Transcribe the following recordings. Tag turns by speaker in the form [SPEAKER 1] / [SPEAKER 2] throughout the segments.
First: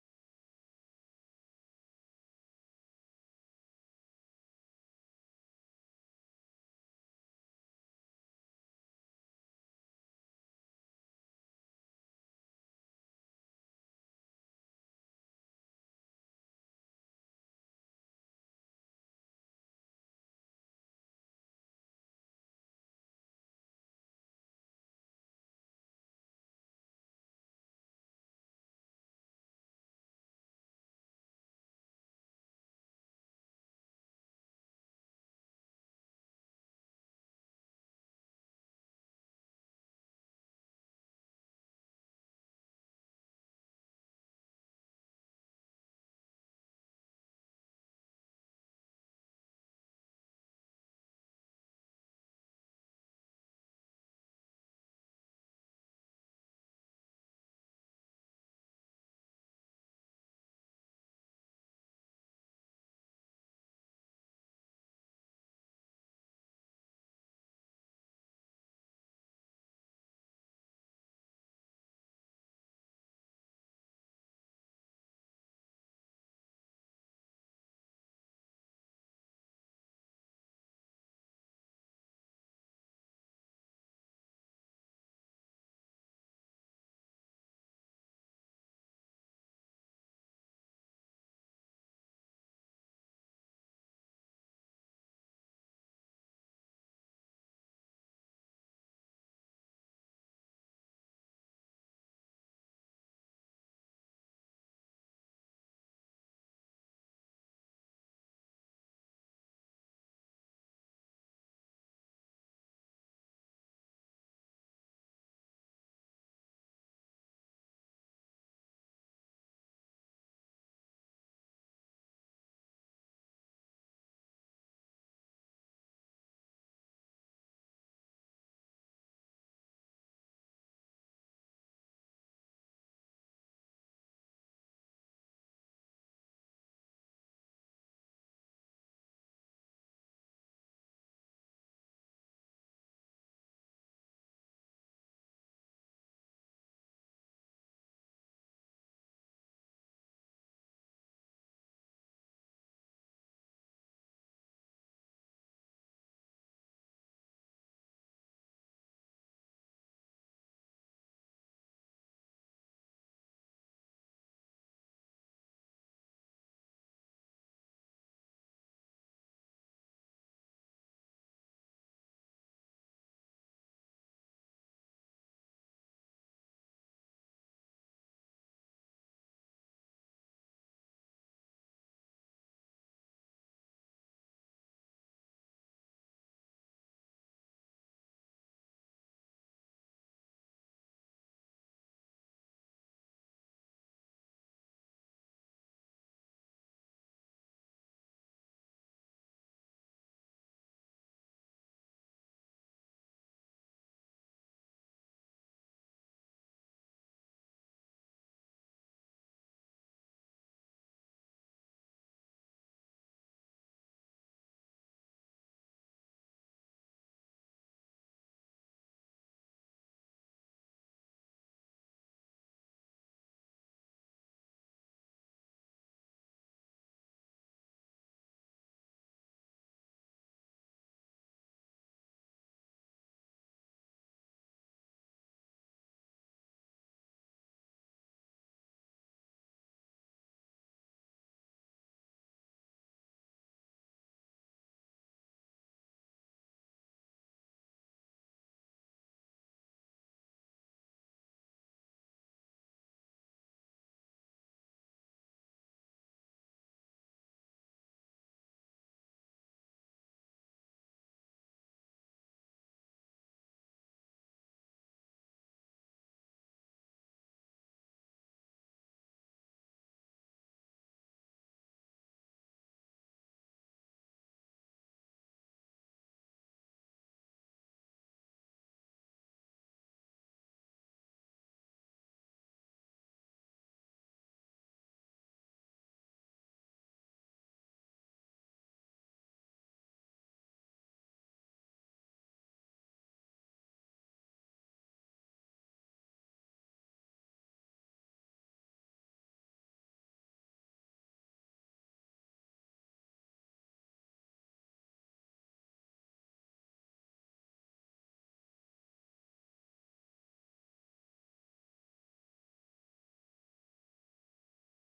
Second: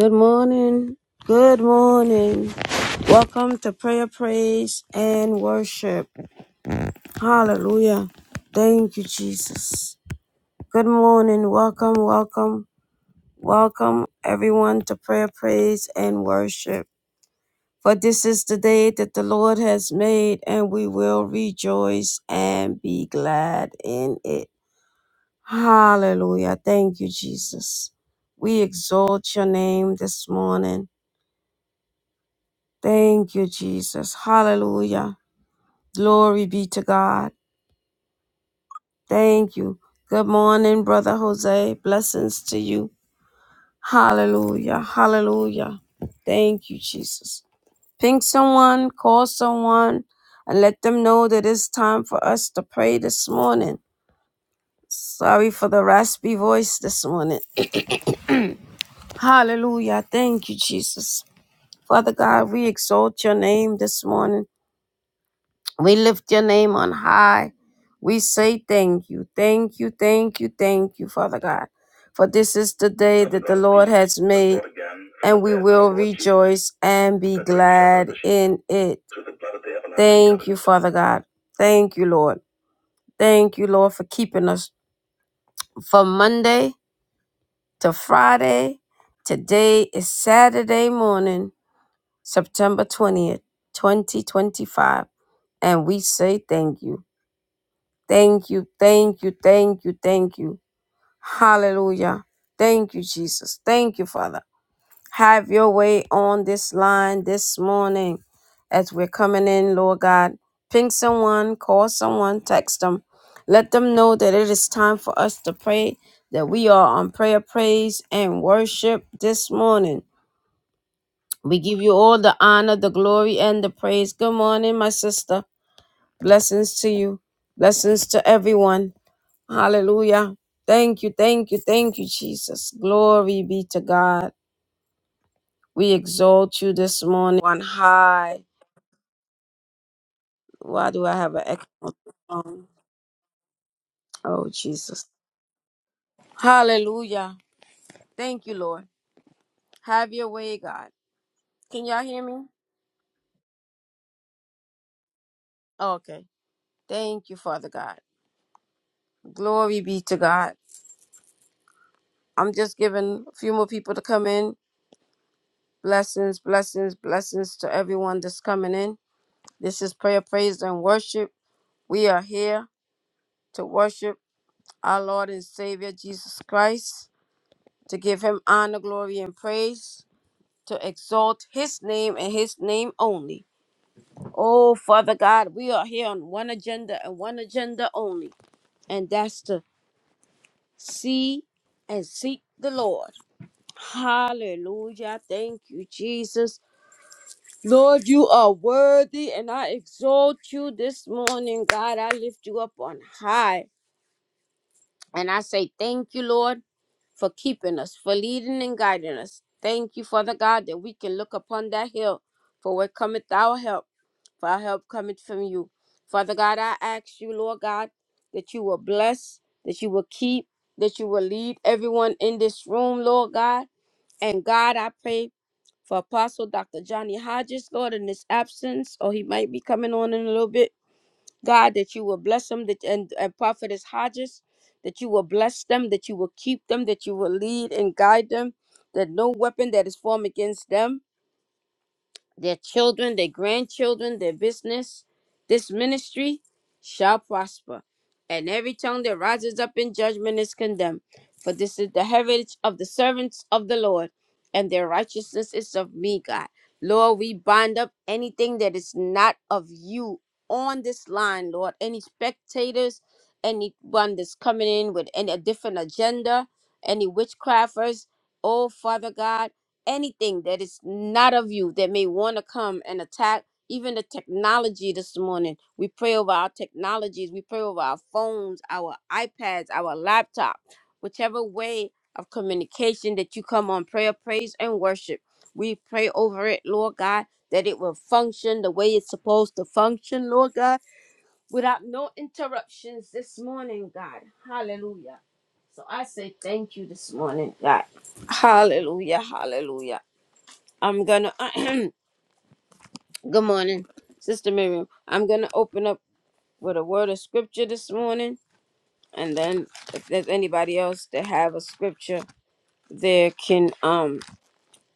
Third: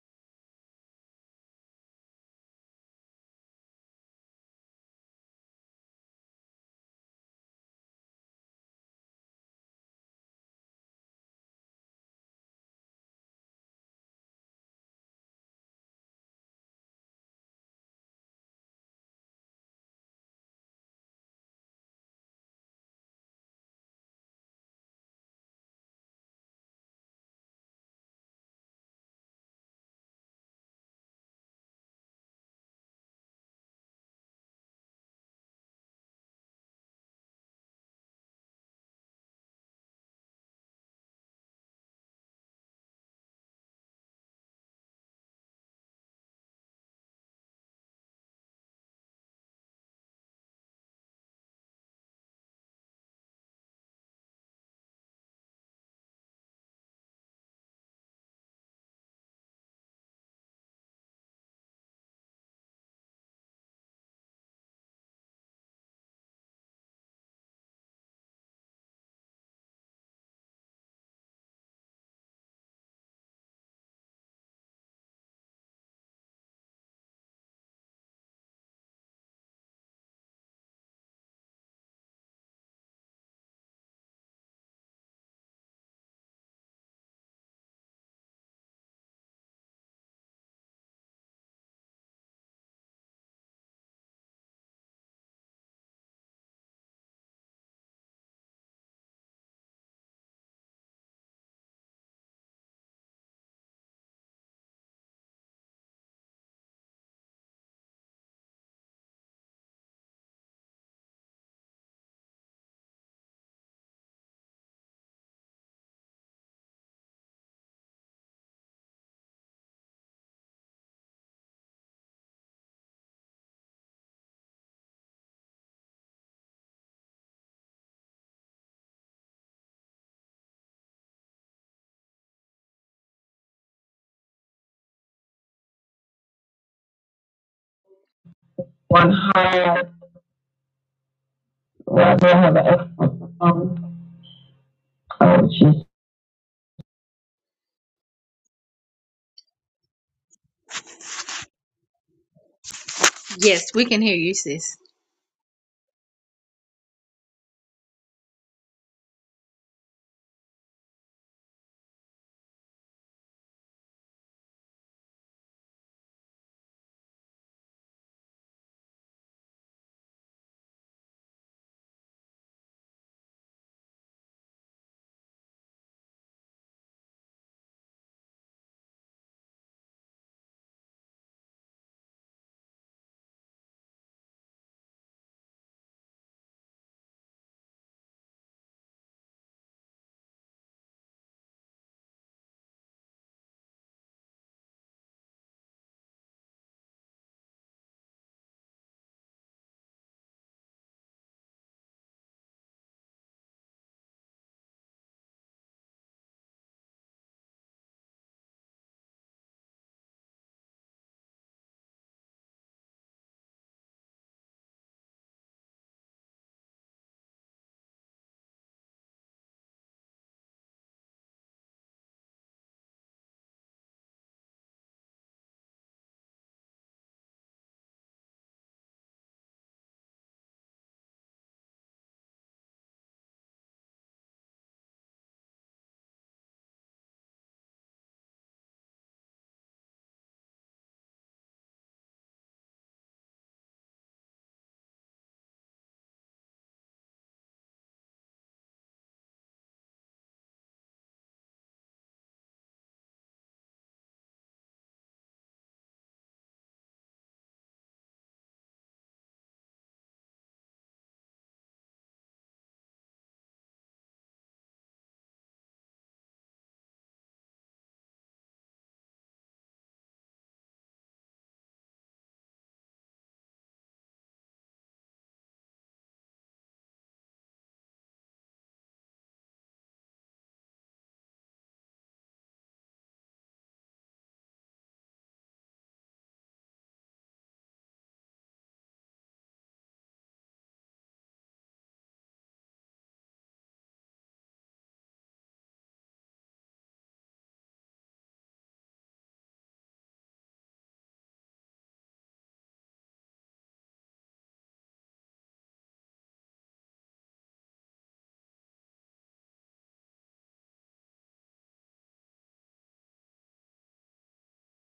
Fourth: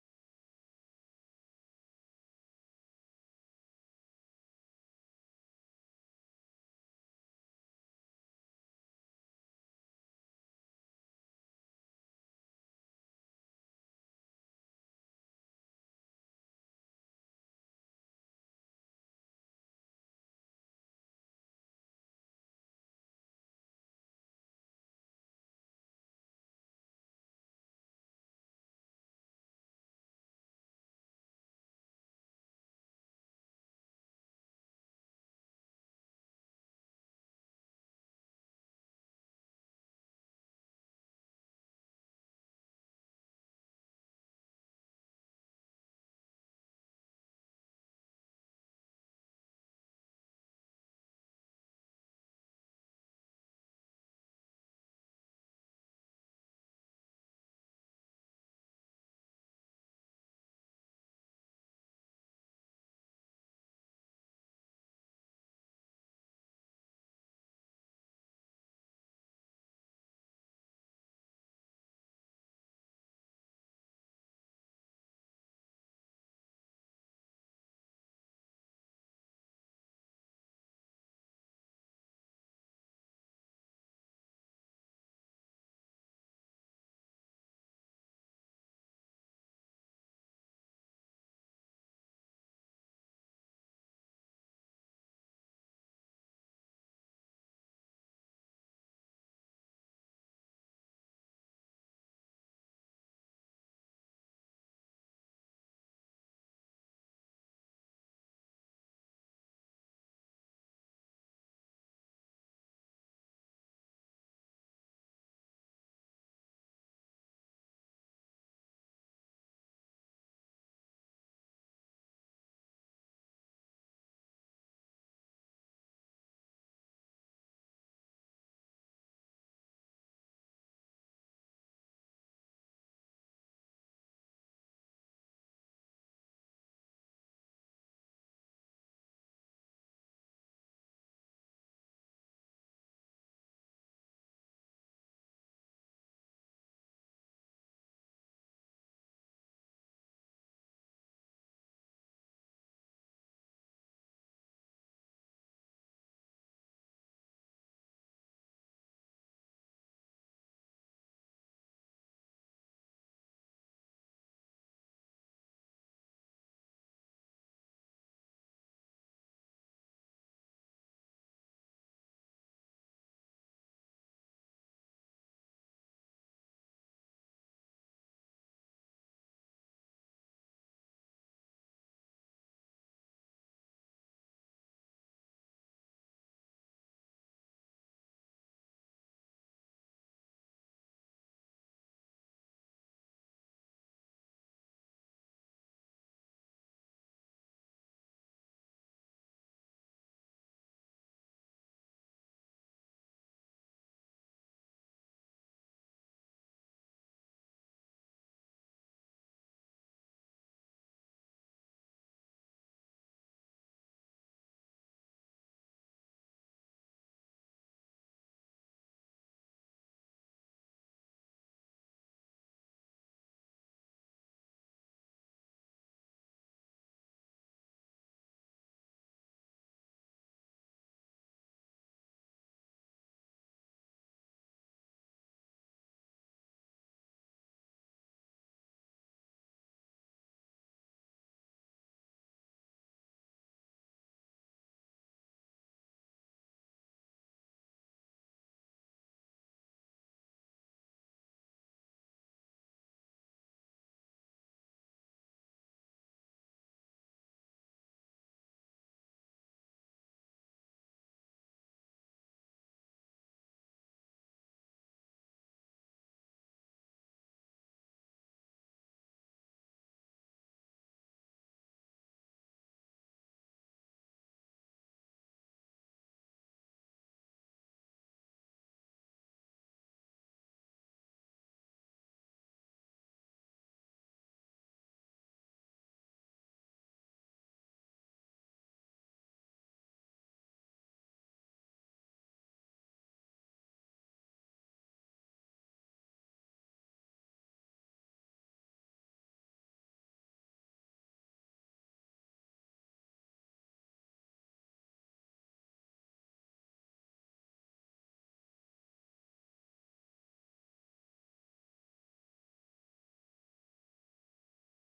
[SPEAKER 1] Good morning. Good morning. Welcome to prayer, praise, and worship. Hallelujah. Thank you, Jesus. Good morning. Welcome, welcome, welcome, everyone, to prayer, praise, and worship. For this is the day that the Lord has made, and we will rejoice and be glad in it. Hallelujah. Thank you, Jesus. We exalt your name this morning. Thank you, Jesus. Hallelujah. Glory be to God. Thank you. Good morning, Brother Jose. Blessings to you. Hallelujah. Hallelujah. Thank you, Jesus. Ping someone, call someone, and let them know that it's time for us to pray this morning. Sorry for the raspy voice this morning. Hallelujah. Thank you, Jesus. Father God, we exalt your name this morning. We lift your name on high. We say thank you, thank you, thank you, thank you, Father God. For this is the day that the Lord has made, and we will rejoice and be glad in it. Thank you, Father God. Thank you, Lord. Thank you, Lord, for keeping us from Monday to Friday. Today is Saturday morning, September 20th, 2025 and we say thank you. Thank you, thank you, thank you, thank you. Hallelujah. Thank you, Jesus. Thank you, Father. Have your way on this line this morning as we're coming in, Lord God. Ping someone, call someone, text them. Let them know that it is time for us to pray, that we are on prayer, praise, and worship this morning. We give you all the honor, the glory, and the praise. Good morning, my sister. Blessings to you. Blessings to everyone. Hallelujah. Thank you, thank you, thank you, Jesus. Glory be to God. We exalt you this morning on high.
[SPEAKER 2] one higher
[SPEAKER 1] Why do I have an echo?
[SPEAKER 2] level, have an
[SPEAKER 1] Um,
[SPEAKER 2] excellent performance.
[SPEAKER 1] Oh, Jesus.
[SPEAKER 2] Oh, Jesus.
[SPEAKER 1] Hallelujah. Thank you, Lord. Have your way, God. Can y'all hear me?
[SPEAKER 2] Yes, we can hear you, sis.
[SPEAKER 1] okay. Thank you, Father God. Glory be to God. I'm just giving a few more people to come in. Blessings, blessings, blessings to everyone that's coming in. This is prayer, praise, and worship. We are here to worship our Lord and Savior Jesus Christ, to give him honor, glory, and praise, to exalt his name and his name only. Oh, Father God, we are here on one agenda and one agenda only, and that's to see and seek the Lord. Hallelujah. Thank you, Jesus. Lord, you are worthy, and I exalt you this morning, God. I lift you up on high. And I say, Thank you, Lord, for keeping us, for leading and guiding us. Thank you, Father God, that we can look upon that hill, for where cometh our help, for our help cometh from you. Father God, I ask you, Lord God, that you will bless, that you will keep, that you will lead everyone in this room, Lord God. And God, I pray for Apostle Dr. Johnny Hodges, Lord, in his absence, or he might be coming on in a little bit. God, that you will bless them that, and, and Prophetess Hodges, that you will bless them, that you will keep them, that you will lead and guide them, that no weapon that is formed against them their children, their grandchildren, their business, this ministry shall prosper. And every tongue that rises up in judgment is condemned. For this is the heritage of the servants of the Lord, and their righteousness is of me, God. Lord, we bind up anything that is not of you on this line, Lord. Any spectators, anyone that's coming in with any a different agenda, any witchcrafters, oh Father God anything that is not of you that may want to come and attack even the technology this morning. We pray over our technologies. We pray over our phones, our iPads, our laptop, whichever way of communication that you come on prayer, praise, and worship. We pray over it, Lord God, that it will function the way it's supposed to function, Lord God, without no interruptions this morning, God. Hallelujah. So I say thank you this morning, God. Hallelujah, hallelujah. I'm gonna. good morning, Sister Miriam. I'm gonna open up with a word of scripture this morning, and then if there's anybody else that have a scripture, they can um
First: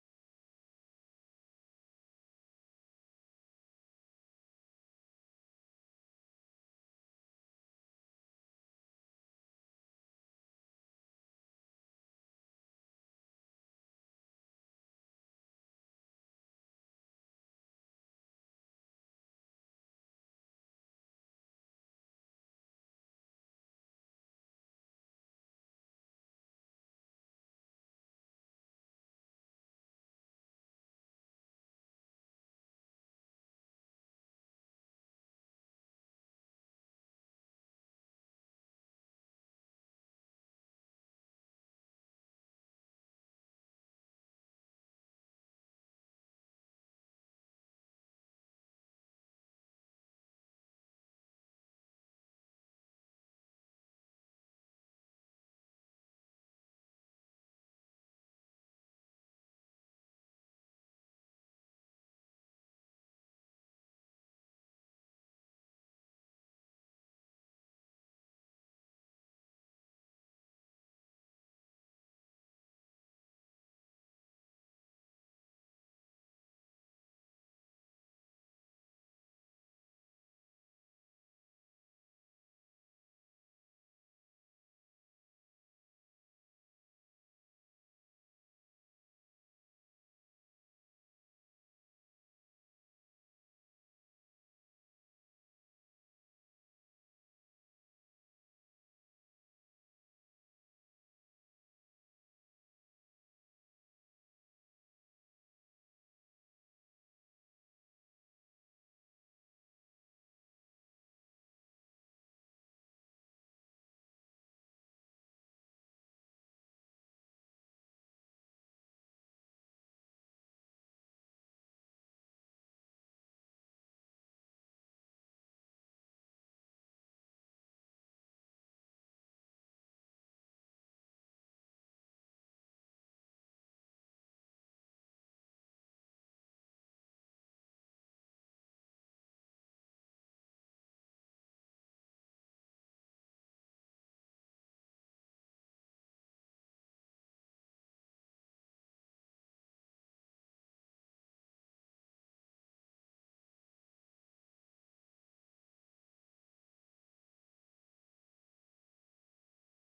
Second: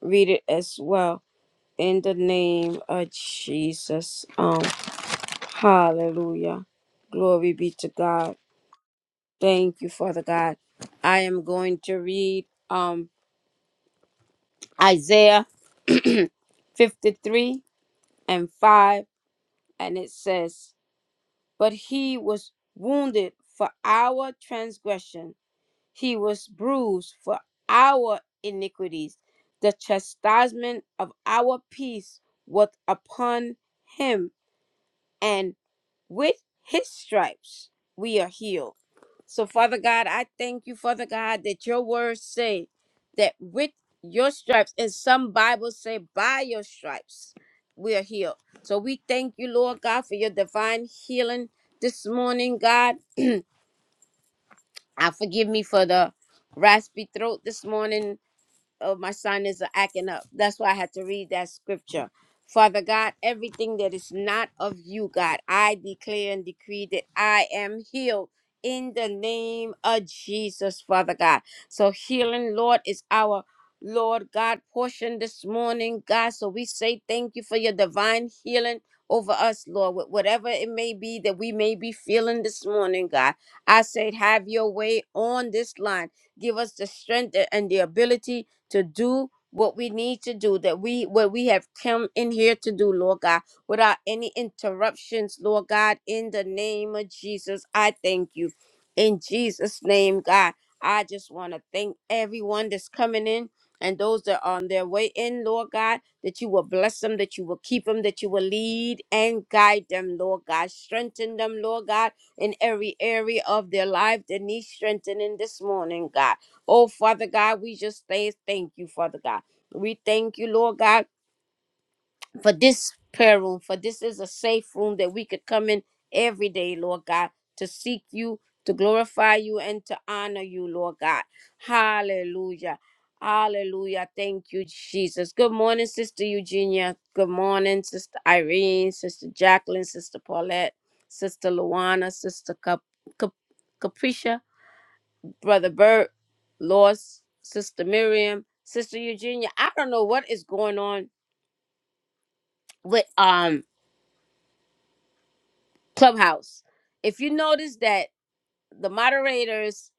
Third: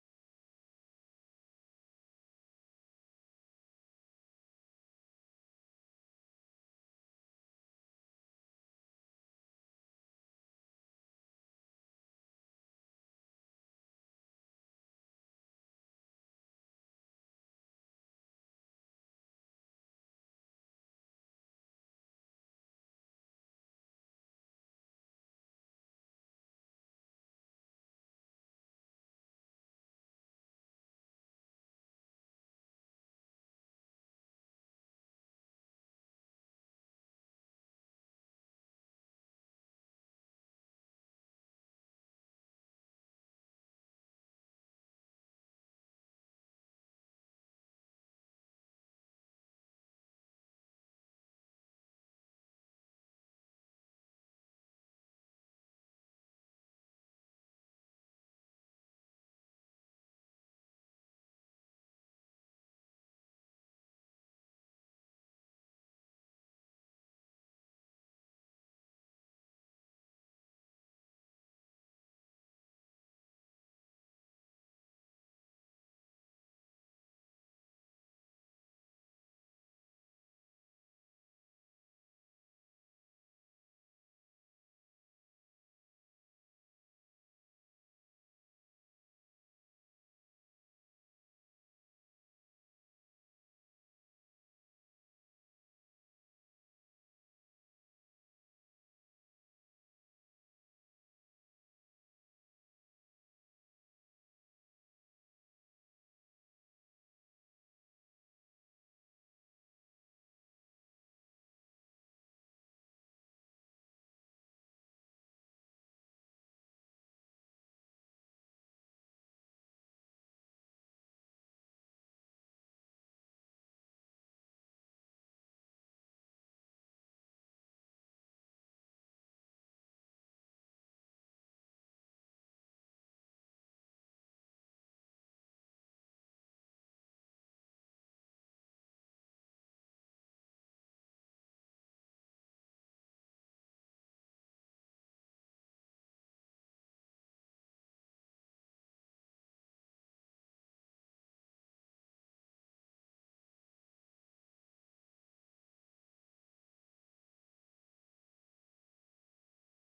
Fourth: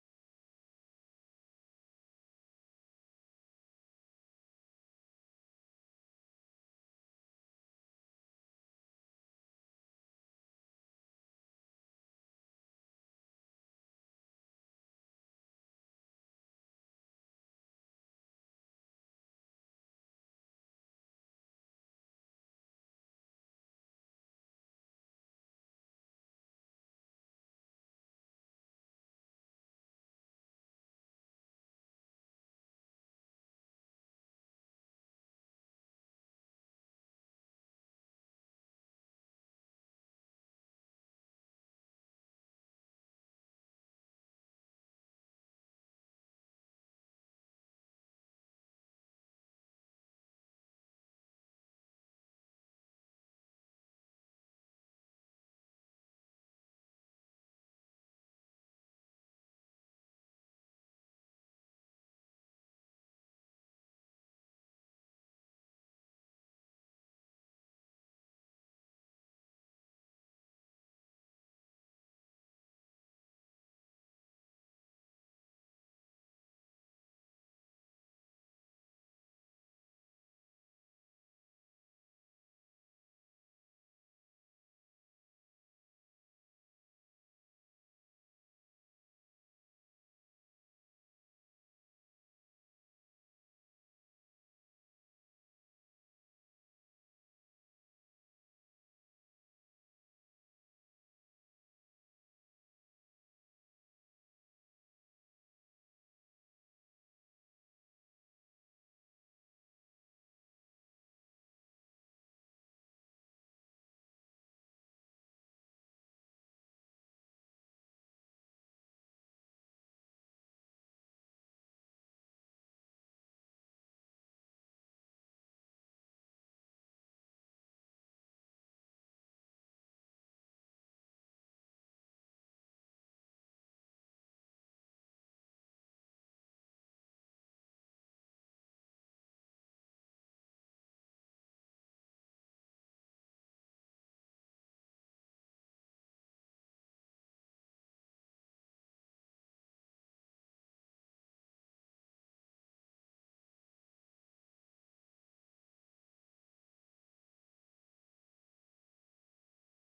[SPEAKER 1] read it as well. In the name of Jesus, um, Hallelujah, glory be to God. Thank you, Father God. I am going to read um Isaiah 53 and 5, and it says. but he was wounded for our transgression, he was bruised for our iniquities. The chastisement of our peace was upon him, and. With his stripes we are healed. So, Father God, I thank you, Father God, that your words say that with your stripes, and some Bibles say by your stripes, we are healed. So we thank you, Lord God, for your divine healing this morning, God. I forgive me for the raspy throat this morning of my sinus are acting up. That's why I had to read that scripture. Father God, everything that is not of you, God, I declare and decree that I am healed in the name of Jesus, Father God. So healing, Lord, is our Lord God portion this morning, God. So we say thank you for your divine healing over us, Lord, with whatever it may be that we may be feeling this morning, God. I say, have your way on this line. Give us the strength and the ability to do what we need to do, that we what we have come in here to do, Lord God, without any interruptions, Lord God, in the name of Jesus. I thank you. In Jesus' name, God. I just want to thank everyone that's coming in and those that are on their way in, Lord God, that you will bless them, that you will keep them, that you will lead and guide them, Lord God. Strengthen them, Lord God, in every area of their life that needs strengthening this morning, God. Oh, Father God, we just say thank you, Father God. We thank you, Lord God, for this prayer room, for this is a safe room that we could come in every day, Lord God, to seek you, to glorify you, and to honor you, Lord God. Hallelujah. Hallelujah. Thank you, Jesus. Good morning, Sister Eugenia. Good morning, Sister Irene, Sister Jacqueline, Sister Paulette, Sister Luana, Sister Cap- Cap- Capricia. Brother Bert, Lost, Sister Miriam, Sister Eugenia. I don't know what is going on with um Clubhouse. If you notice that the moderators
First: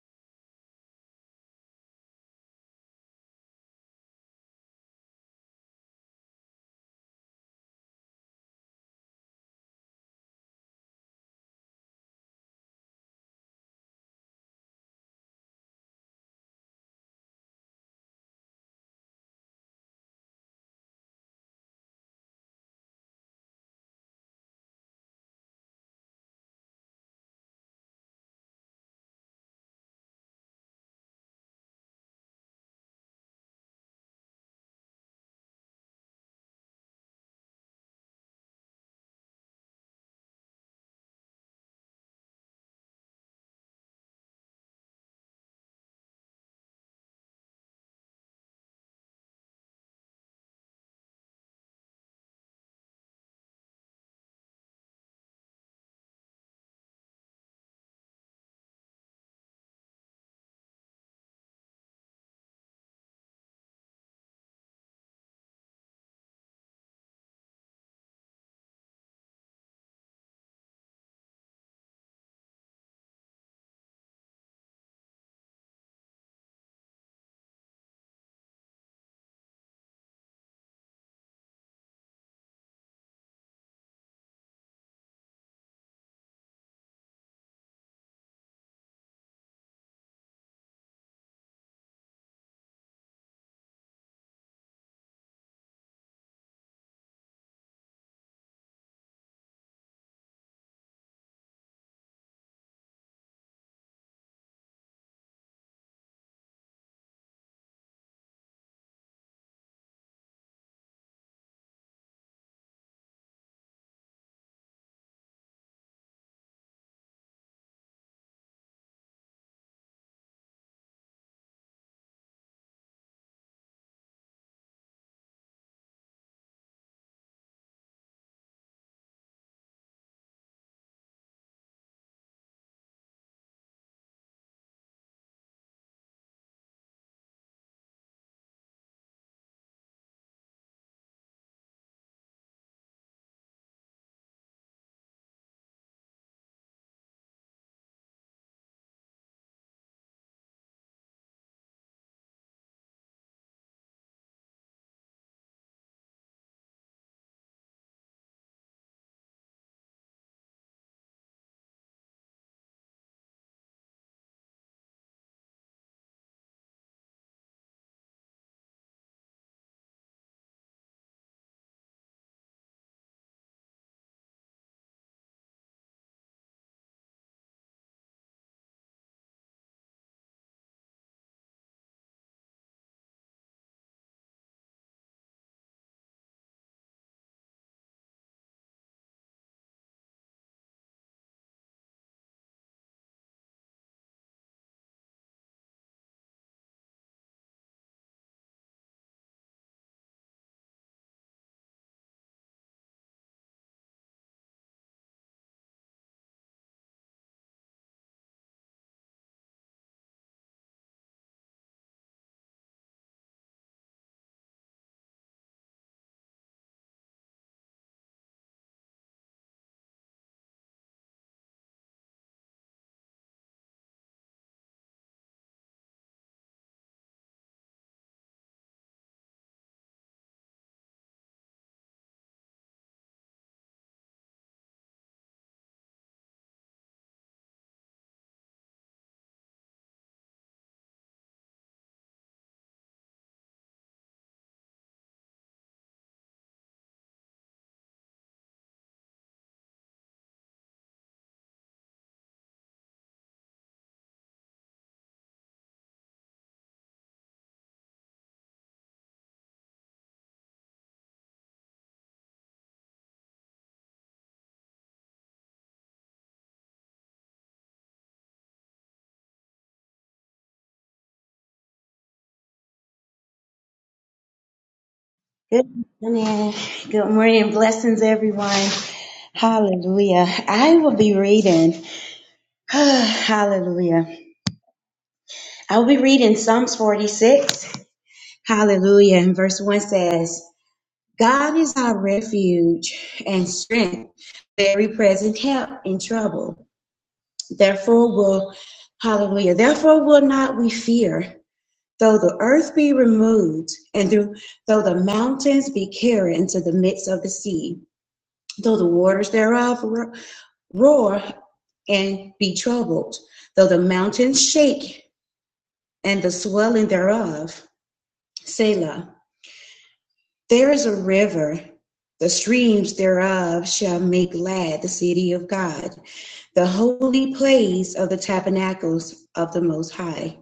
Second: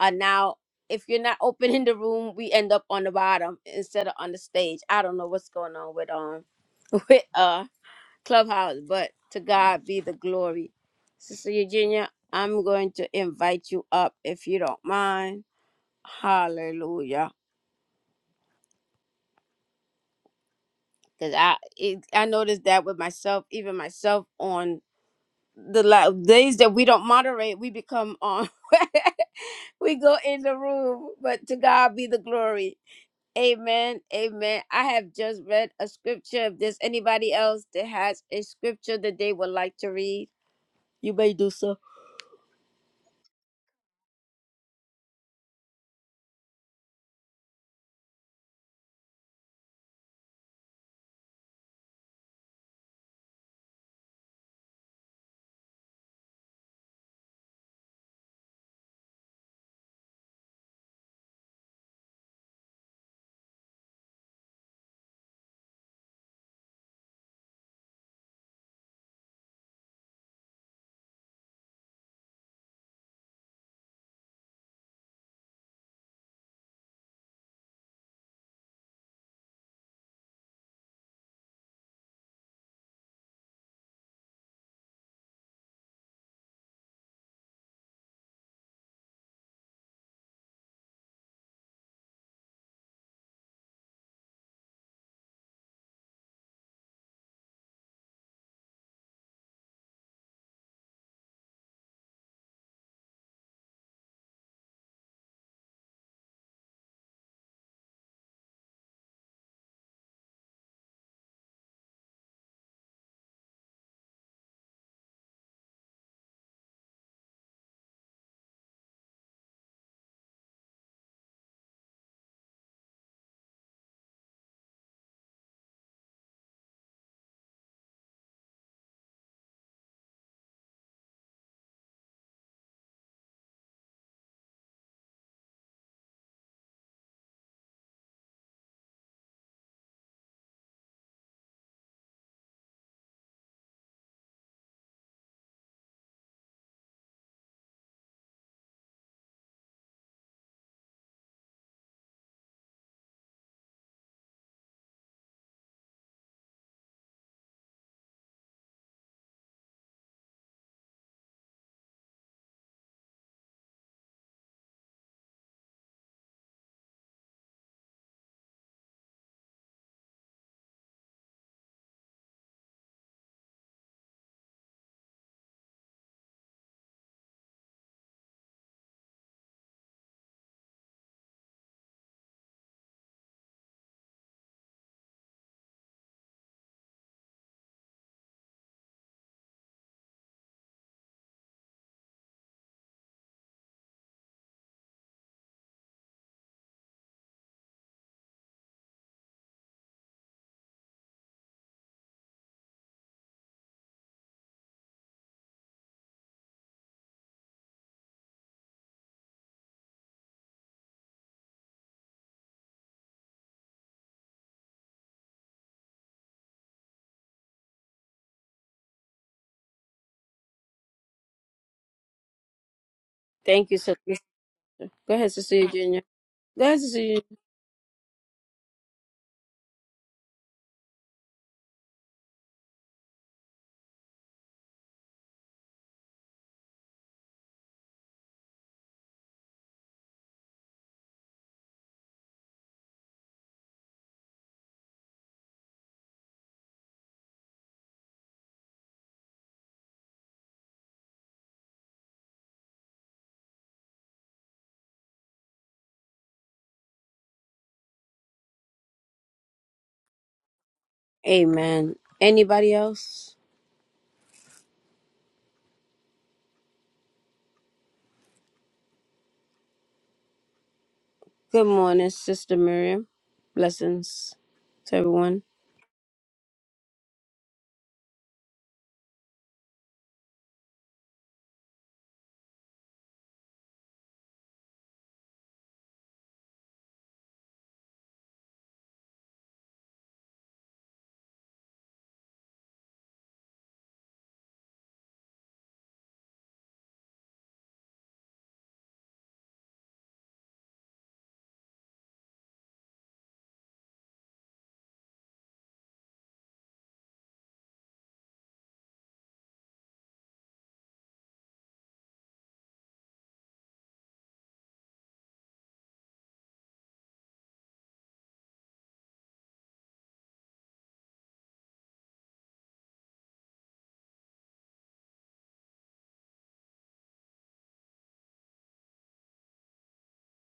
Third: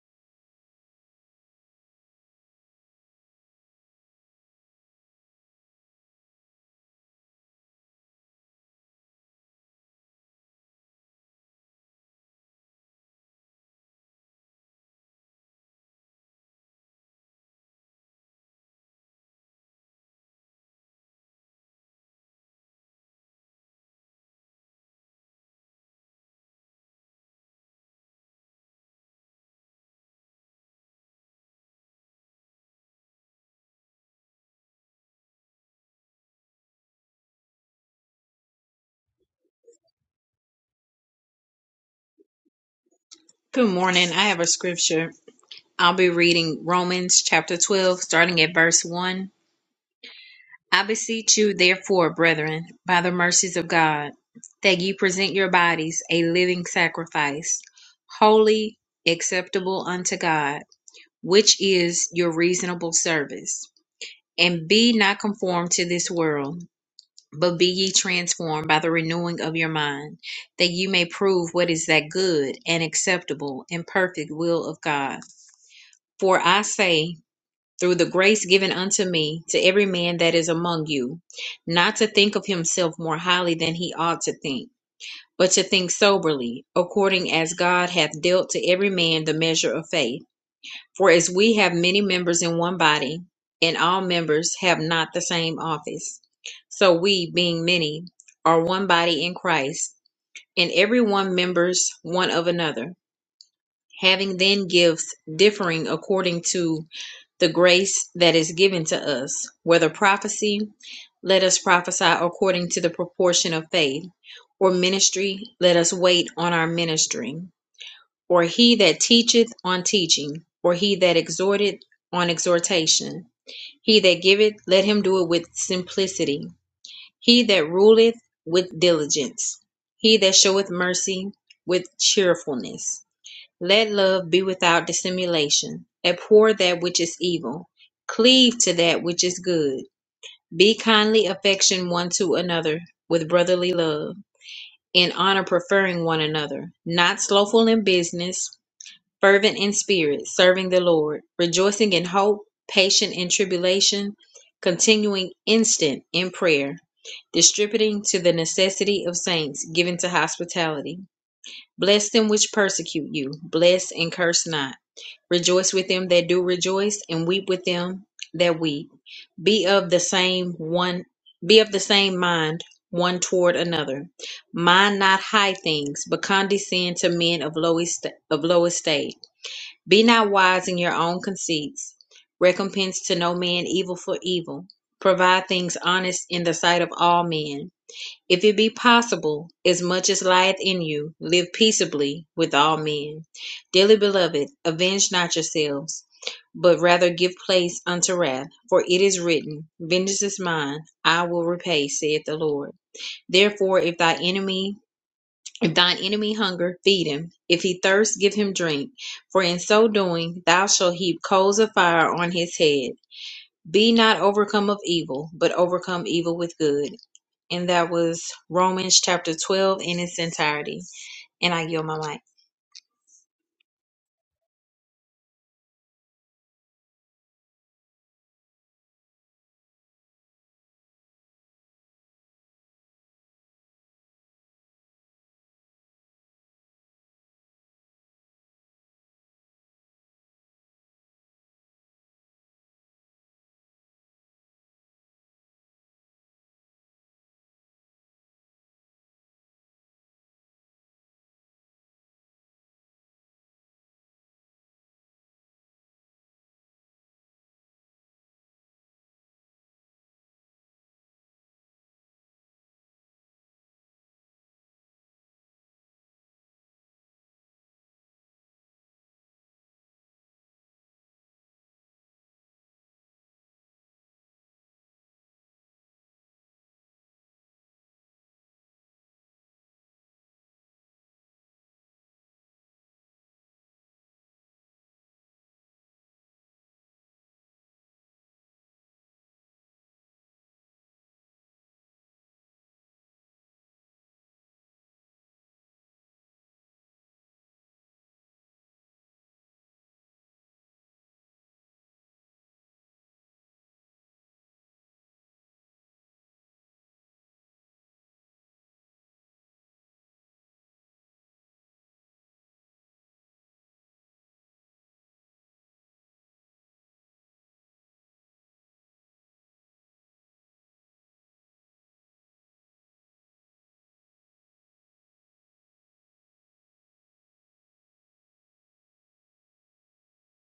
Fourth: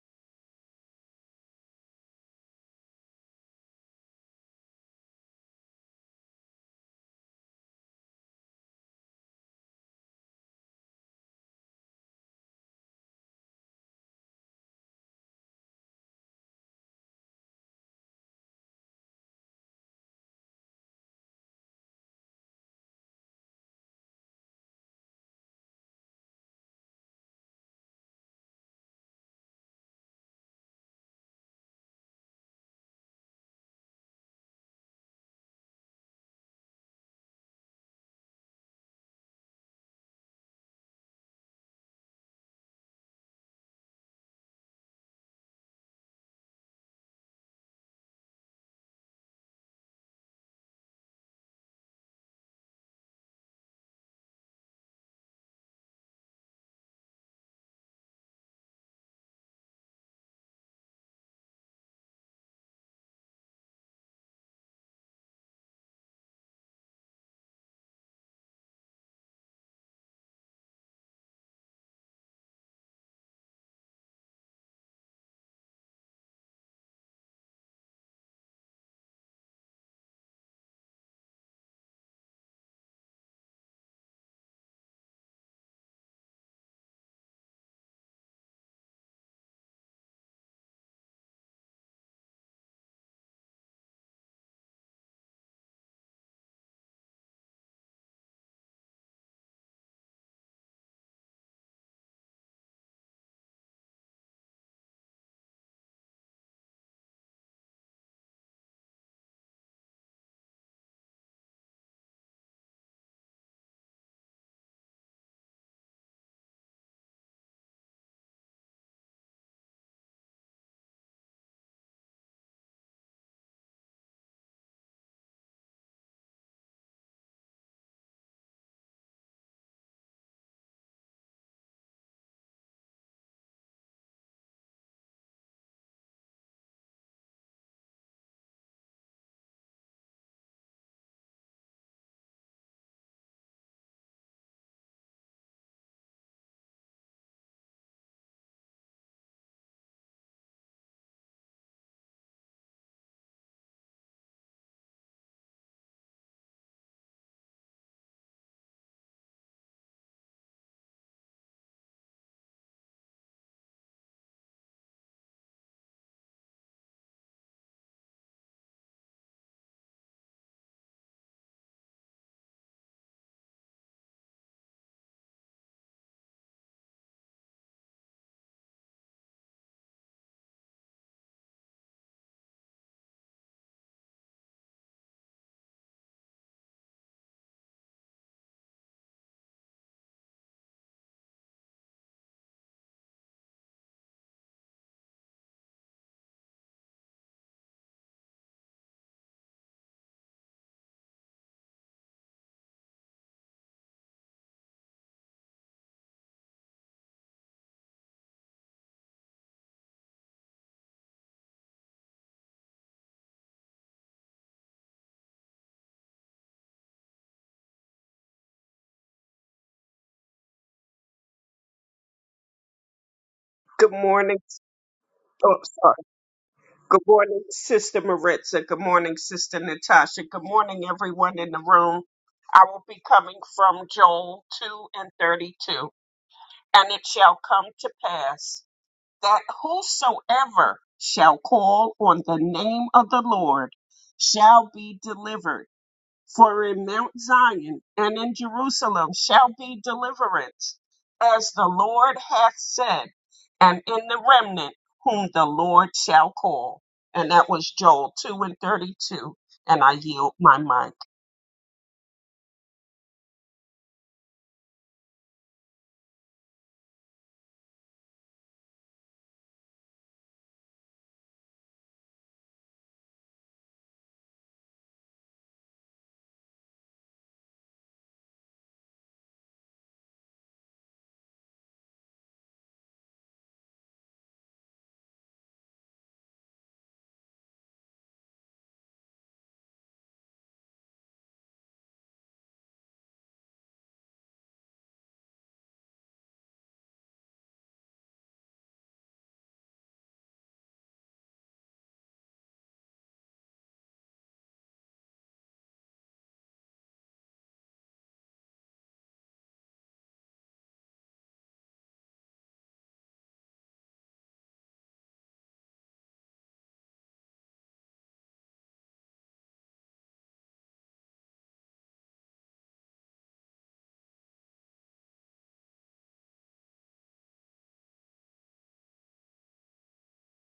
[SPEAKER 1] are now, if you're not opening the room, we end up on the bottom instead of on the stage. I don't know what's going on with um with uh Clubhouse, but to God be the glory. Sister Eugenia, I'm going to invite you up if you don't mind. Hallelujah. Cause I it, I noticed that with myself, even myself on the la- days that we don't moderate, we become on. we go in the room, but to God be the glory. Amen. Amen. I have just read a scripture. If there's anybody else that has a scripture that they would like to read, you may do so.
[SPEAKER 2] Good morning. I have a scripture. I'll be reading Romans chapter 12, starting at verse 1. I beseech you, therefore, brethren, by the mercies of God, that ye present your bodies a living sacrifice, holy, acceptable unto God, which is your reasonable service. And be not conformed to this world, but be ye transformed by the renewing of your mind, that ye may prove what is that good and acceptable and perfect will of God. For I say, through the grace given unto me, to every man that is among you, not to think of himself more highly than he ought to think, but to think soberly, according as God hath dealt to every man the measure of faith. For as we have many members in one body, and all members have not the same office, so we, being many, are one body in Christ, and every one members one of another, having then gifts differing according to the grace that is given to us, whether prophecy, let us prophesy according to the proportion of faith, or ministry, let us wait on our ministry or he that teacheth on teaching, or he that exhorteth on exhortation. He that giveth, let him do it with simplicity. He that ruleth, with diligence. He that showeth mercy, with cheerfulness. Let love be without dissimulation. Abhor that which is evil. Cleave to that which is good. Be kindly affection one to another with brotherly love, in honor preferring one another, not slothful in business fervent in spirit, serving the Lord, rejoicing in hope, patient in tribulation, continuing instant in prayer, distributing to the necessity of saints, given to hospitality. Bless them which persecute you, bless and curse not. Rejoice with them that do rejoice, and weep with them that weep. Be of the same one be of the same mind one toward another. Mind not high things, but condescend to men of low est- of low estate be not wise in your own conceits. Recompense to no man evil for evil. Provide things honest in the sight of all men. If it be possible, as much as lieth in you, live peaceably with all men. Dearly beloved, avenge not yourselves, but rather give place unto wrath. For it is written, Vengeance is mine, I will repay, saith the Lord. Therefore, if thy enemy if thine enemy hunger, feed him. If he thirst, give him drink. For in so doing, thou shalt heap coals of fire on his head. Be not overcome of evil, but overcome evil with good. And that was Romans chapter 12 in its entirety. And I yield my mic.
[SPEAKER 1] Thank you,
[SPEAKER 3] Good
[SPEAKER 1] sister.
[SPEAKER 3] morning.
[SPEAKER 1] Go ahead,
[SPEAKER 3] Oh,
[SPEAKER 1] Sister
[SPEAKER 3] sorry.
[SPEAKER 1] Eugenia. Go ahead, Sister
[SPEAKER 3] Good
[SPEAKER 1] Eugenia.
[SPEAKER 3] morning, Sister Maritza. Good morning, Sister Natasha. Good morning, everyone in the room. I will be coming from Joel 2 and 32. And it shall come to pass that whosoever shall call on the name of the Lord shall be delivered. For in Mount Zion and in Jerusalem shall be deliverance, as the Lord hath said, and in the remnant whom the Lord shall call. And that was Joel 2 and 32. And I yield my mic.
[SPEAKER 1] Amen. Anybody else? Good morning, Sister Miriam. Blessings to everyone.
[SPEAKER 4] Good morning. Good morning. Blessings, everyone. Hallelujah. I will be reading. Hallelujah. I will be reading Psalms 46. Hallelujah. And verse 1 says, God is our refuge and strength, very present help in trouble. Therefore will, hallelujah, therefore will not we fear, though the earth be removed and through, though the mountains be carried into the midst of the sea though the waters thereof roar and be troubled, though the mountains shake and the swelling thereof. Selah. There is a river, the streams thereof shall make glad the city of God, the holy place of the tabernacles of the Most High.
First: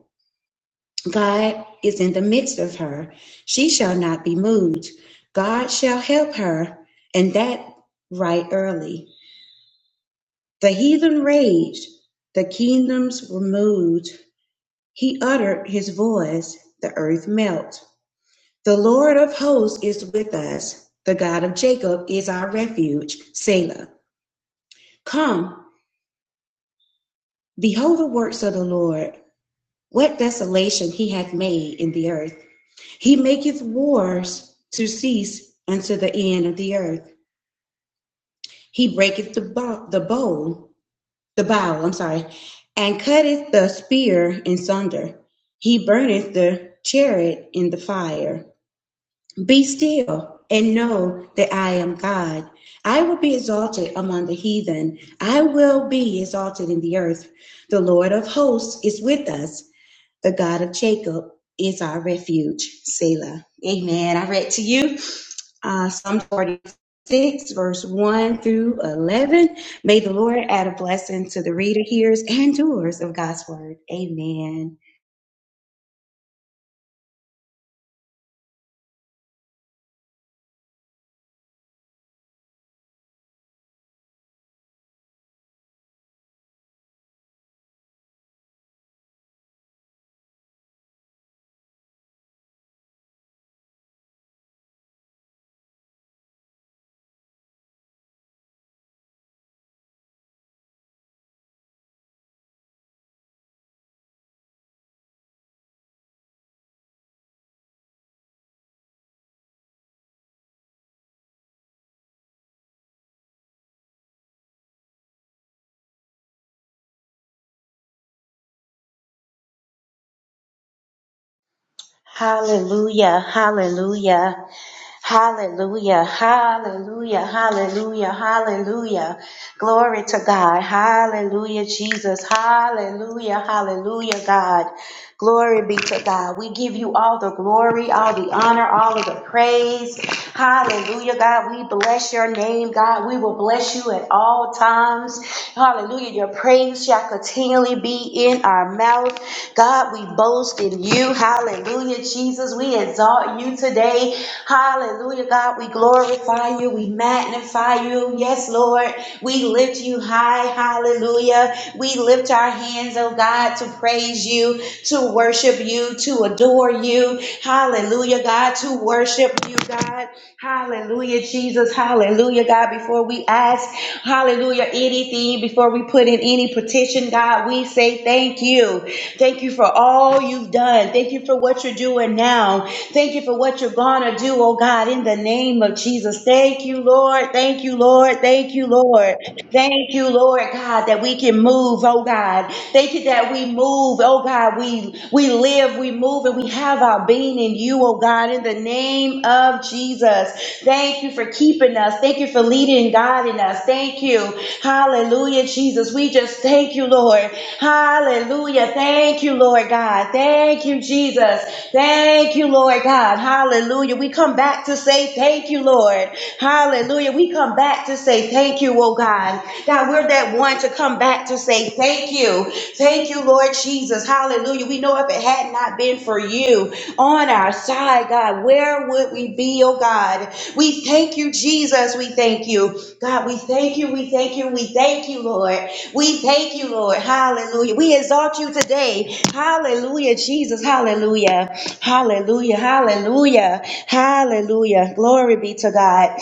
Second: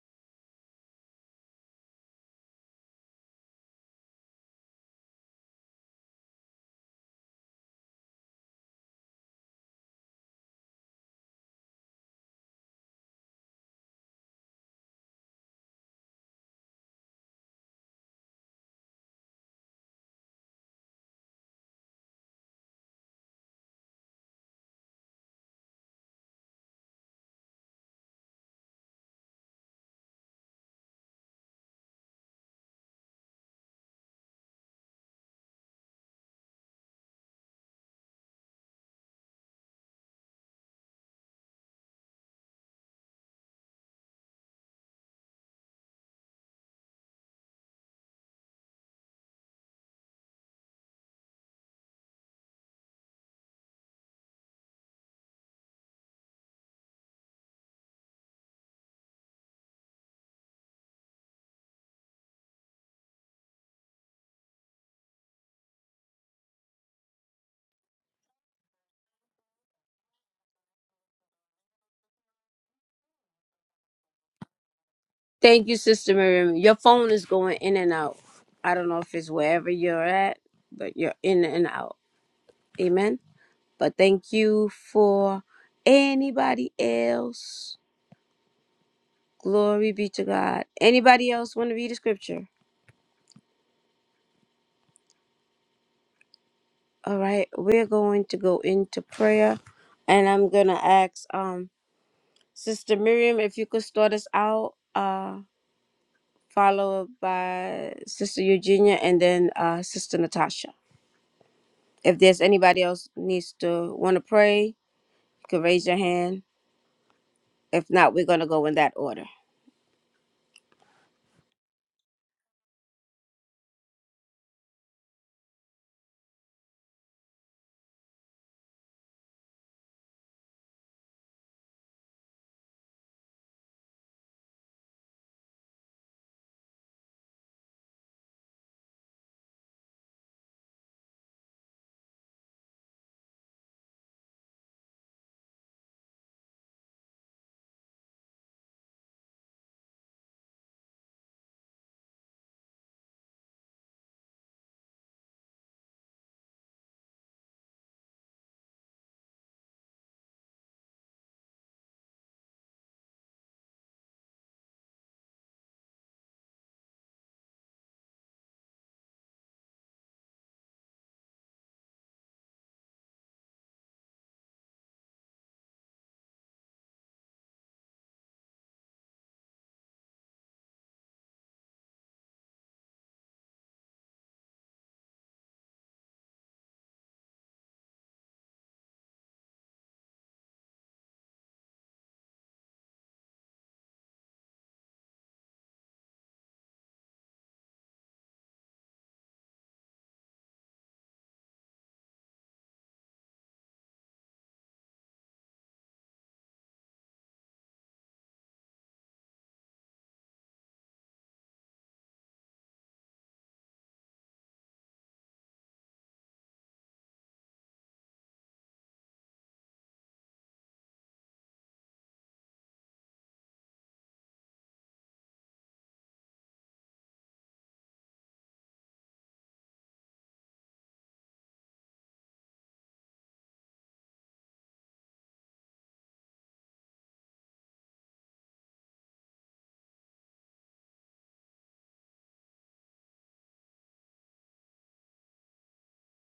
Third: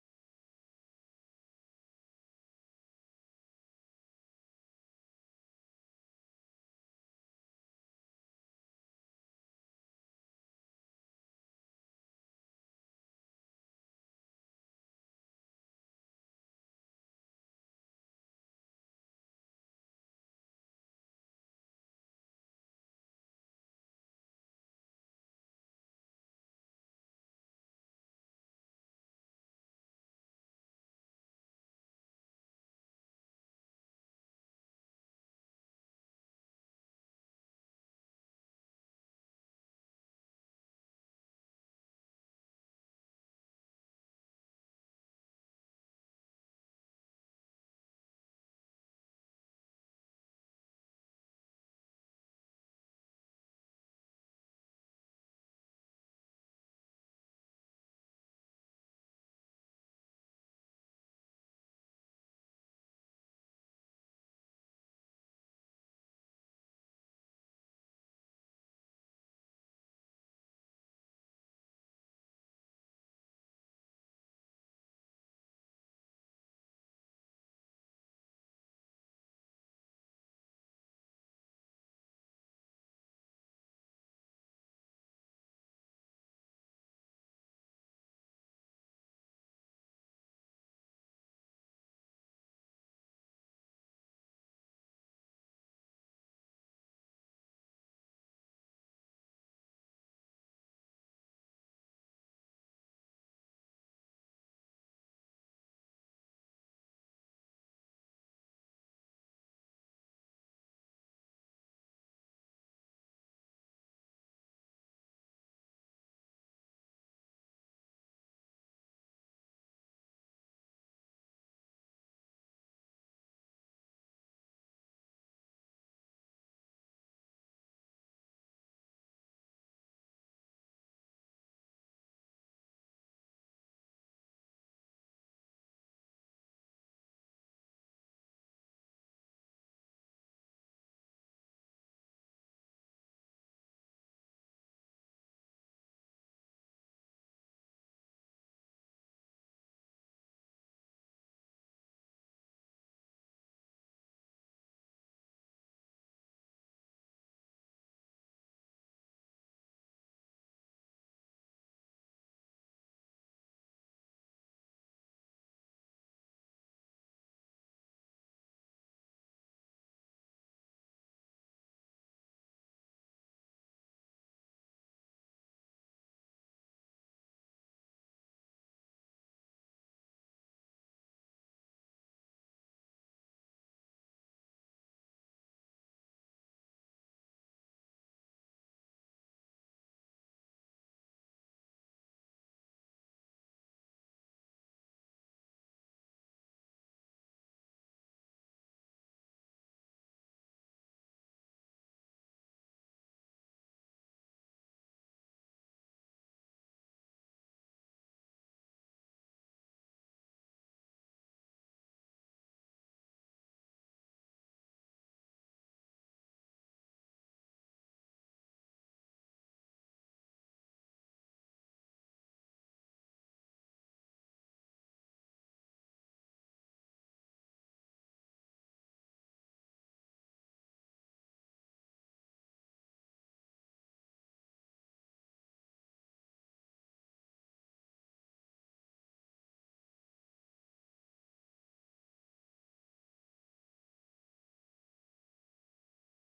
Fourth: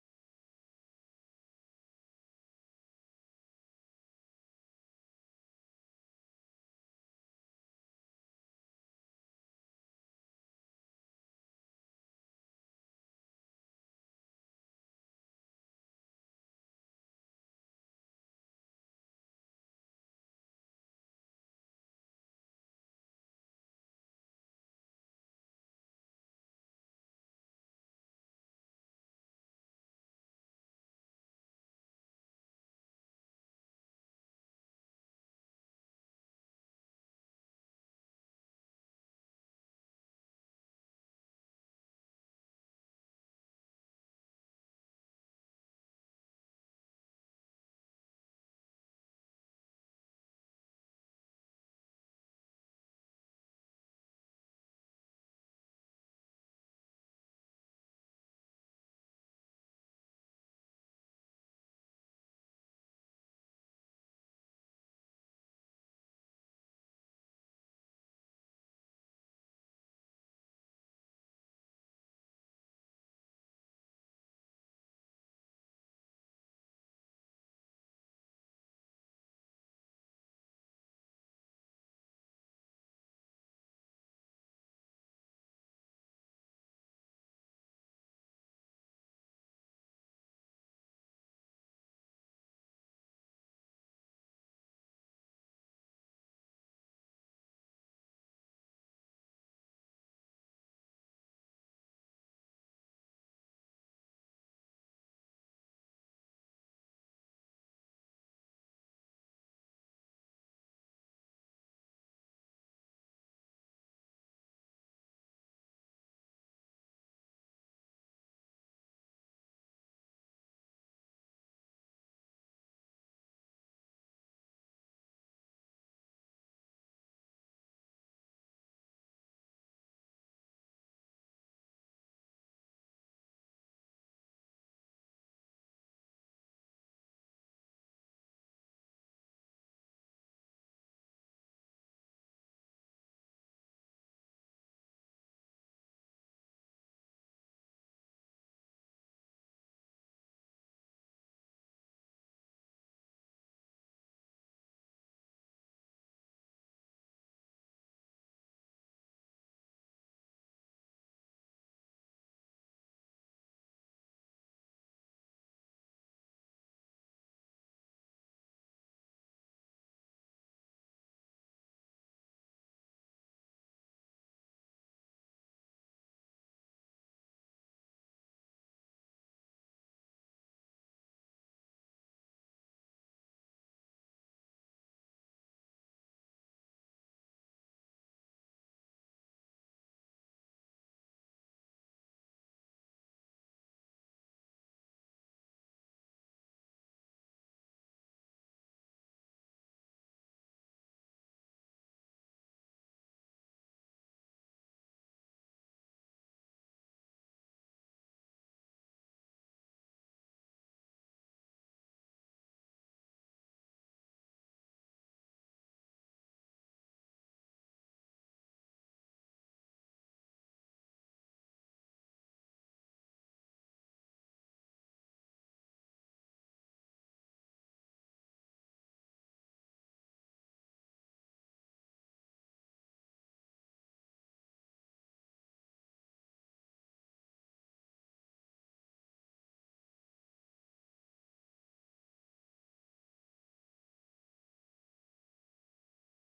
[SPEAKER 4] God is in the midst of her, she shall not be moved. God shall help her, and that right early. The heathen raged, the kingdoms were moved. He uttered his voice, the earth melted. The Lord of hosts is with us. The God of Jacob is our refuge. Selah. Come, behold the works of the Lord. What desolation he hath made in the earth. He maketh wars to cease unto the end of the earth. He breaketh the, bo- the bow the bow, I'm sorry, and cutteth the spear in sunder. He burneth the chariot in the fire. Be still and know that I am God. I will be exalted among the heathen. I will be exalted in the earth. The Lord of hosts is with us. The God of Jacob is our refuge. Selah. Amen. I read to you uh, Psalm 46, verse 1 through 11. May the Lord add a blessing to the reader, hearers, and doers of God's word. Amen.
[SPEAKER 1] Thank you, Sister Miriam. Your phone is going in and out. I don't know if it's wherever you're at, but you're in and out. Amen. But thank you for anybody else. Glory be to God. Anybody else want to read a scripture? All right, we're going to go into prayer, and I'm gonna ask um Sister Miriam if you could start us out, uh, followed by Sister Eugenia, and then uh, Sister Natasha. If there's anybody else needs to want to pray, you can raise your hand. If not, we're going to go in that order.
[SPEAKER 4] Hallelujah, hallelujah, hallelujah, hallelujah, hallelujah, hallelujah. Glory to God. Hallelujah, Jesus. Hallelujah, hallelujah, God. Glory be to God. We give you all the glory, all the honor, all of the praise. Hallelujah, God. We bless your name, God. We will bless you at all times. Hallelujah. Your praise shall continually be in our mouth. God, we boast in you. Hallelujah, Jesus. We exalt you today. Hallelujah, God. We glorify you. We magnify you. Yes, Lord. We lift you high. Hallelujah. We lift our hands, oh God, to praise you, to worship you, to adore you. Hallelujah, God, to worship you, God. Hallelujah, Jesus. Hallelujah, God. Before we ask, hallelujah, anything, before we put in any petition, God, we say thank you. Thank you for all you've done. Thank you for what you're doing now. Thank you for what you're going to do, oh God, in the name of Jesus. Thank you, Lord. Thank you, Lord. Thank you, Lord. Thank you, Lord God, that we can move, oh God. Thank you that we move, Oh God, we we live, we move, and we have our being in you, oh God, in the name of Jesus. Thank you for keeping us. Thank you for leading and guiding us. Thank you. Hallelujah, Jesus. We just thank you, Lord. Hallelujah. Thank you, Lord God. Thank you, Jesus. Thank you, Lord God. Hallelujah. We come back to say thank you, Lord. Hallelujah. We come back back to say thank you, oh God. God, we're that one to come back to say thank you. Thank you, Lord Jesus. Hallelujah. We know if it had not been for you on our side, God, where would we be, oh God? We thank you, Jesus. We thank you. God, we thank you. We thank you. We thank you, Lord. We thank you, Lord. Hallelujah. We exalt you today. Hallelujah, Jesus. Hallelujah. Hallelujah. Hallelujah. Hallelujah. Glory be to God.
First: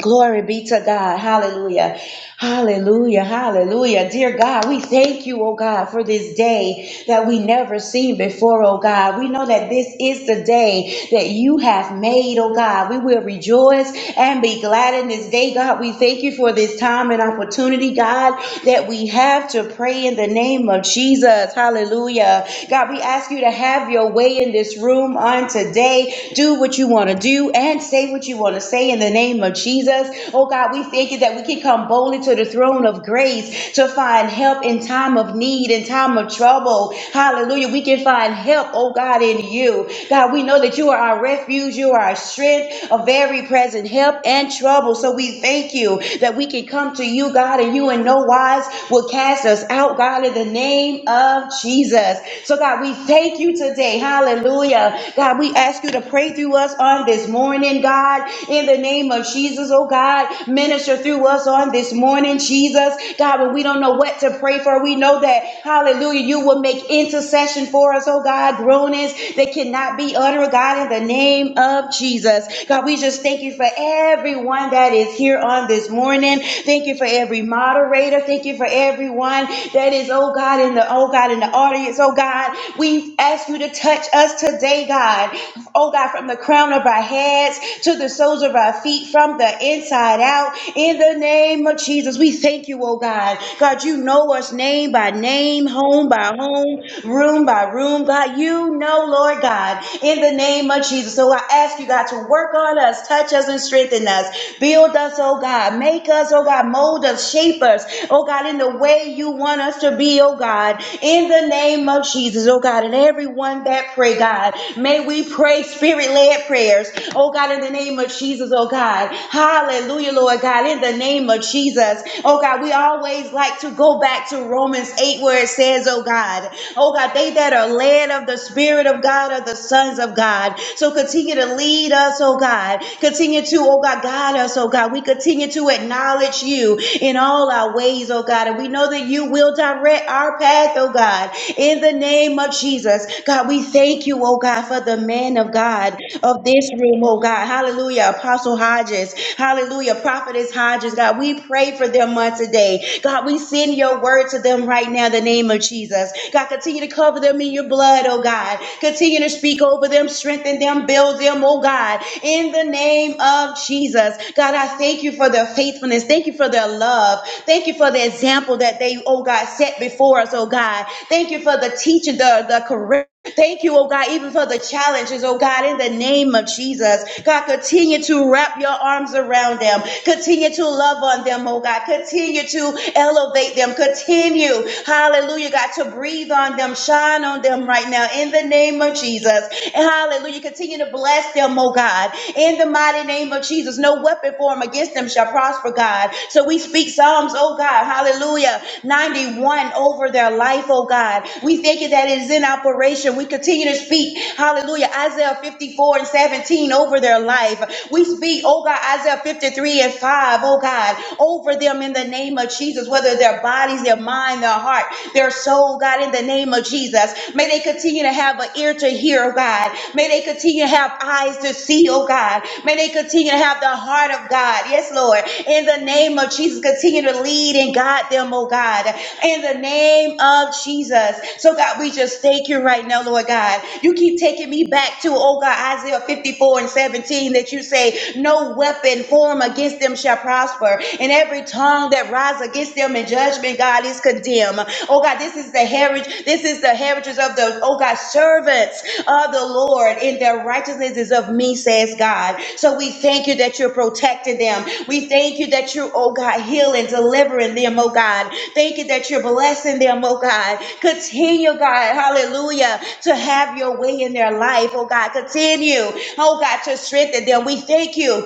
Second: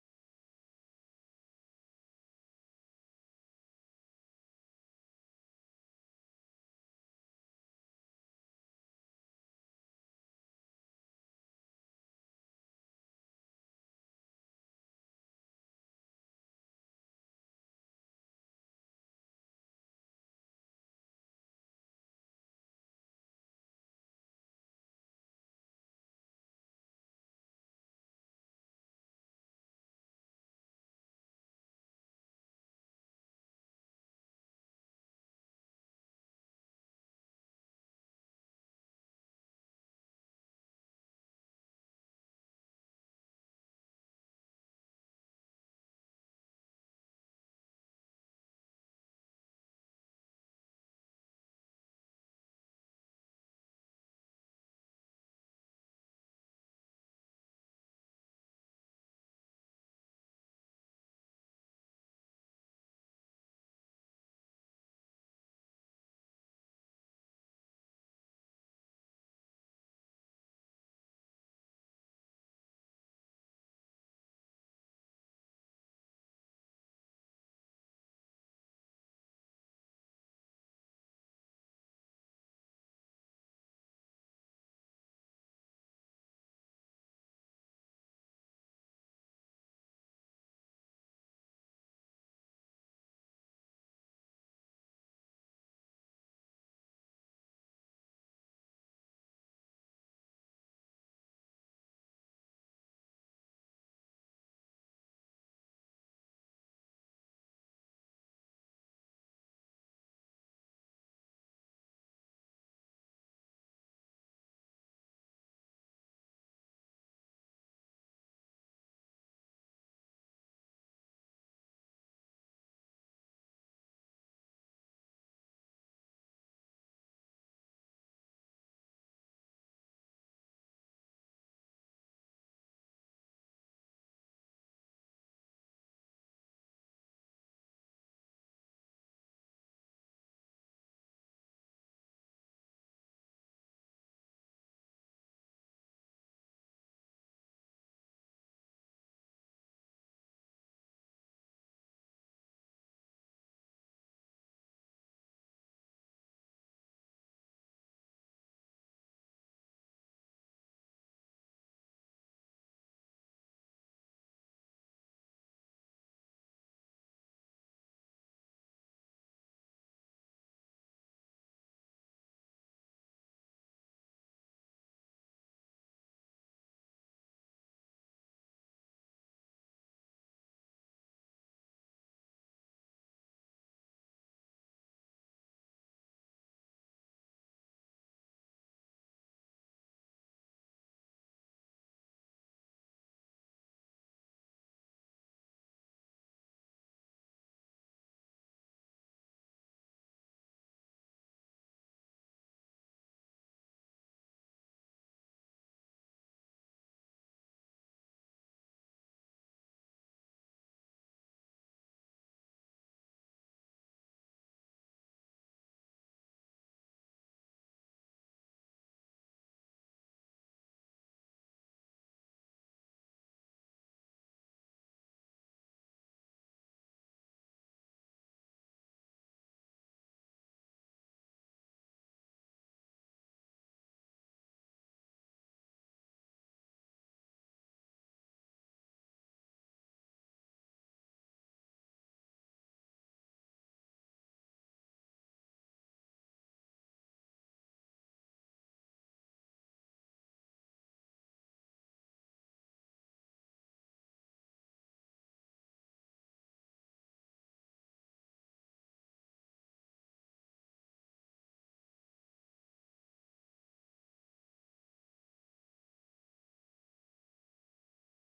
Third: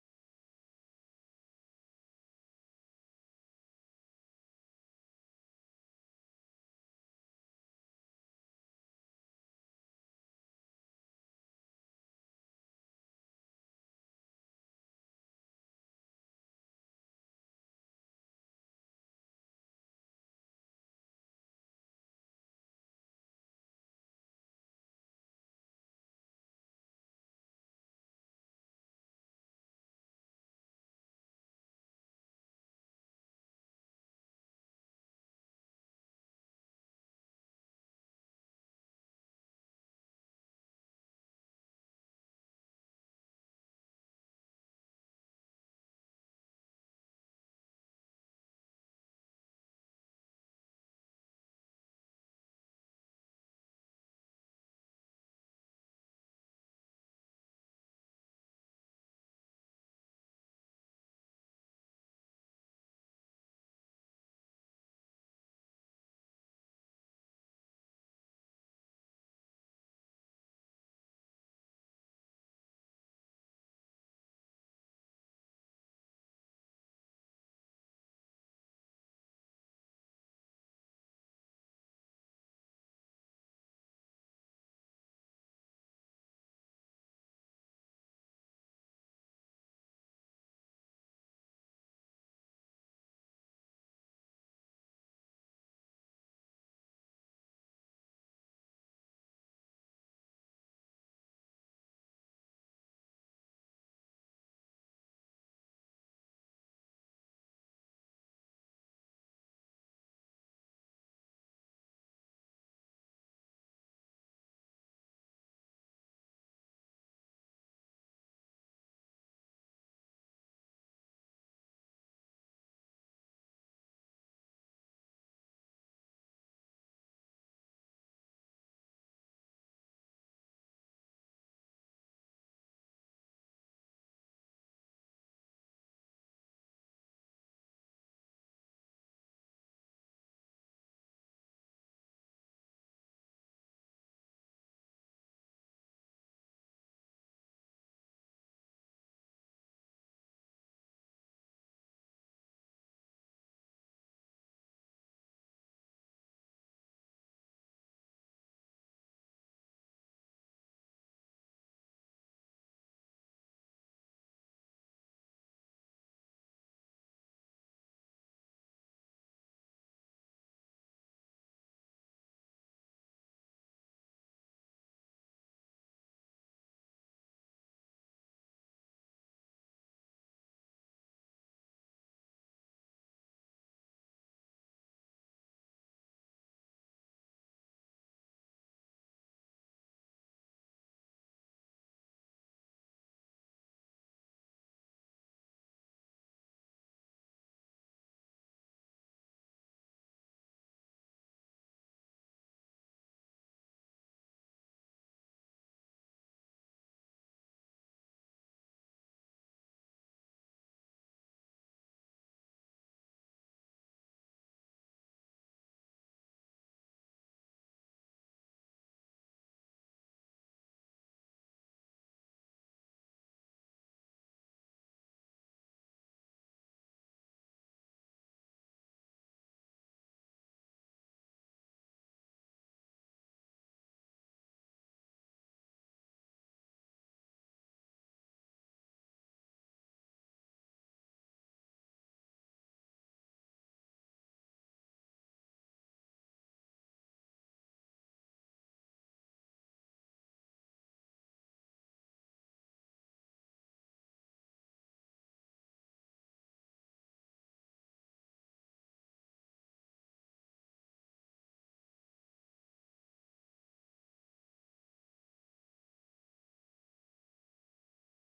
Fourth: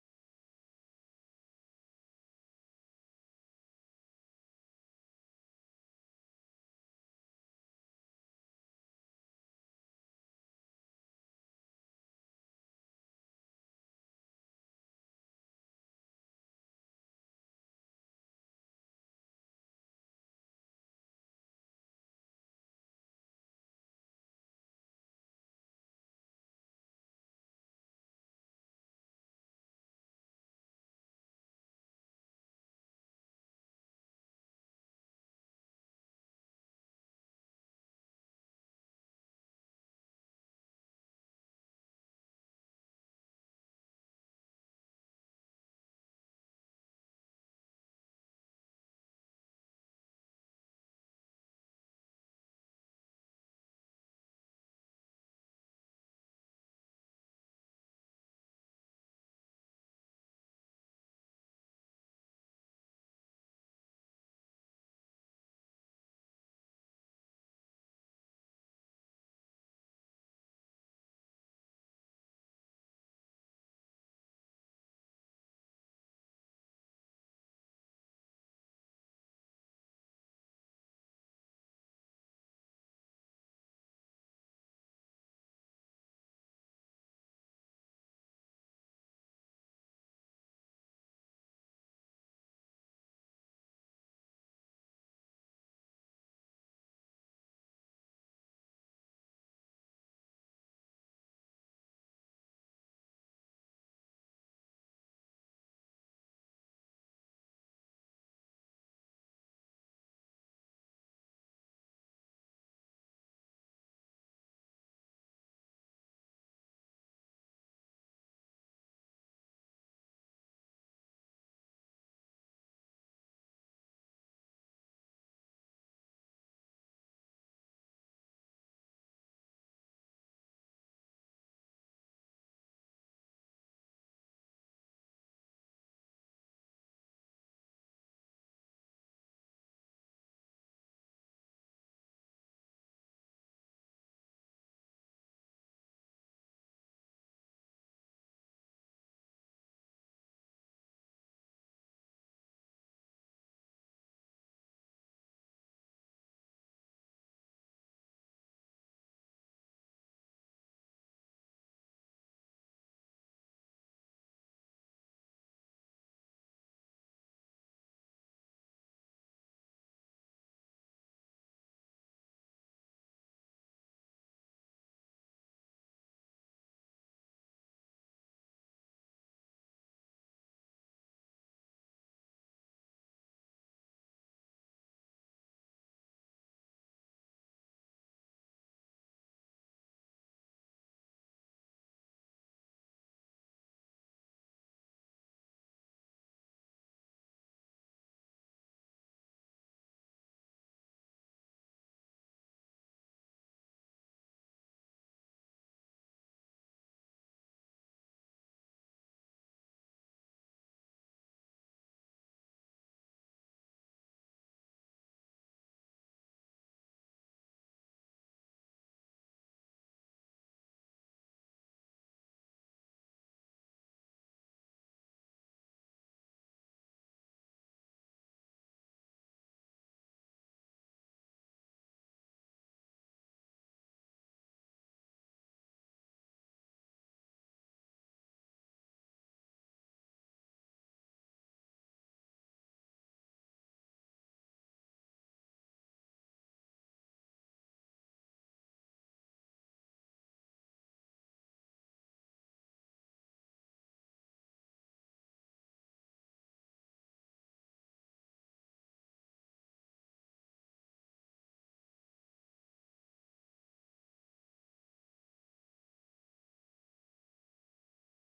[SPEAKER 4] Glory be to God. Hallelujah. Hallelujah. Hallelujah. Dear God, we thank you, oh God, for this day that we never seen before, oh God. We know that this is the day that you have made, oh God. We will rejoice and be glad in this day, God. We thank you for this time and opportunity, God, that we have to pray in the name of Jesus. Hallelujah. God, we ask you to have your way in this room on today. Do what you want to do and say what you want to say say in the name of Jesus. Oh God, we thank you that we can come boldly to the throne of grace to find help in time of need, in time of trouble. Hallelujah. We can find help, oh God, in you. God, we know that you are our refuge, you are our strength, a very present help in trouble. So we thank you that we can come to you, God, and you in no wise will cast us out, God, in the name of Jesus. So God, we thank you today. Hallelujah. God, we ask you to pray through us on this morning morning, God. In the name of Jesus, oh God, minister through us on this morning, Jesus. God, when we don't know what to pray for, we know that, hallelujah, you will make intercession for us, oh God. Groanings that cannot be uttered, God, in the name of Jesus. God, we just thank you for everyone that is here on this morning. Thank you for every moderator. Thank you for everyone that is, oh God, in the, oh God, in the audience, oh God. We ask you to touch us today, God. Oh God, from the crown crown of our heads to the soles of our feet from the inside out. In the name of Jesus, we thank you, oh God. God, you know us name by name, home by home, room by room. God, you know, Lord God, in the name of Jesus. So I ask you, God, to work on us, touch us, and strengthen us. Build us, oh God. Make us, oh God. Mold us, shape us, oh God, in the way you want us to be, oh God. In the name of Jesus, oh God. And everyone that pray, God, may we pray pray spirit led prayers. Oh God, in the name of Jesus, oh God. Hallelujah, Lord God, in the name of Jesus. Oh God, we always like to go back to Romans 8 where it says, oh God, oh God, they that are led of the Spirit of God are the sons of God. So continue to lead us, oh God. Continue to, oh God, guide us, oh God. We continue to acknowledge you in all our ways, oh God. And we know that you will direct our path, oh God, in the name of Jesus. God, we thank you, you, oh God, for the man of God of this room, oh God. Hallelujah. Apostle Hodges. Hallelujah. Prophetess Hodges. God, we pray for them on today. God, we send your word to them right now in the name of Jesus. God, continue to cover them in your blood, oh God. Continue to speak over them, strengthen them, build them, oh God. In the name of Jesus. God, I thank you for their faithfulness. Thank you for their love. Thank you for the example that they, oh God, set before us, oh God. Thank you for the teaching, the, the correction. Thank you, oh God, even for the challenges, oh God, in the name of Jesus. God, continue to wrap your arms around them. Continue to love on them, oh God. Continue to elevate them. Continue, hallelujah, God, to breathe on them, shine on them right now in the name of Jesus. And hallelujah, continue to bless them, oh God, in the mighty name of Jesus. No weapon formed against them shall prosper, God. So we speak Psalms, oh God, hallelujah, 91 over their life, oh God. We thank you that it is in operation. We continue to speak, hallelujah, Isaiah 54 and 17 over their life. We speak, oh God, Isaiah 53 and 5, oh God, over them in the name of Jesus, whether their bodies, their mind, their heart, their soul, God, in the name of Jesus. May they continue to have an ear to hear, oh God. May they continue to have to have eyes to see, oh God. May they continue to have the heart of God. Yes, Lord. In the name of Jesus, continue to lead and guide them, oh God. In the name of Jesus. So, God, we just thank you right now, Lord God. You keep taking me back to, oh God, Isaiah 54 and 17 that you say, No weapon formed against them shall prosper, and every tongue that rises against them in judgment, God, is condemned kingdom. Oh God, this is the heritage. This is the heritage of the, oh God, servants of the Lord in their righteousness is of me, says God. So we thank you that you're protecting them. We thank you that you're, oh God, healing, delivering them, oh God. Thank you that you're blessing them, oh God. Continue, God, hallelujah, to have your way in their life, oh God. Continue, oh God, to strengthen them. We thank you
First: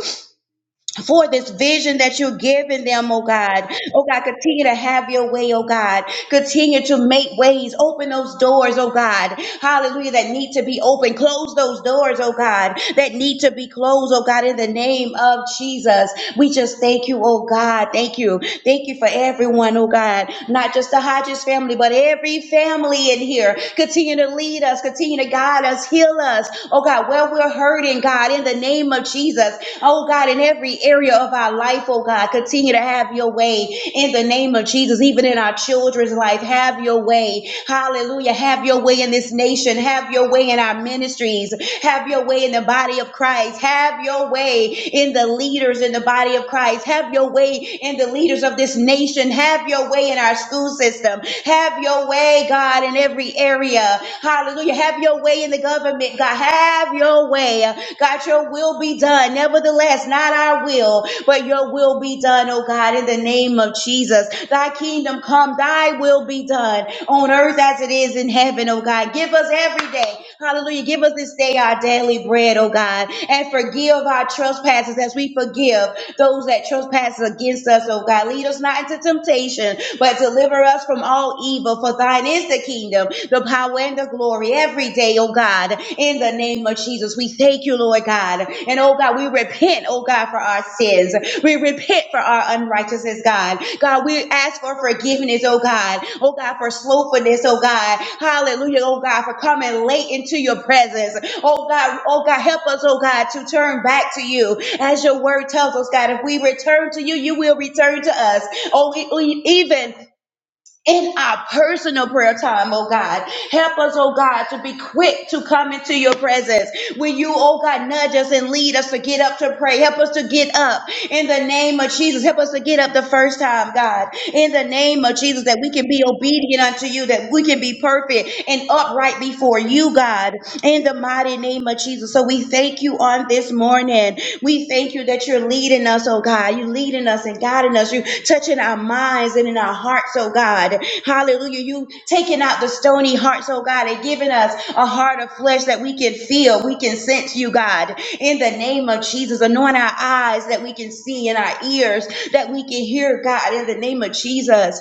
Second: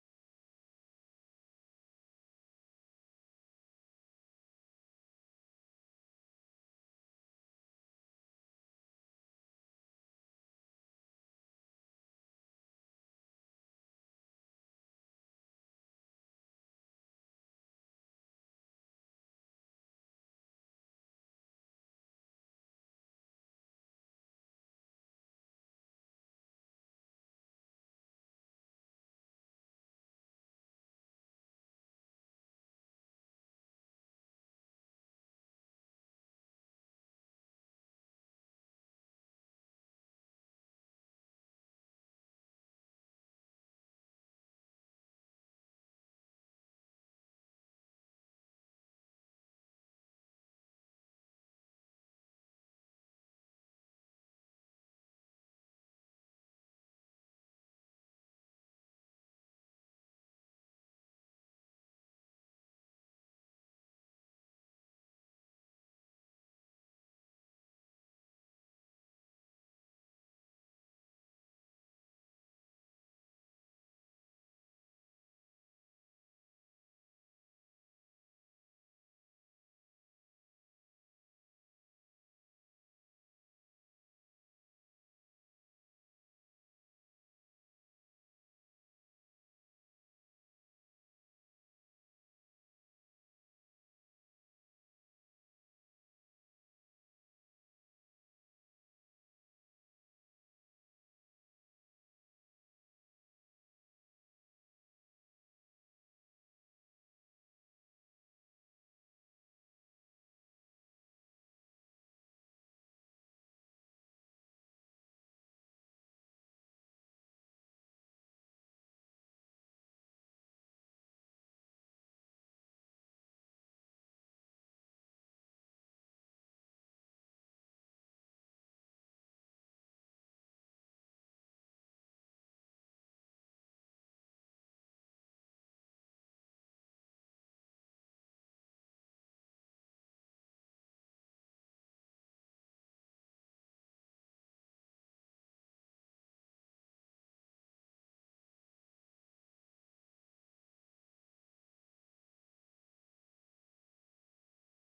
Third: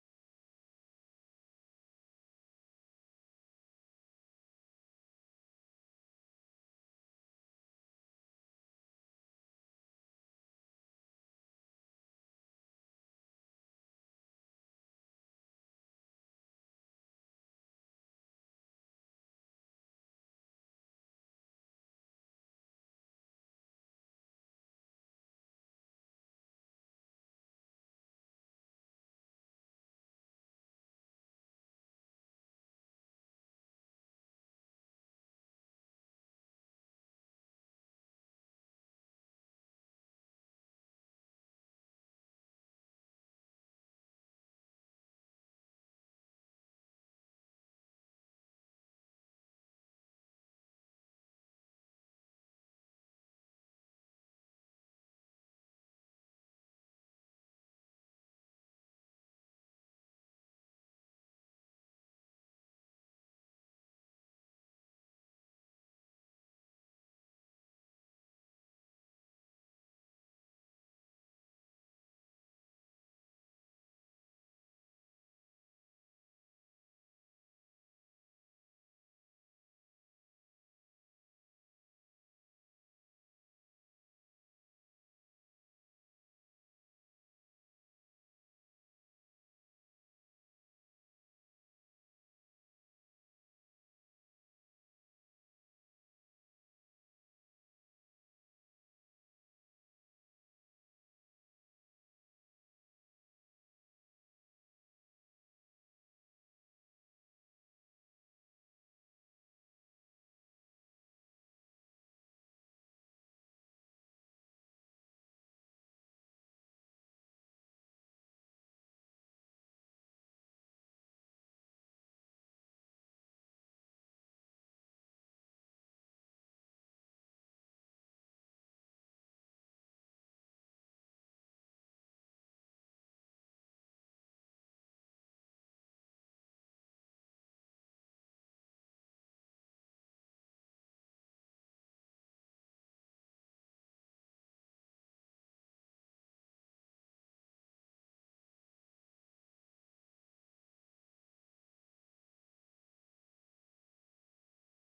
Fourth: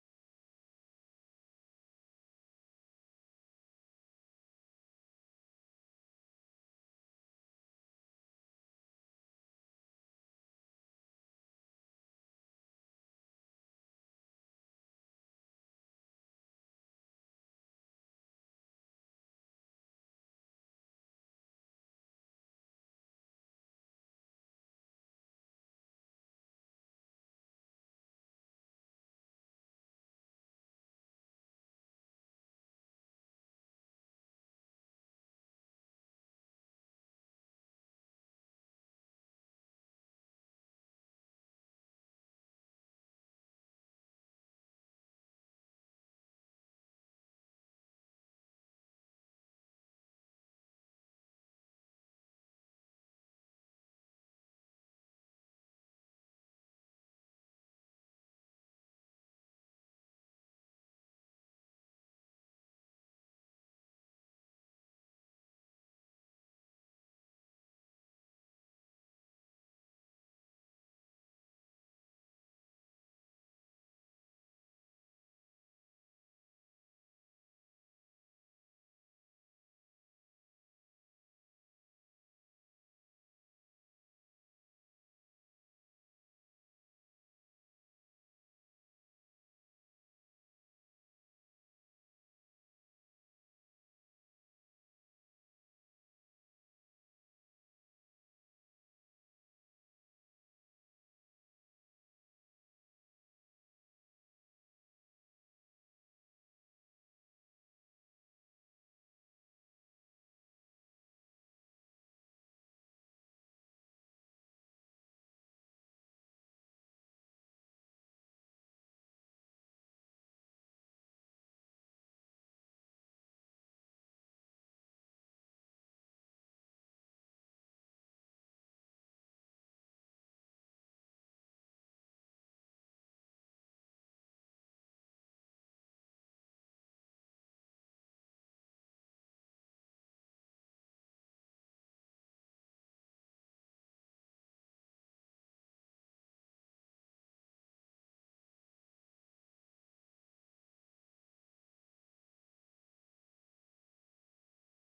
[SPEAKER 4] for this vision that you're giving them, oh God. Oh God, continue to have your way, oh God. Continue to make ways. Open those doors, oh God. Hallelujah, that need to be open. Close those doors, oh God, that need to be closed, oh God, in the name of Jesus. We just thank you, oh God. Thank you. Thank you for everyone, oh God. Not just the Hodges family, but every family in here. Continue to lead us, continue to guide us, heal heal us. Oh God, where we're hurting, God, in the name of Jesus. Oh God, in every area of our life, oh God, continue to have your way in the name of Jesus, even in our children's life. Have your way. Hallelujah. Have your way in this nation. Have your way in our ministries. Have your way in the body of Christ. Have your way in the leaders in the body of Christ. Have your way in the leaders of this nation. Have your way in our school system system. Have your way, God, in every area. Hallelujah. Have your way in the government, God. Have your way. God, your will be done. Nevertheless, not our will, but your will be done, oh God, in the name of Jesus. Thy kingdom come, thy will be done on earth as it is in heaven, oh God. Give us every day, hallelujah. Give us this day our daily bread, oh God, and forgive our trespasses as we forgive those that trespass against us, oh God. Lead us not into temptation, but deliver us from all evil. For thine is the kingdom, the power, and the glory every day, oh God. In the name of Jesus, we thank you, Lord God. And oh God, we repent, oh God, for our sins. We repent for our unrighteousness, God. God, we ask for forgiveness, oh God. Oh God, for slothfulness, oh God. Hallelujah, oh God, for coming late into your presence. Oh God, oh God, help us, oh God, to turn back to you. As your word tells us, God, if we return to you, you will return to us. Oh, e- e- even in our personal prayer time, oh God. Help us, oh God, to be quick to come into your presence. When you, oh God, nudge us and lead us to get up to pray, help us to get up in the name of Jesus. Help us to get up the first time, God, in the name of Jesus, that we can be obedient unto you, that we can be perfect and upright before you, God, in the mighty name of Jesus. So we thank you on this morning. We thank you that you're leading us leading us, oh God. You leading us and guiding us. You touching our minds and in our hearts, oh God. Hallelujah. You taking out the stony hearts, oh God, and giving us a heart of flesh that we can feel. We can sense you, God. In the name of Jesus, anoint our eyes that we can see and our ears that we can hear, God. In the name of Jesus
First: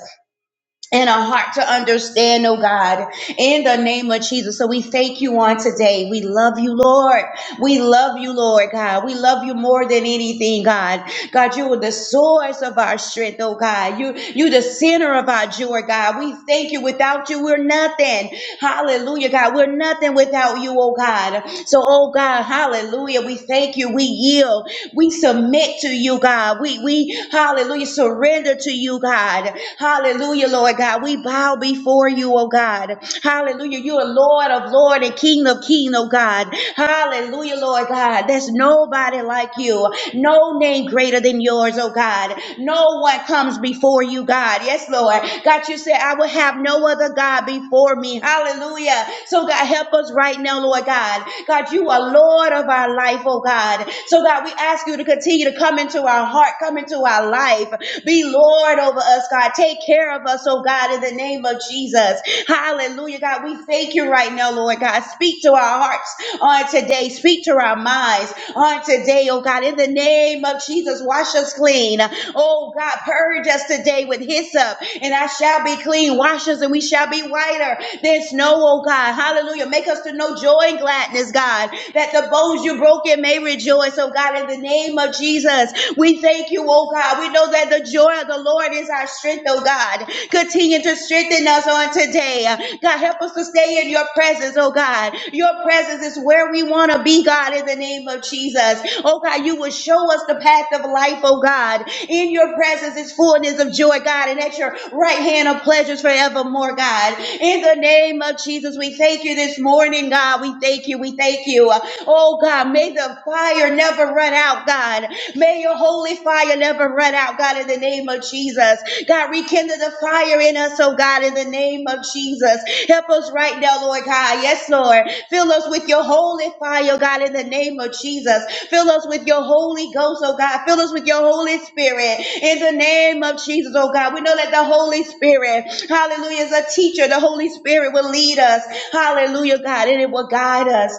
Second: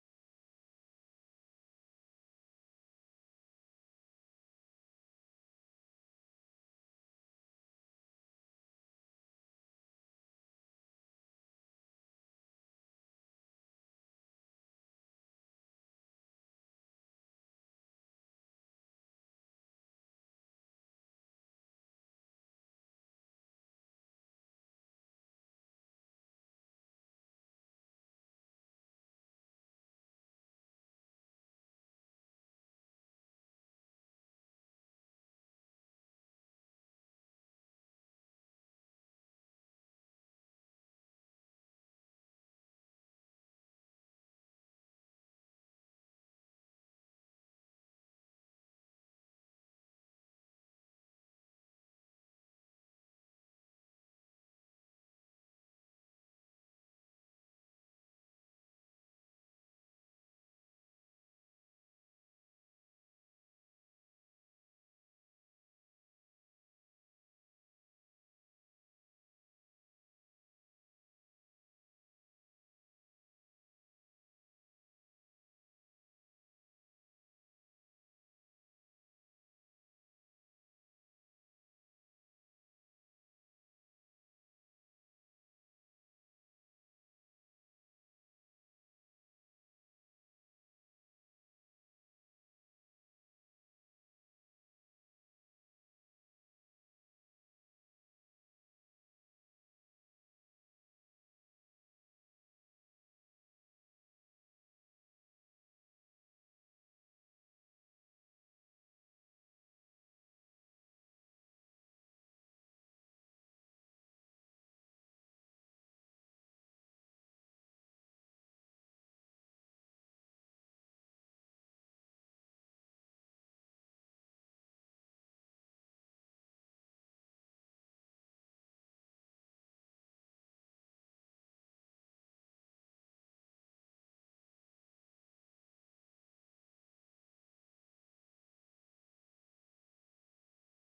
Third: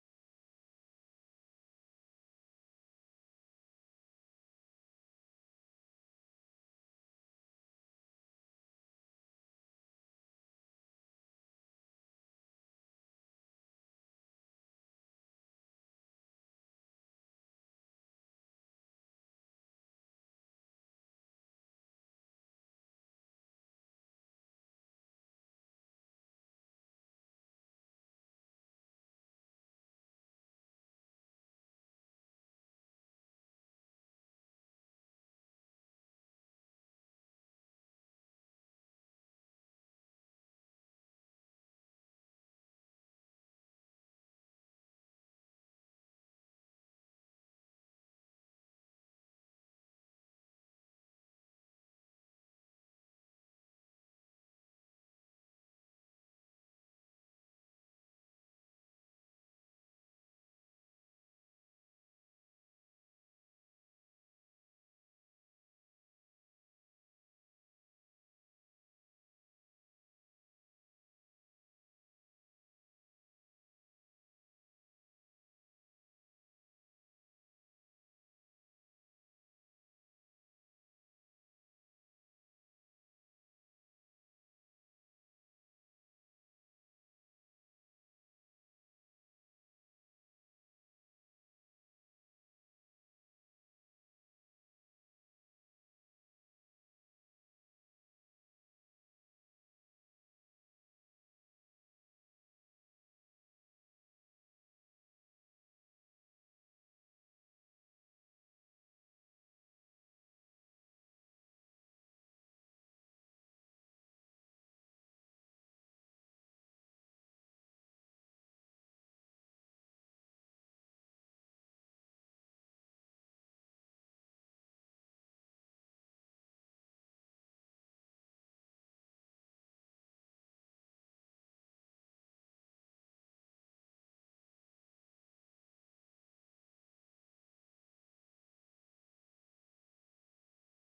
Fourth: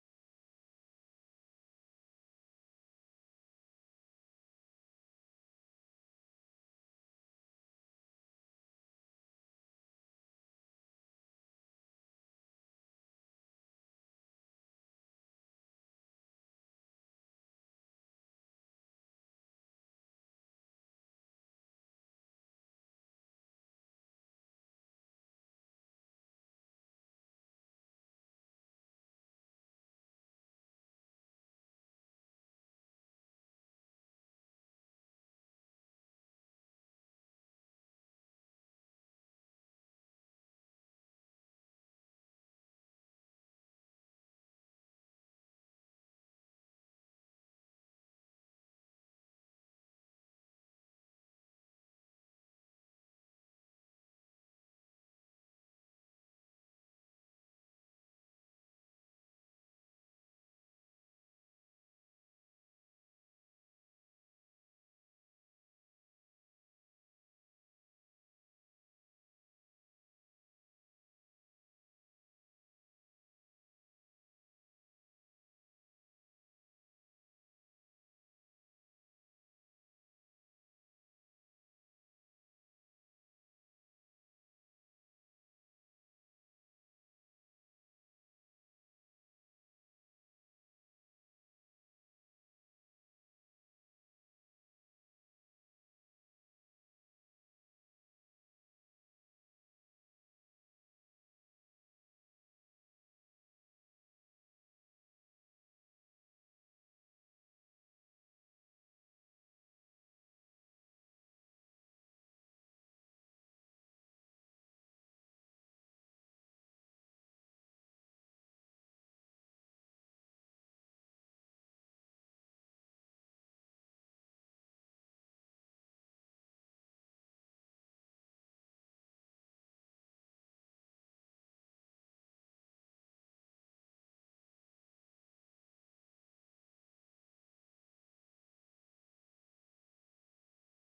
[SPEAKER 4] and a heart to understand, oh God, in the name of Jesus. So we thank you on today. We love you, Lord. We love you, Lord God. We love you more than anything, God. God, you are the source of our strength, oh God. You, you the center of our joy, God. We thank you. Without you, we're nothing. Hallelujah, God. We're nothing without you, oh God. So, oh God, hallelujah. We thank you. We yield. We submit to you, God. We, we, hallelujah, surrender to you, God. Hallelujah, Lord God. We bow before you, oh God. Hallelujah. You are Lord of Lord and King of King, oh God. Hallelujah, Lord God. There's nobody like you. No name greater than yours, oh God. No one comes before you, God. Yes, Lord. God, you said, I will have no other God before me. Hallelujah. So, God, help us right now, Lord God. God, you are Lord of our life, oh God. So, God, we ask you to continue to come into our heart, come into our life. Be Lord over us, God. Take care of us, oh God, in the name of Jesus. Hallelujah, God. We thank you right now, Lord God. Speak to our hearts on today. Speak to enter our minds on today, oh God. In the name of Jesus, wash us clean. Oh God, purge us today with hyssop, and I shall be clean. Wash us, and we shall be whiter than snow, oh God. Hallelujah. Make us to know joy and gladness, God, that the bones you broken may rejoice, oh God. In the name of Jesus, we thank you, oh God. We know that the joy of the Lord is our strength, oh God. Continue to strengthen us on today today. God, help us to stay in your presence, oh God. Your presence is where we want to be, God, in the name of Jesus. Oh God, you will show us the path of life, oh God. In your presence is fullness of joy, God, and at your right hand of pleasures forevermore, God. In the name of Jesus, we thank you this morning, God. We thank you. We thank you. Oh God, may the fire never run out, God. May your holy fire fire never run out, God, in the name of Jesus. God, rekindle the fire in us, oh God, in the name of Jesus. Help us right now, Lord God. Yes, Lord. Fill us with your holy fire, oh God, in the name of Jesus. Fill us with your Holy Ghost, oh God. Fill us with your Holy Spirit in the name of Jesus, oh God. We know that the Holy Spirit, hallelujah, is a teacher. The Holy Spirit will lead us, hallelujah, God, and it will guide us.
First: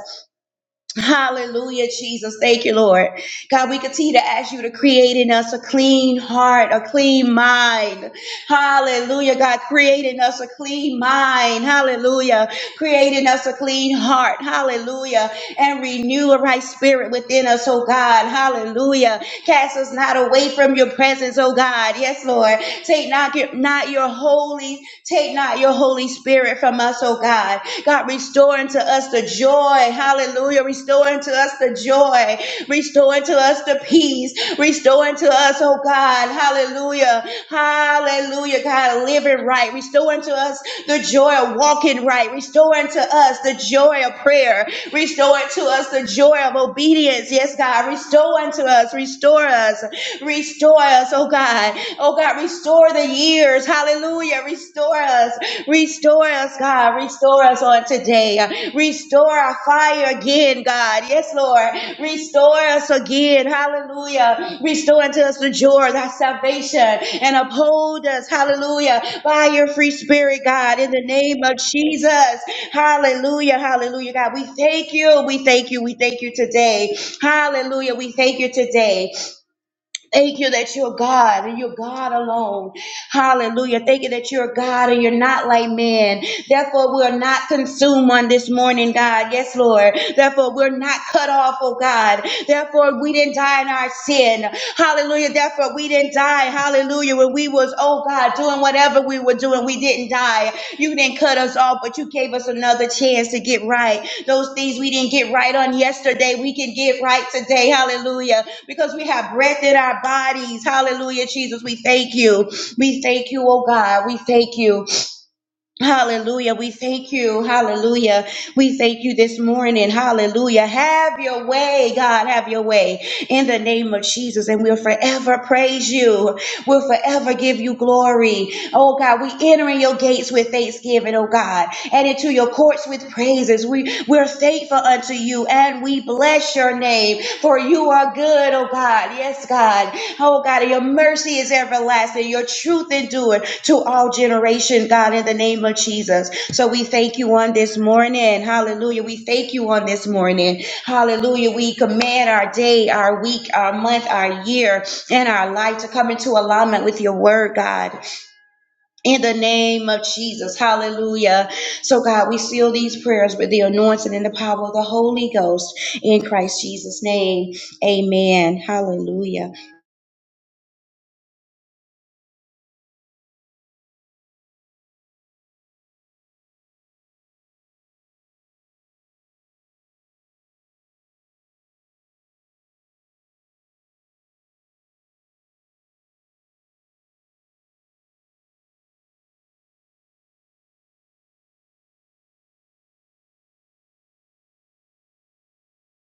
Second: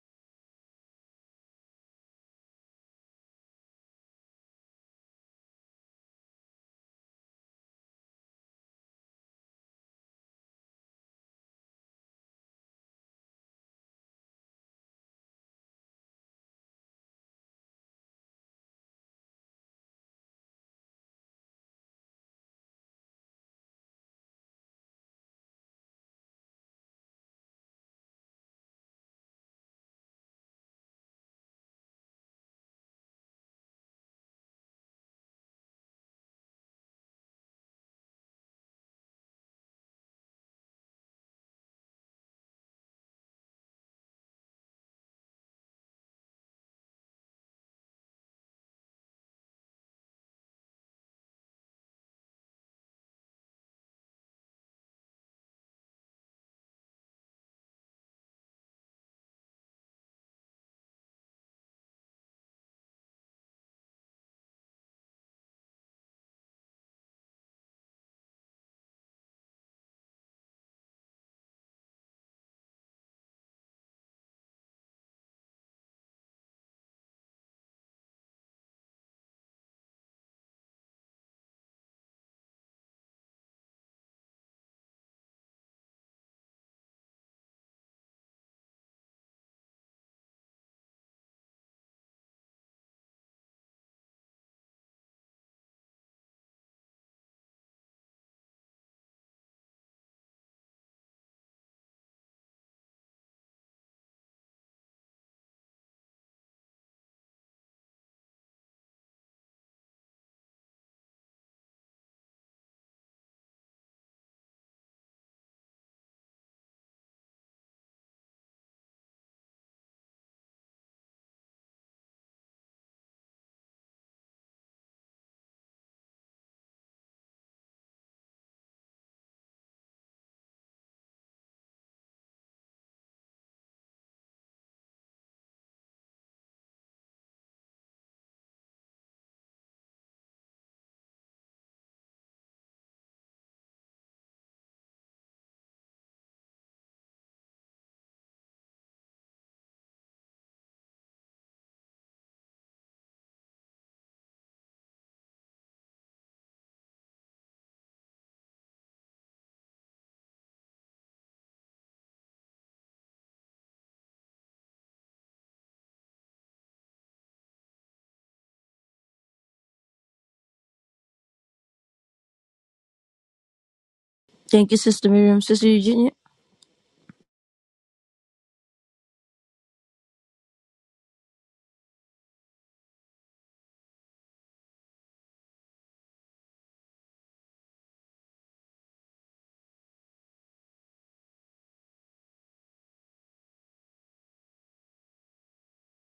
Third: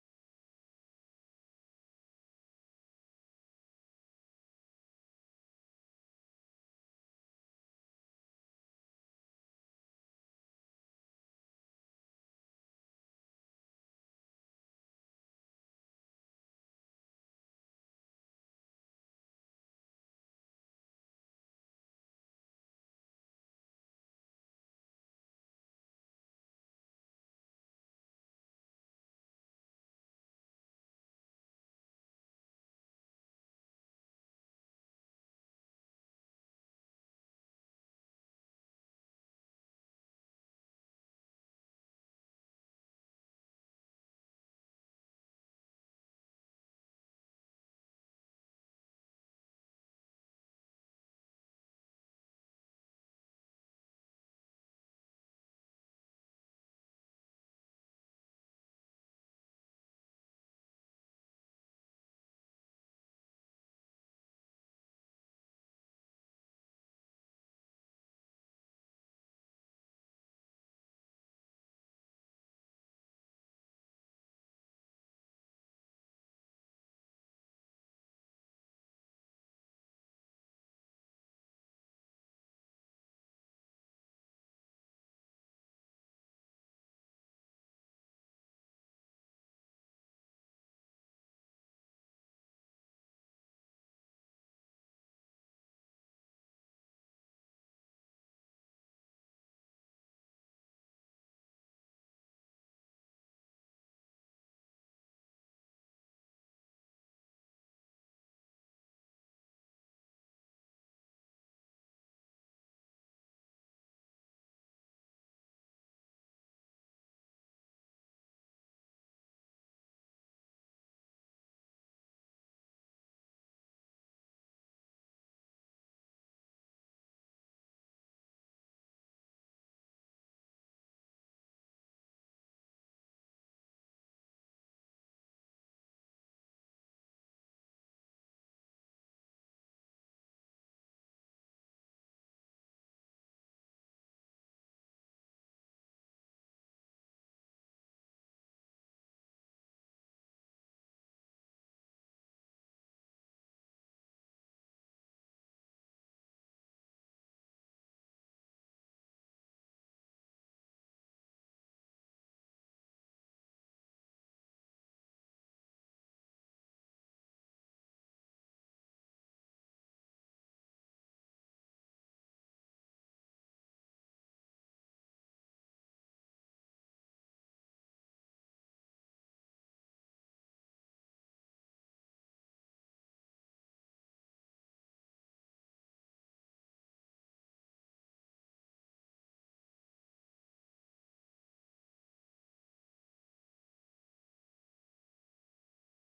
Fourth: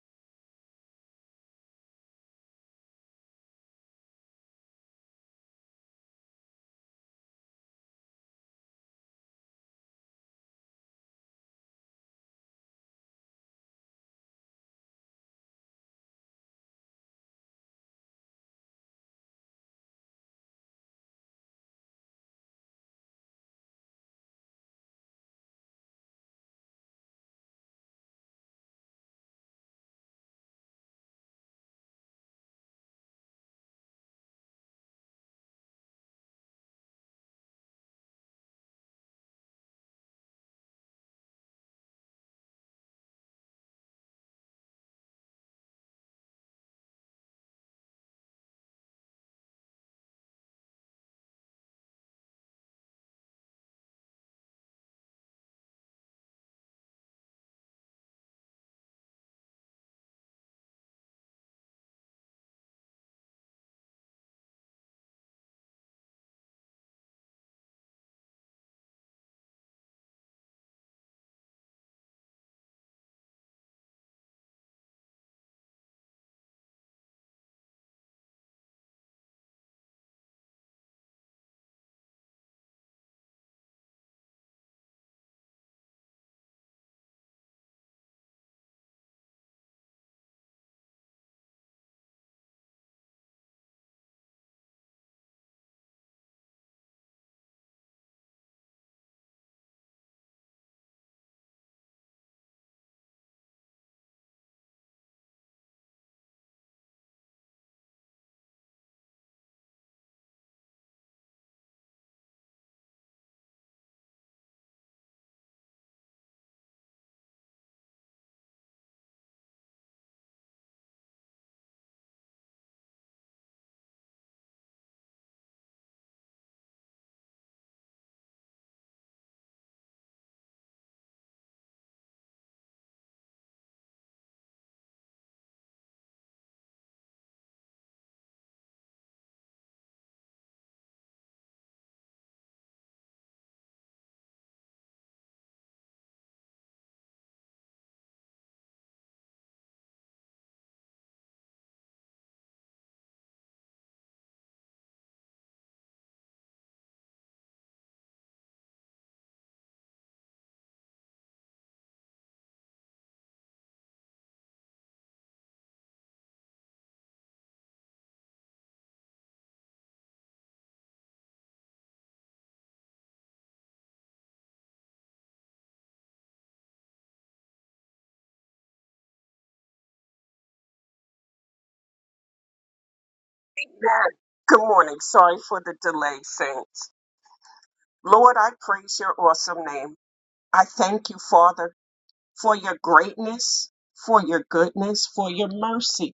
[SPEAKER 4] Hallelujah, Jesus. Thank you, Lord. God, we continue to ask you to create in us a clean heart, a clean mind. Hallelujah, God, create in us a clean mind. Hallelujah. Create in us a clean heart. Hallelujah. And renew a right spirit within us, oh God. Hallelujah. Cast us not away from your presence, oh God. Yes, Lord. Take not your, not your holy, take not your Holy Spirit from us, oh God. God, restore unto us the joy. Hallelujah. Restore unto us the joy. Restore unto us the peace. Restore unto us, oh God. Hallelujah. Hallelujah. God, living right. Restore unto us the joy of walking right. Restore unto us the joy of prayer. Restore unto us the joy of obedience. Yes, God. Restore unto us. Restore us. Restore us, oh God. Oh God, restore the years. Hallelujah. Restore us. Restore us, God. Restore us on today. Restore our fire again, God. Yes, Lord. Restore us again. Hallelujah. Restore unto us the joy, of thy salvation, and uphold us. Hallelujah. By your free spirit, God, in the name of Jesus. Hallelujah. Hallelujah. God, we thank you. We thank you. We thank you today. Hallelujah. We thank you today. Thank you that you're God and you're God alone. Hallelujah. Thank you that you're God and you're not like man. Therefore, we're not consumed on this morning, God. Yes, Lord. Therefore, we're not cut off, oh God. Therefore, we didn't die in our sin. Hallelujah. Therefore, we didn't die. Hallelujah. When we was, oh God, doing whatever we were doing, we didn't die. You didn't cut us off, but you gave us another chance to get right. Those things we didn't get right on yesterday, we can get right today. Hallelujah. Because we have breath in our bodies. Hallelujah, Jesus. We thank you. We thank you, oh God. We thank you. Hallelujah. We thank you. Hallelujah. We thank you this morning. Hallelujah. Have your way, God. Have your way in the name of Jesus. And we'll forever praise you will forever give you glory. Oh God, we enter in your gates with thanksgiving, oh God, and into your courts with praises. We, we're thankful unto you and we bless your name, for you are good, oh God. Yes, God. Oh God, and your mercy is everlasting. Your truth endured to all generation, God, in the name of Jesus. So we thank you on this morning. Hallelujah. We thank you on this morning. Hallelujah. We command our day, our week, our month, our year in our life to come into alignment with your word, God, in the name of Jesus. Hallelujah. So, God, we seal these prayers with the anointing and the power of the Holy Ghost in Christ Jesus' name. Amen. Hallelujah.
[SPEAKER 1] Thank you, Sister Miriam. Sister Eugenia.
[SPEAKER 3] Amen. Good morning. Sorry for the delay, saints. Lord, I praise your awesome name. I thank you, Father, for your greatness, for your goodness, for your mercy.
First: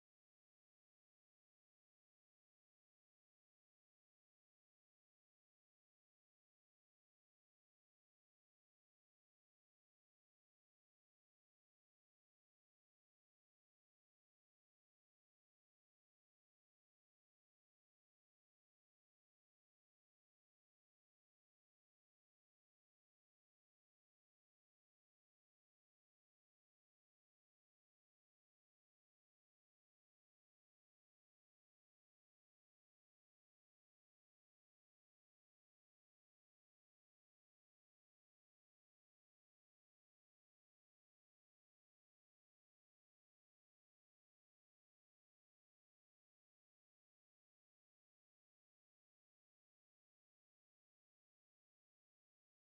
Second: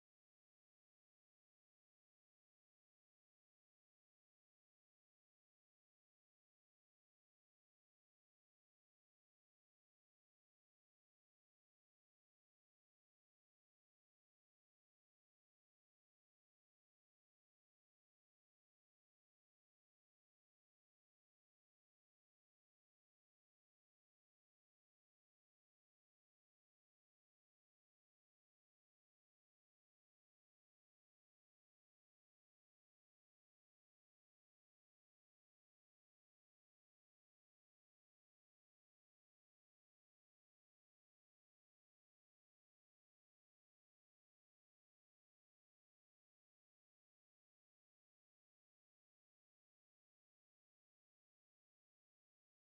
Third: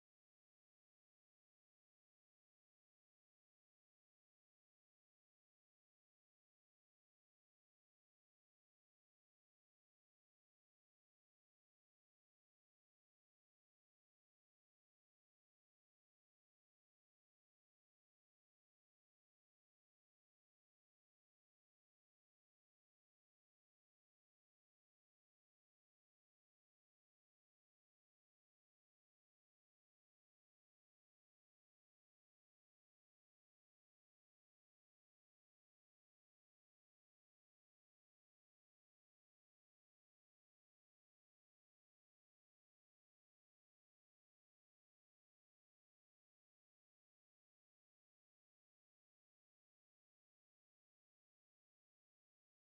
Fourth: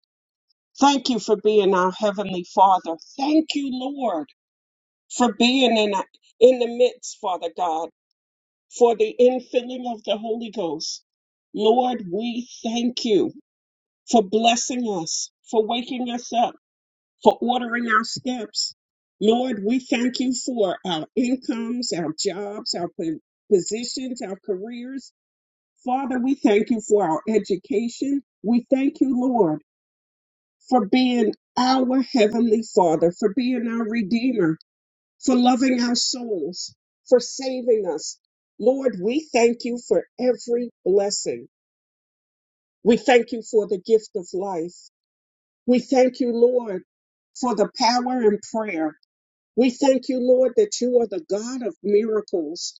[SPEAKER 3] Thank you for being our Heavenly Father. Thank you, Lord. for being in, in the midst, Father God, for the infilling of the Holy Ghost. Lord, we thank you for blessing us, for waking us up, for ordering our steps. Lord, we thank you for our incomes, our jobs, our po- positions, our careers. Father, we thank you for our education. We thank you, Lord, for being our Heavenly Father, for being our Redeemer, for loving our souls, for saving us. Lord, we thank you for every blessing. We thank you for the gift of life. We thank you, Lord, for the power in prayer. We thank you, Lord, that you are the God of miracles.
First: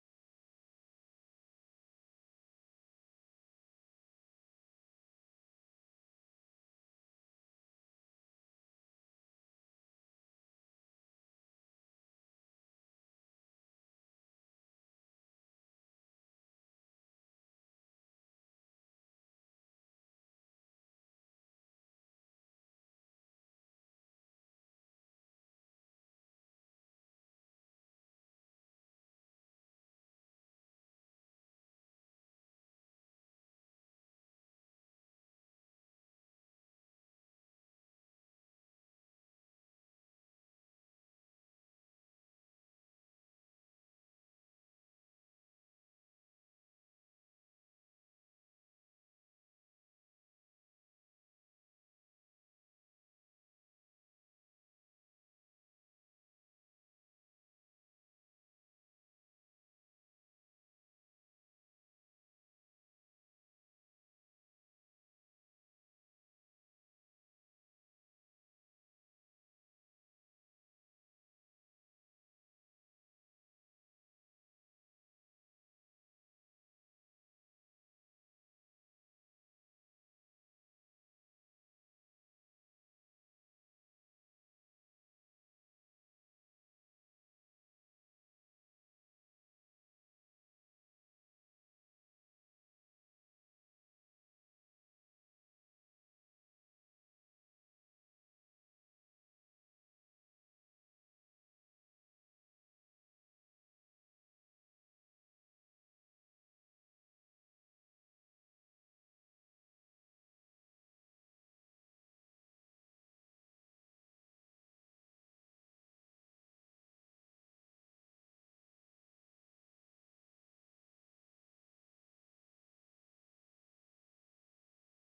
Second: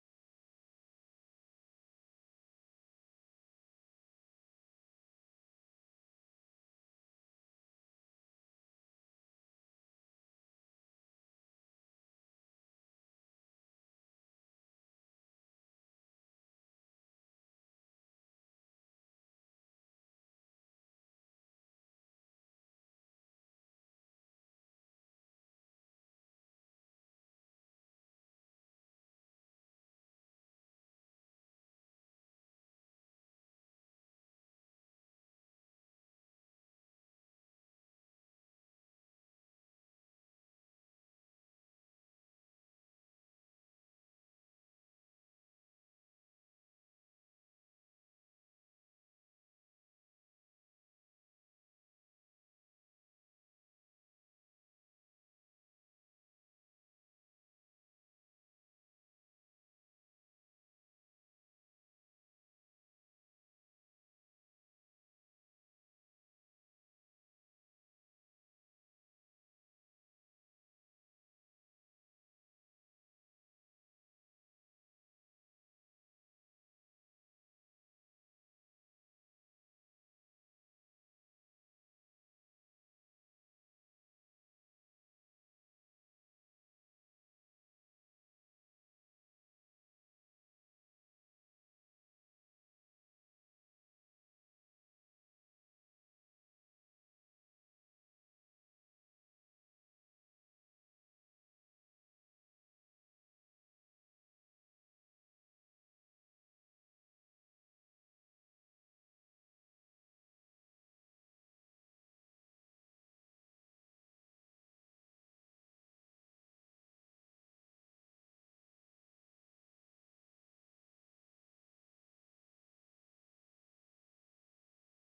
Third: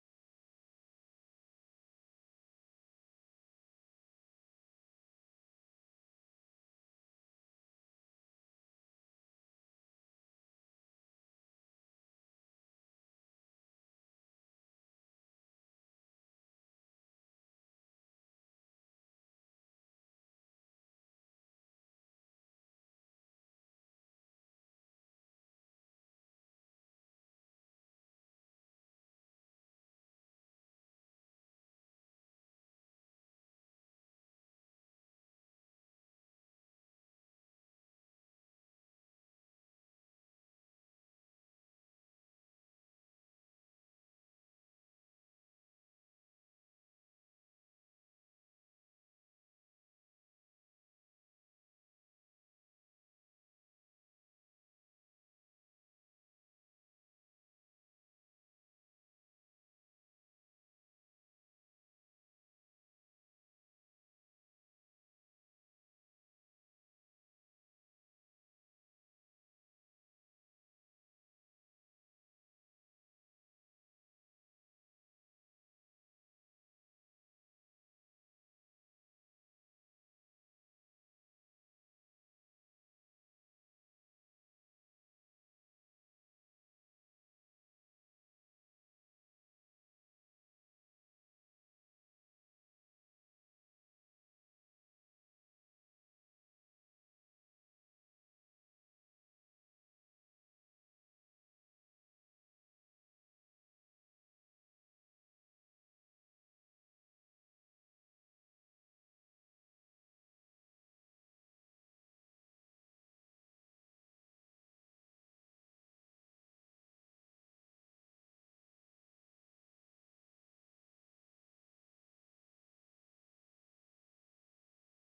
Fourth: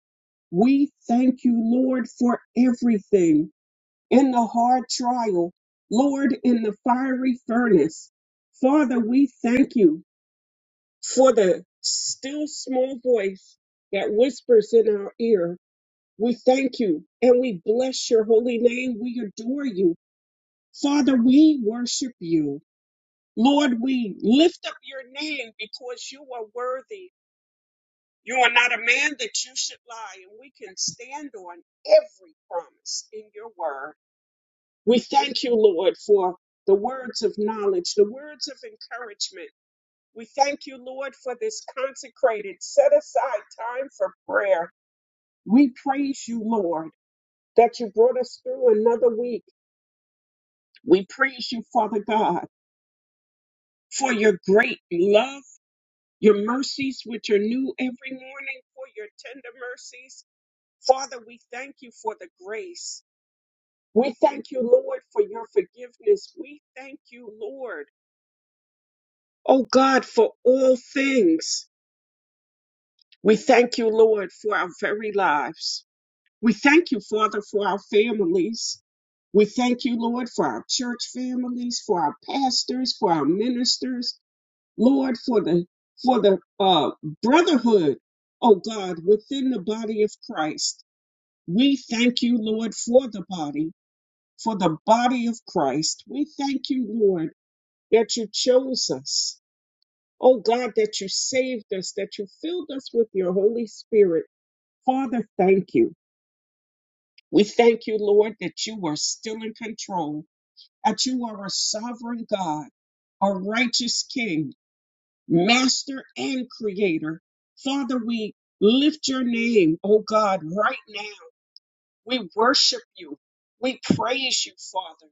[SPEAKER 3] We thank you, Lord, for everything in the hard trial, Lord, in the fiery furnace. Father, we thank you for the still small voice that whispers in our ear. We thank you and we bless your holy name. We adore you. Father, we worship you. Lord, we lift up your name because you are worthy. You are not a man that you should lie, and we can stand on every promise in your word. We thank you, Lord, for the words of knowledge, the words of encouragement We thank you, Lord, for this consecrated, set aside time for prayer. We praise you, Lord, that you brought us through another week. We praise you, Father God, for your great love, your mercies, which are new every morning, for your tender mercies. Father, we thank you for the grace. We thank you, Lord, for your forgiveness. We thank you, Lord, oh God, for all things. We thank you, Lord, for our very lives. We thank you, Father, for our families. We thank you, Lord, for our church families, for our pastors, for our ministers, Lord, for the for the uh, brotherhood, oh God, within the body of Christ. We thank you, Lord, for the body, for the body of Christ. We thank you, Lord, that you chose us. Oh God, that you saved us, that you filled us with your Holy Spirit. Father, thank you. We thank you, Lord, that you are still in control, that you are a sovereign God, a righteous King, Master and Creator. Father, we lift your name, O God, right now. We worship you. We praise you, Father.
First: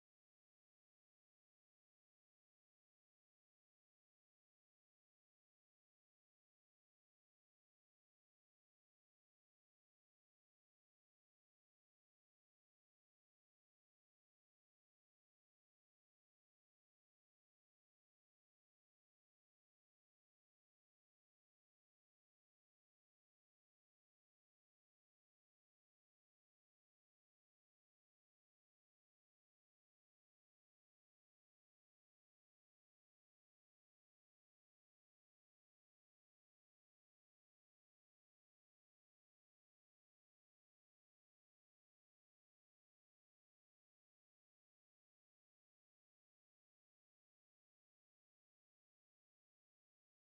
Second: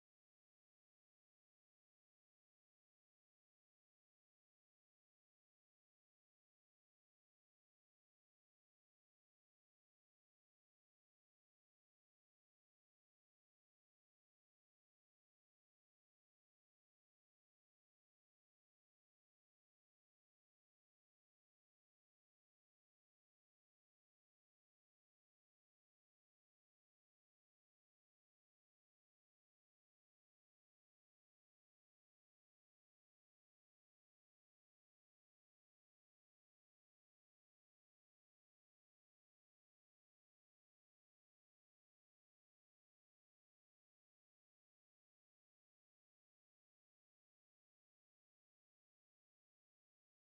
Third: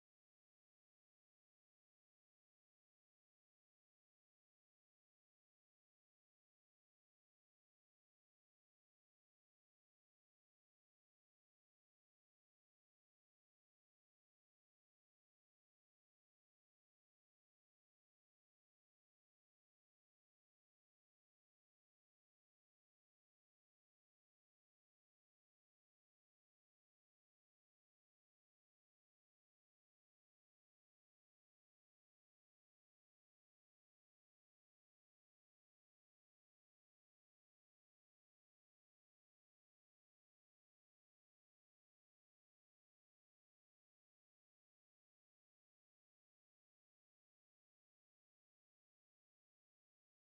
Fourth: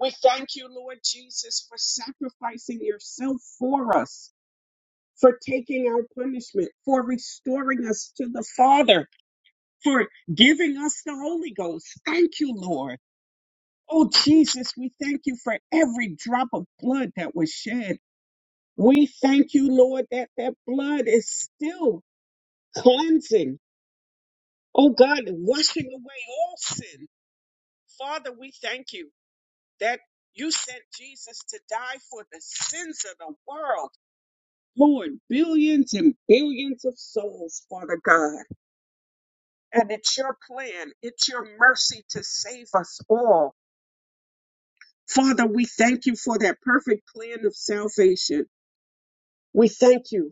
[SPEAKER 3] We thank you, Lord Jesus, for sacrificing yourself for us, for taking our punishment, for restoring us to the Father, for giving us the Holy Ghost. Thank you, Lord. Oh, Jesus, we thank you for every drop of blood that was shed. We thank you, Lord, that that blood is still cleansing. Oh, God, washing away all sin. Father, we thank you that you sent Jesus to die for the sins of the world. Lord, billions and billions of souls, Father God. And it's your plan, it's your mercy to save us all. Father, we thank you for that perfect plan of salvation. We thank you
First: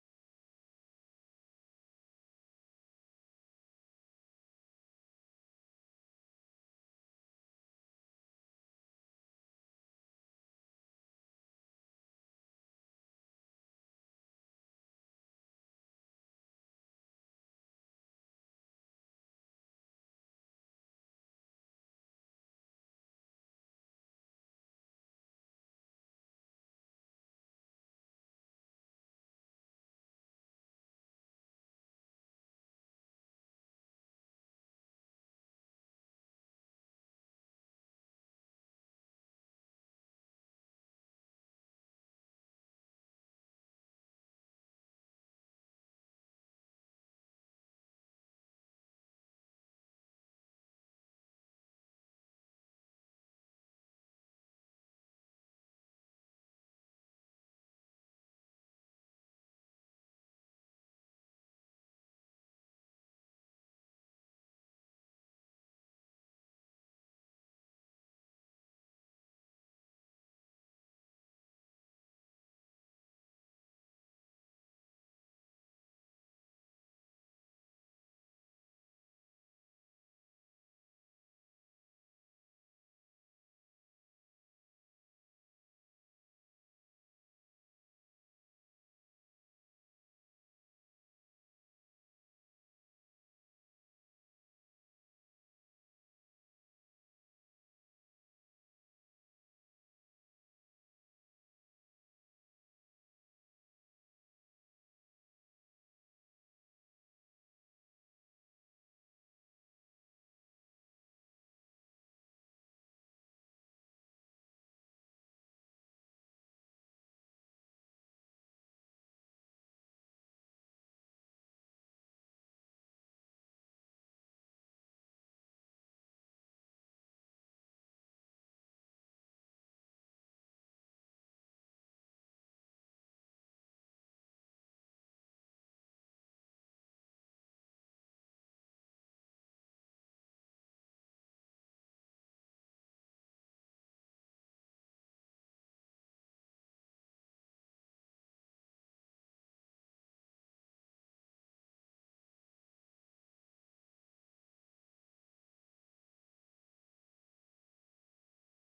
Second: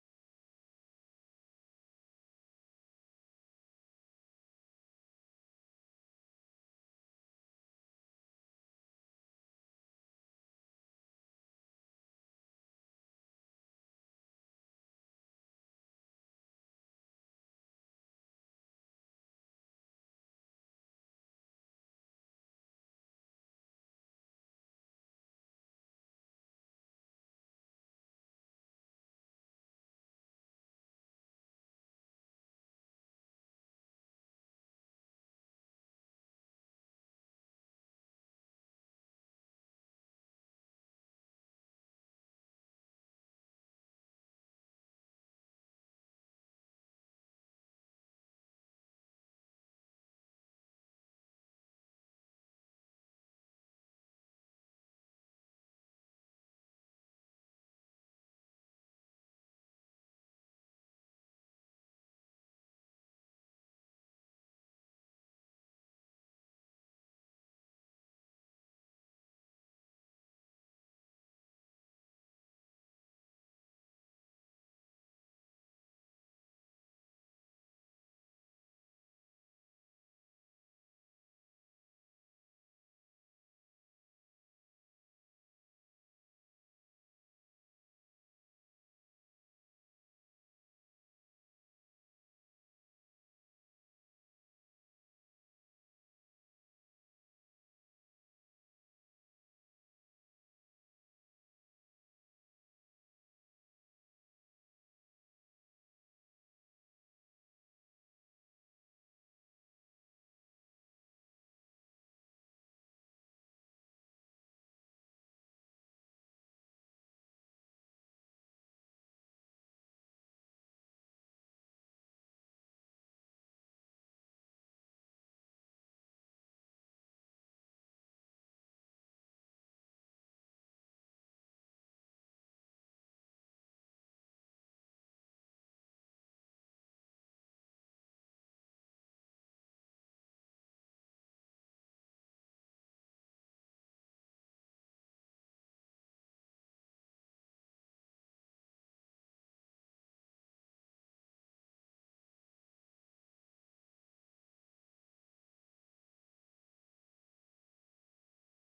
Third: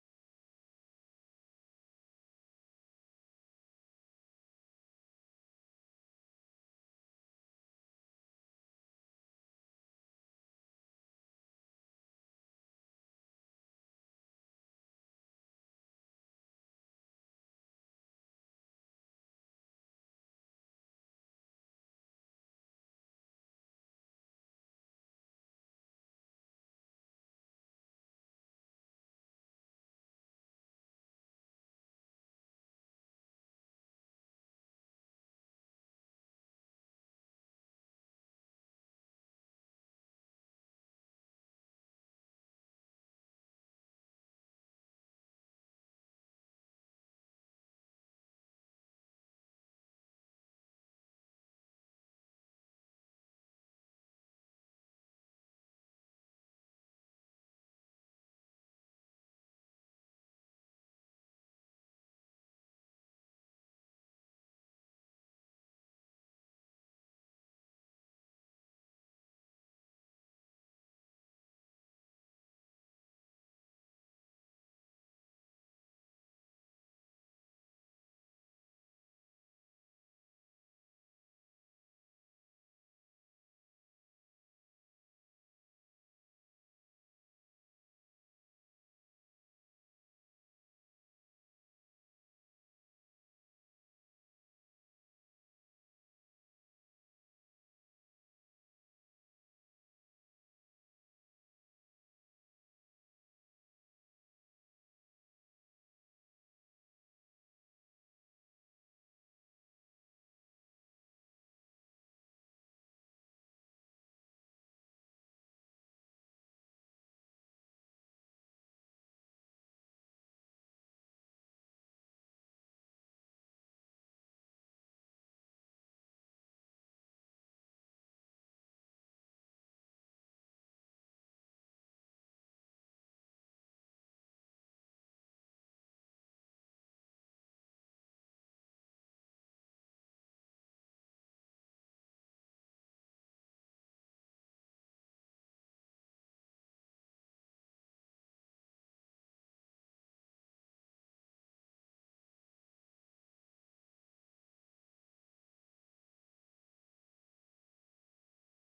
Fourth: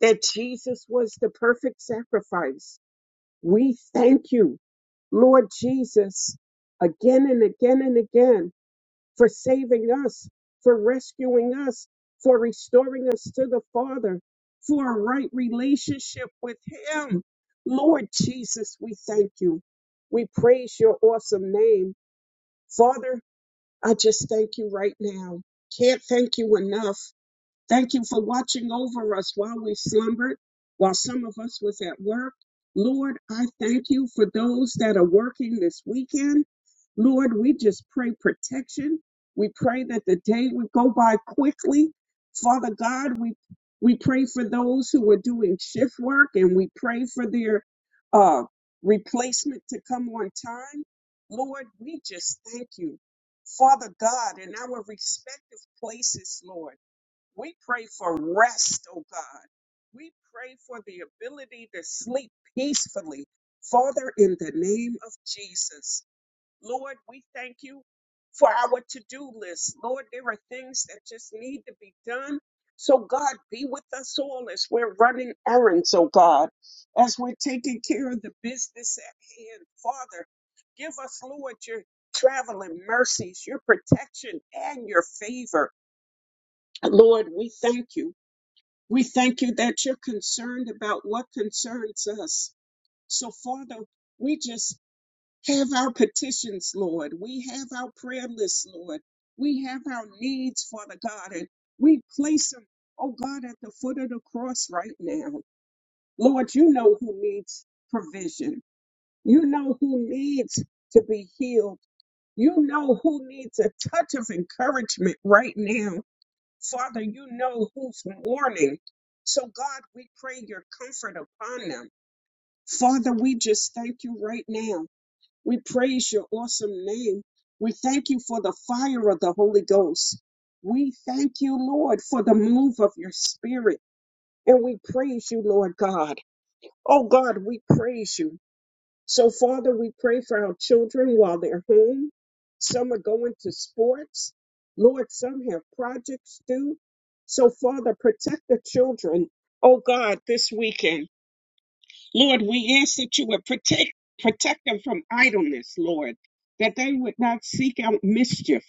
[SPEAKER 3] that Jesus was the perfect sacrifice. We thank you, Lord Jesus, again and again and again for saving us, for rescuing us, for restoring us to the Father, for a right relationship with Him. Lord Jesus, we thank you. We praise your awesome name. Father, I just thank you right now. Can't thank you enough. Thank you for watching over us while we slumbered, while some of us was at work. Lord, I thank you for those that are working this weekend. Lord, we just pray protection. We pray that the day would go by quickly. Father God, we we pray for those who are doing shift work and we pray for their uh, replacement to come on time. Lord, we just thank you. Father God, in our respective places, Lord. We pray for rest, oh God. We pray for the ability to sleep peacefully. Father, in the name of Jesus, Lord, we thank you for our to do list. Lord, there are things that just need to be done. So, God, be with us all as we're running errands, oh God, as we're taking care of the business at hand. Father, give us, Lord, your traveling mercies, your protection, and your favor. Lord, we thank you. We thank you that you're concerned about what concerns us. So, Father, we just have our petitions, Lord. We have our prayer lists, Lord. We have our needs, Father God, and we place them, oh God, at the foot of the cross right now. Lord, you know who needs provision. You know who needs to be healed. You know who needs a touch of encouragement right now. Father, you know who's mourning. So, God, we pray your comfort upon them. Father, we just thank you right now. We praise your awesome name. We thank you for the fire of the Holy Ghost. We thank you, Lord, for the move of your spirit. And we praise you, Lord God. Oh, God, we praise you. So, Father, we pray for our children while they're home. Some are going to sports. Lord, some have projects due. So, Father, protect the children. Oh God, this weekend, Lord, we ask that you would protect protect them from idleness, Lord, that they would not seek out mischief.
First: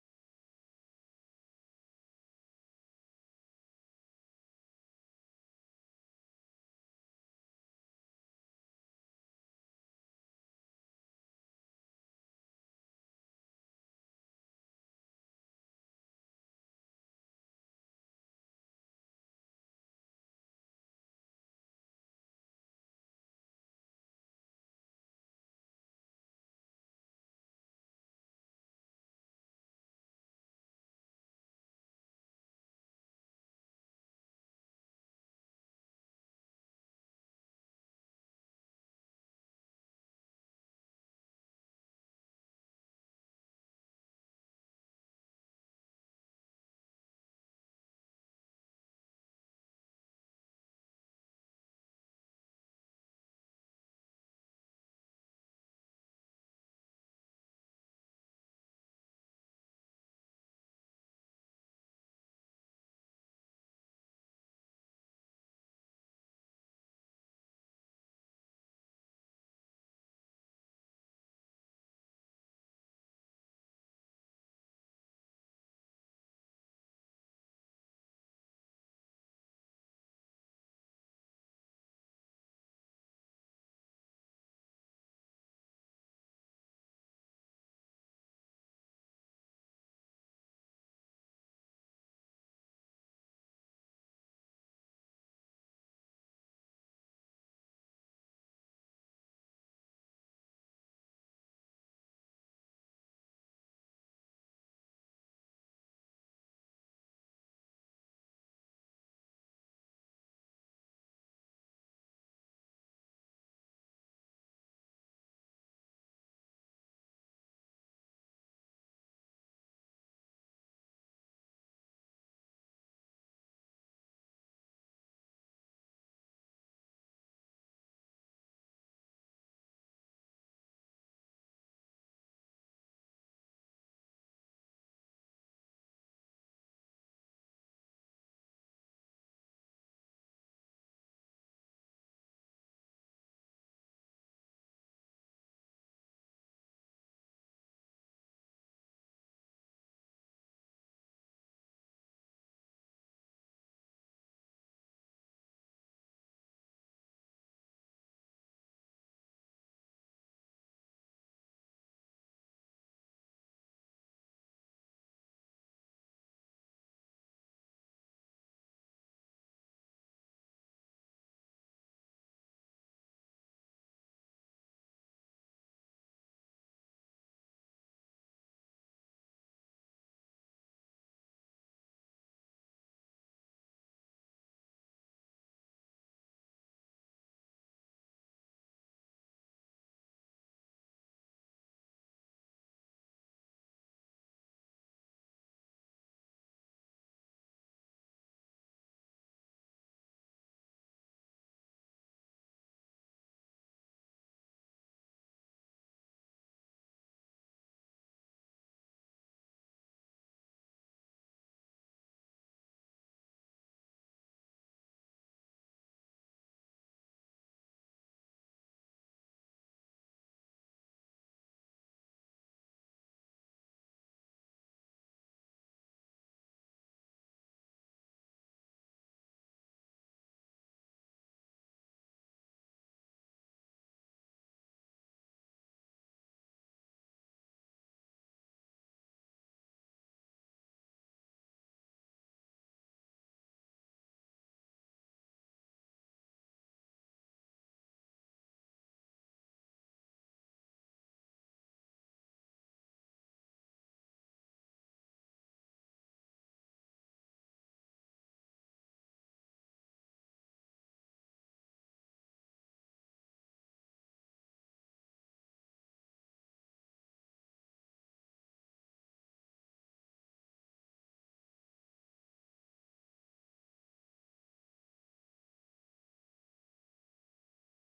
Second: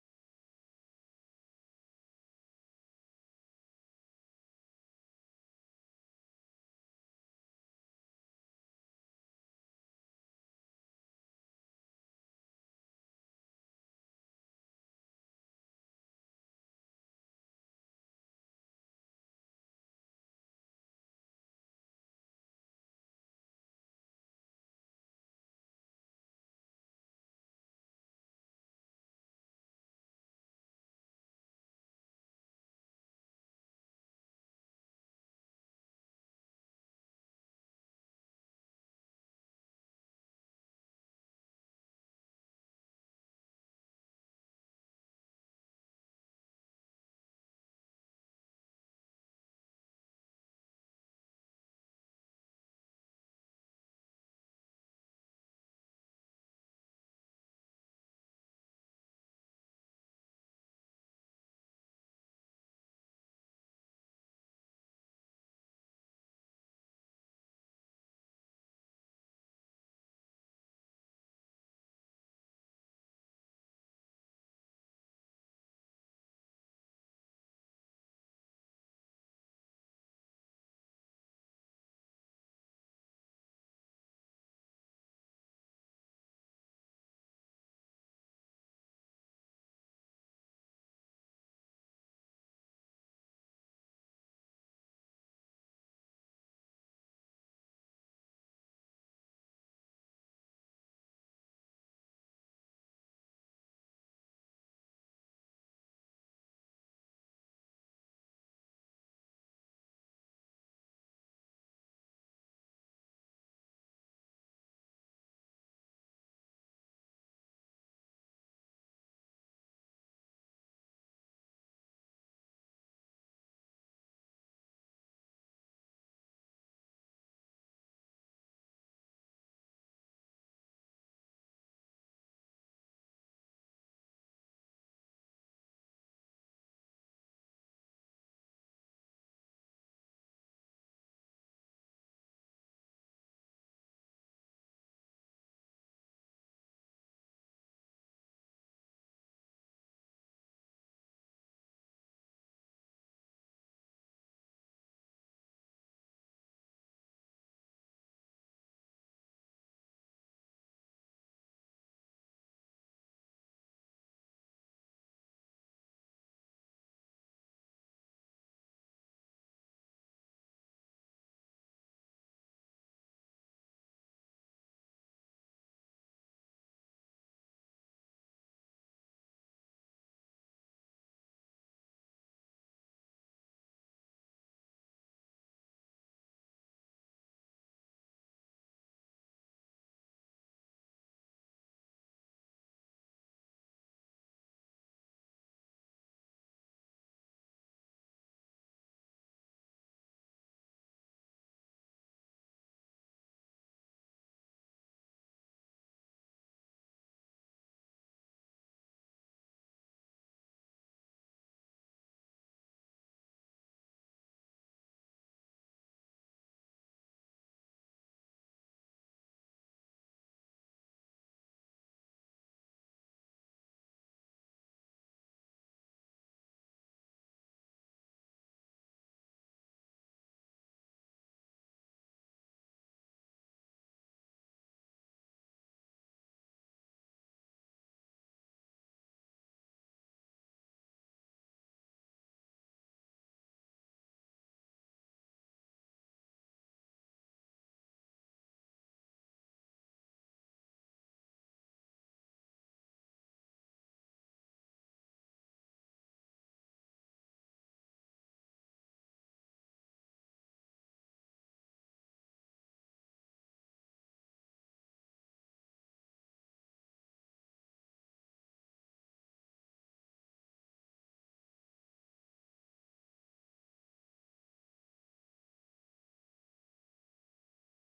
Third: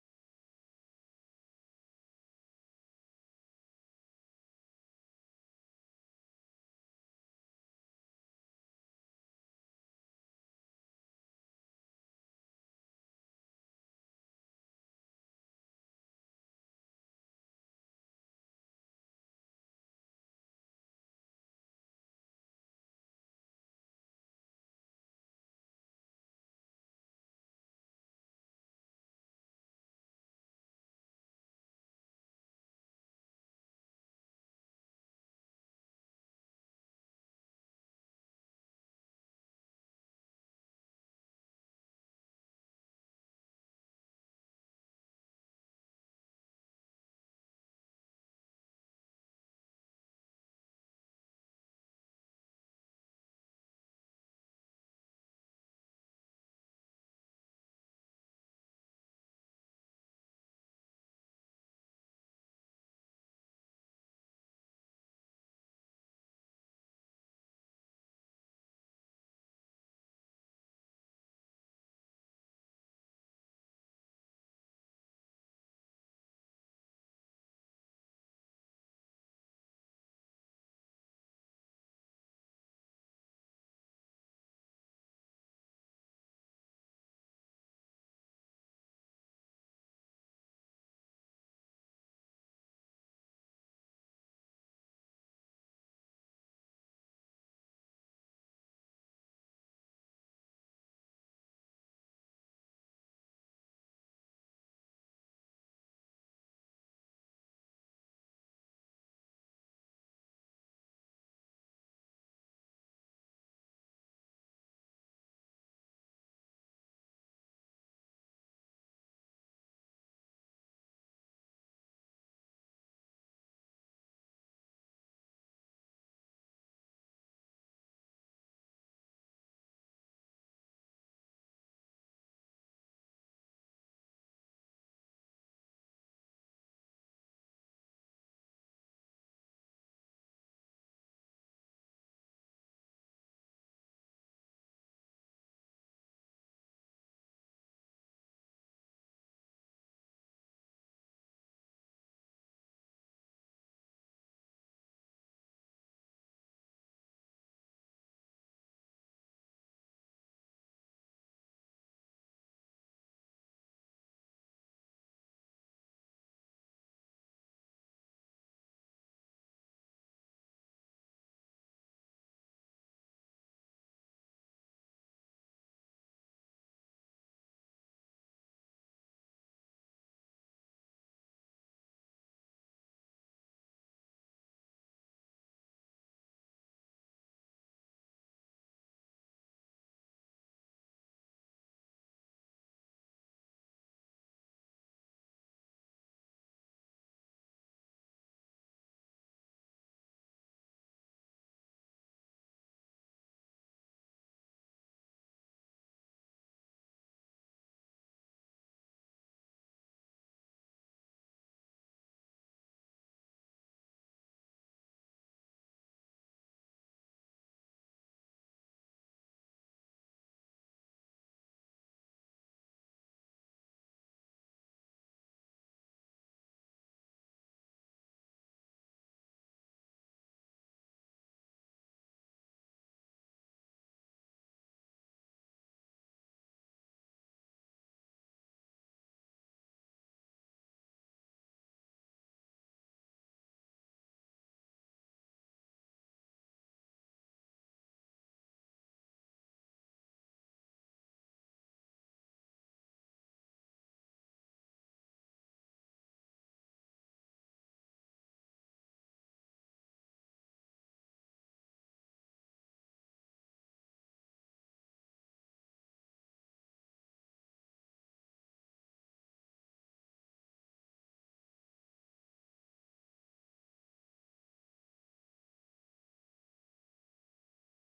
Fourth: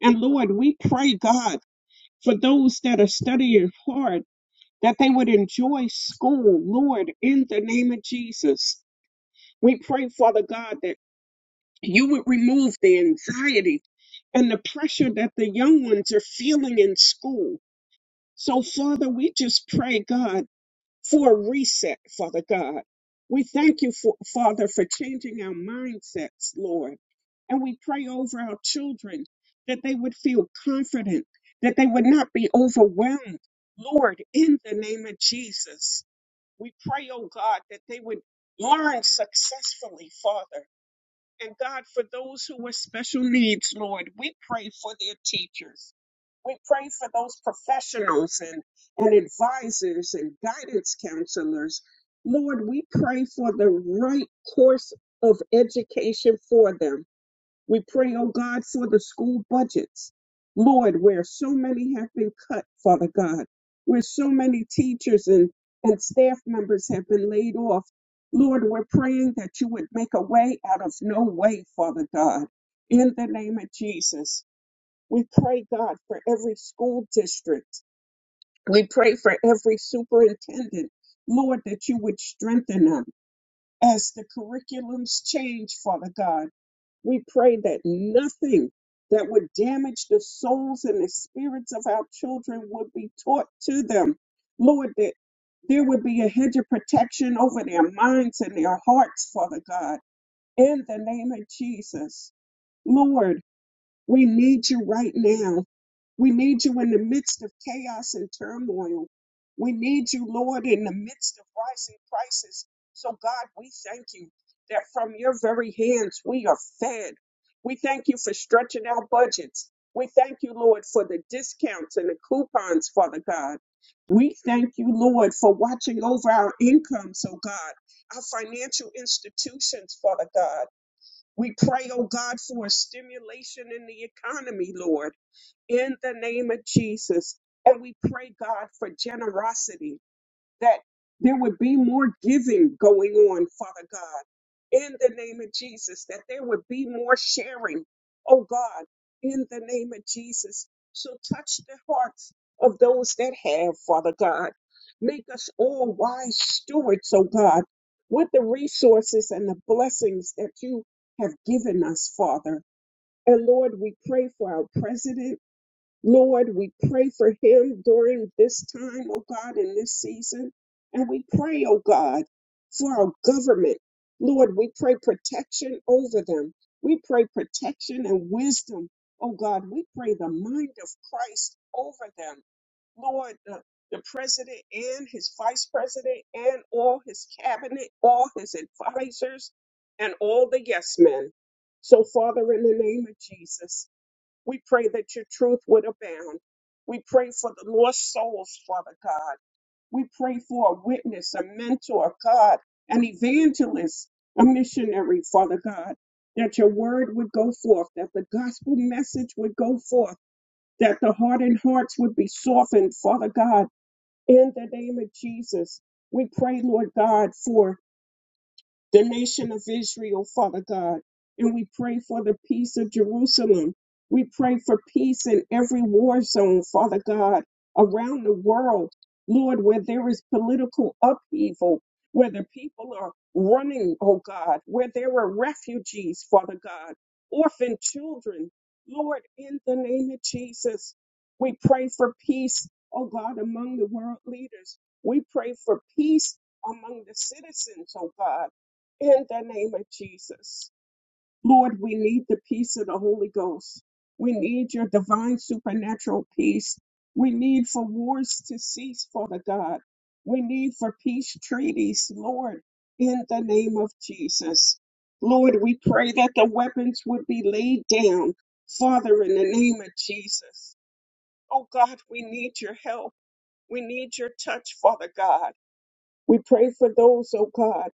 [SPEAKER 3] And Lord, we pray, God, for those that are studying hard, that they would enjoy school, Lord, in the name of Jesus. We pray, Father God, that you would remove the anxiety and the pressure that the young ones are feeling in school. So, Father, we just pray, God, for a reset, Father God. We thank you, for, Father, for changing our mindsets, Lord. And we pray over our children that they would feel confident, that they would not be overwhelmed. Lord, in the name of Jesus, we pray, oh God, that they would learn successfully, Father. And God, for those who with special needs, Lord, we pray for their teachers. We pray for those professionals and, and advisors and guidance counselors. Lord, we pray for the right course of education for them we pray, oh God, for the school budgets. Lord, where so many have been cut, Father God, where so many teachers and, and staff members have been laid off. Lord, we're praying that you would make a way out of no way, Father God, in the name of Jesus. We pray, God, for every school district. We pray for every superintendent. Lord, that you would strengthen them as the curriculums change, Father God. We pray that nothing that would damage the souls and the spirits of our children would be taught to them. Lord, that there would be a hedge of protection over their minds and their hearts, Father God, in the name of Jesus. Lord, we need you right now. We need you in the midst of chaos and turmoil. We need you, Lord, in the midst of rising prices. So, God, we thank you that from your very hands we are fed. We thank you for stretching our budgets. We thank you, Lord, for the discounts and the coupons, Father God. We thank you, Lord, for watching over our incomes, oh God, our financial institutions, Father God. We pray, oh God, for a stimulation in the economy, Lord, in the name of Jesus. And we pray, God, for generosity that there would be more giving going on, Father God, in the name of Jesus, that there would be more sharing, oh God, in the name of Jesus. So touch the hearts of those that have, Father God. Make us all wise stewards, oh God, with the resources and the blessings that you have given us, Father. And Lord, we pray for our president. Lord, we pray for him during this time, oh God, in this season. And we pray, oh God, for our government. Lord, we pray protection over them. We pray protection and wisdom, oh God. We pray the mind of Christ over them. Lord, the, the president and his vice president and all his cabinet, all his advisors, and all the yes men. So, Father, in the name of Jesus, we pray that your truth would abound. We pray for the lost souls, Father God. We pray for a witness, a mentor, God, an evangelist, a missionary, Father God, that your word would go forth, that the gospel message would go forth, that the hardened hearts would be softened, Father God, in the name of Jesus. We pray, Lord God, for the nation of Israel, Father God. And we pray for the peace of Jerusalem. We pray for peace in every war zone, Father God, around the world, Lord, where there is political upheaval, where the people are running, oh God, where there are refugees, Father God, orphan children. Lord, in the name of Jesus, we pray for peace, oh God, among the world leaders. We pray for peace among the citizens, oh God in the name of Jesus. Lord, we need the peace of the Holy Ghost. We need your divine supernatural peace. We need for wars to cease, Father God. We need for peace treaties, Lord, in the name of Jesus. Lord, we pray that the weapons would be laid down, Father, in the name of Jesus. Oh God, we need your help. We need your touch, Father God. We pray for those, oh God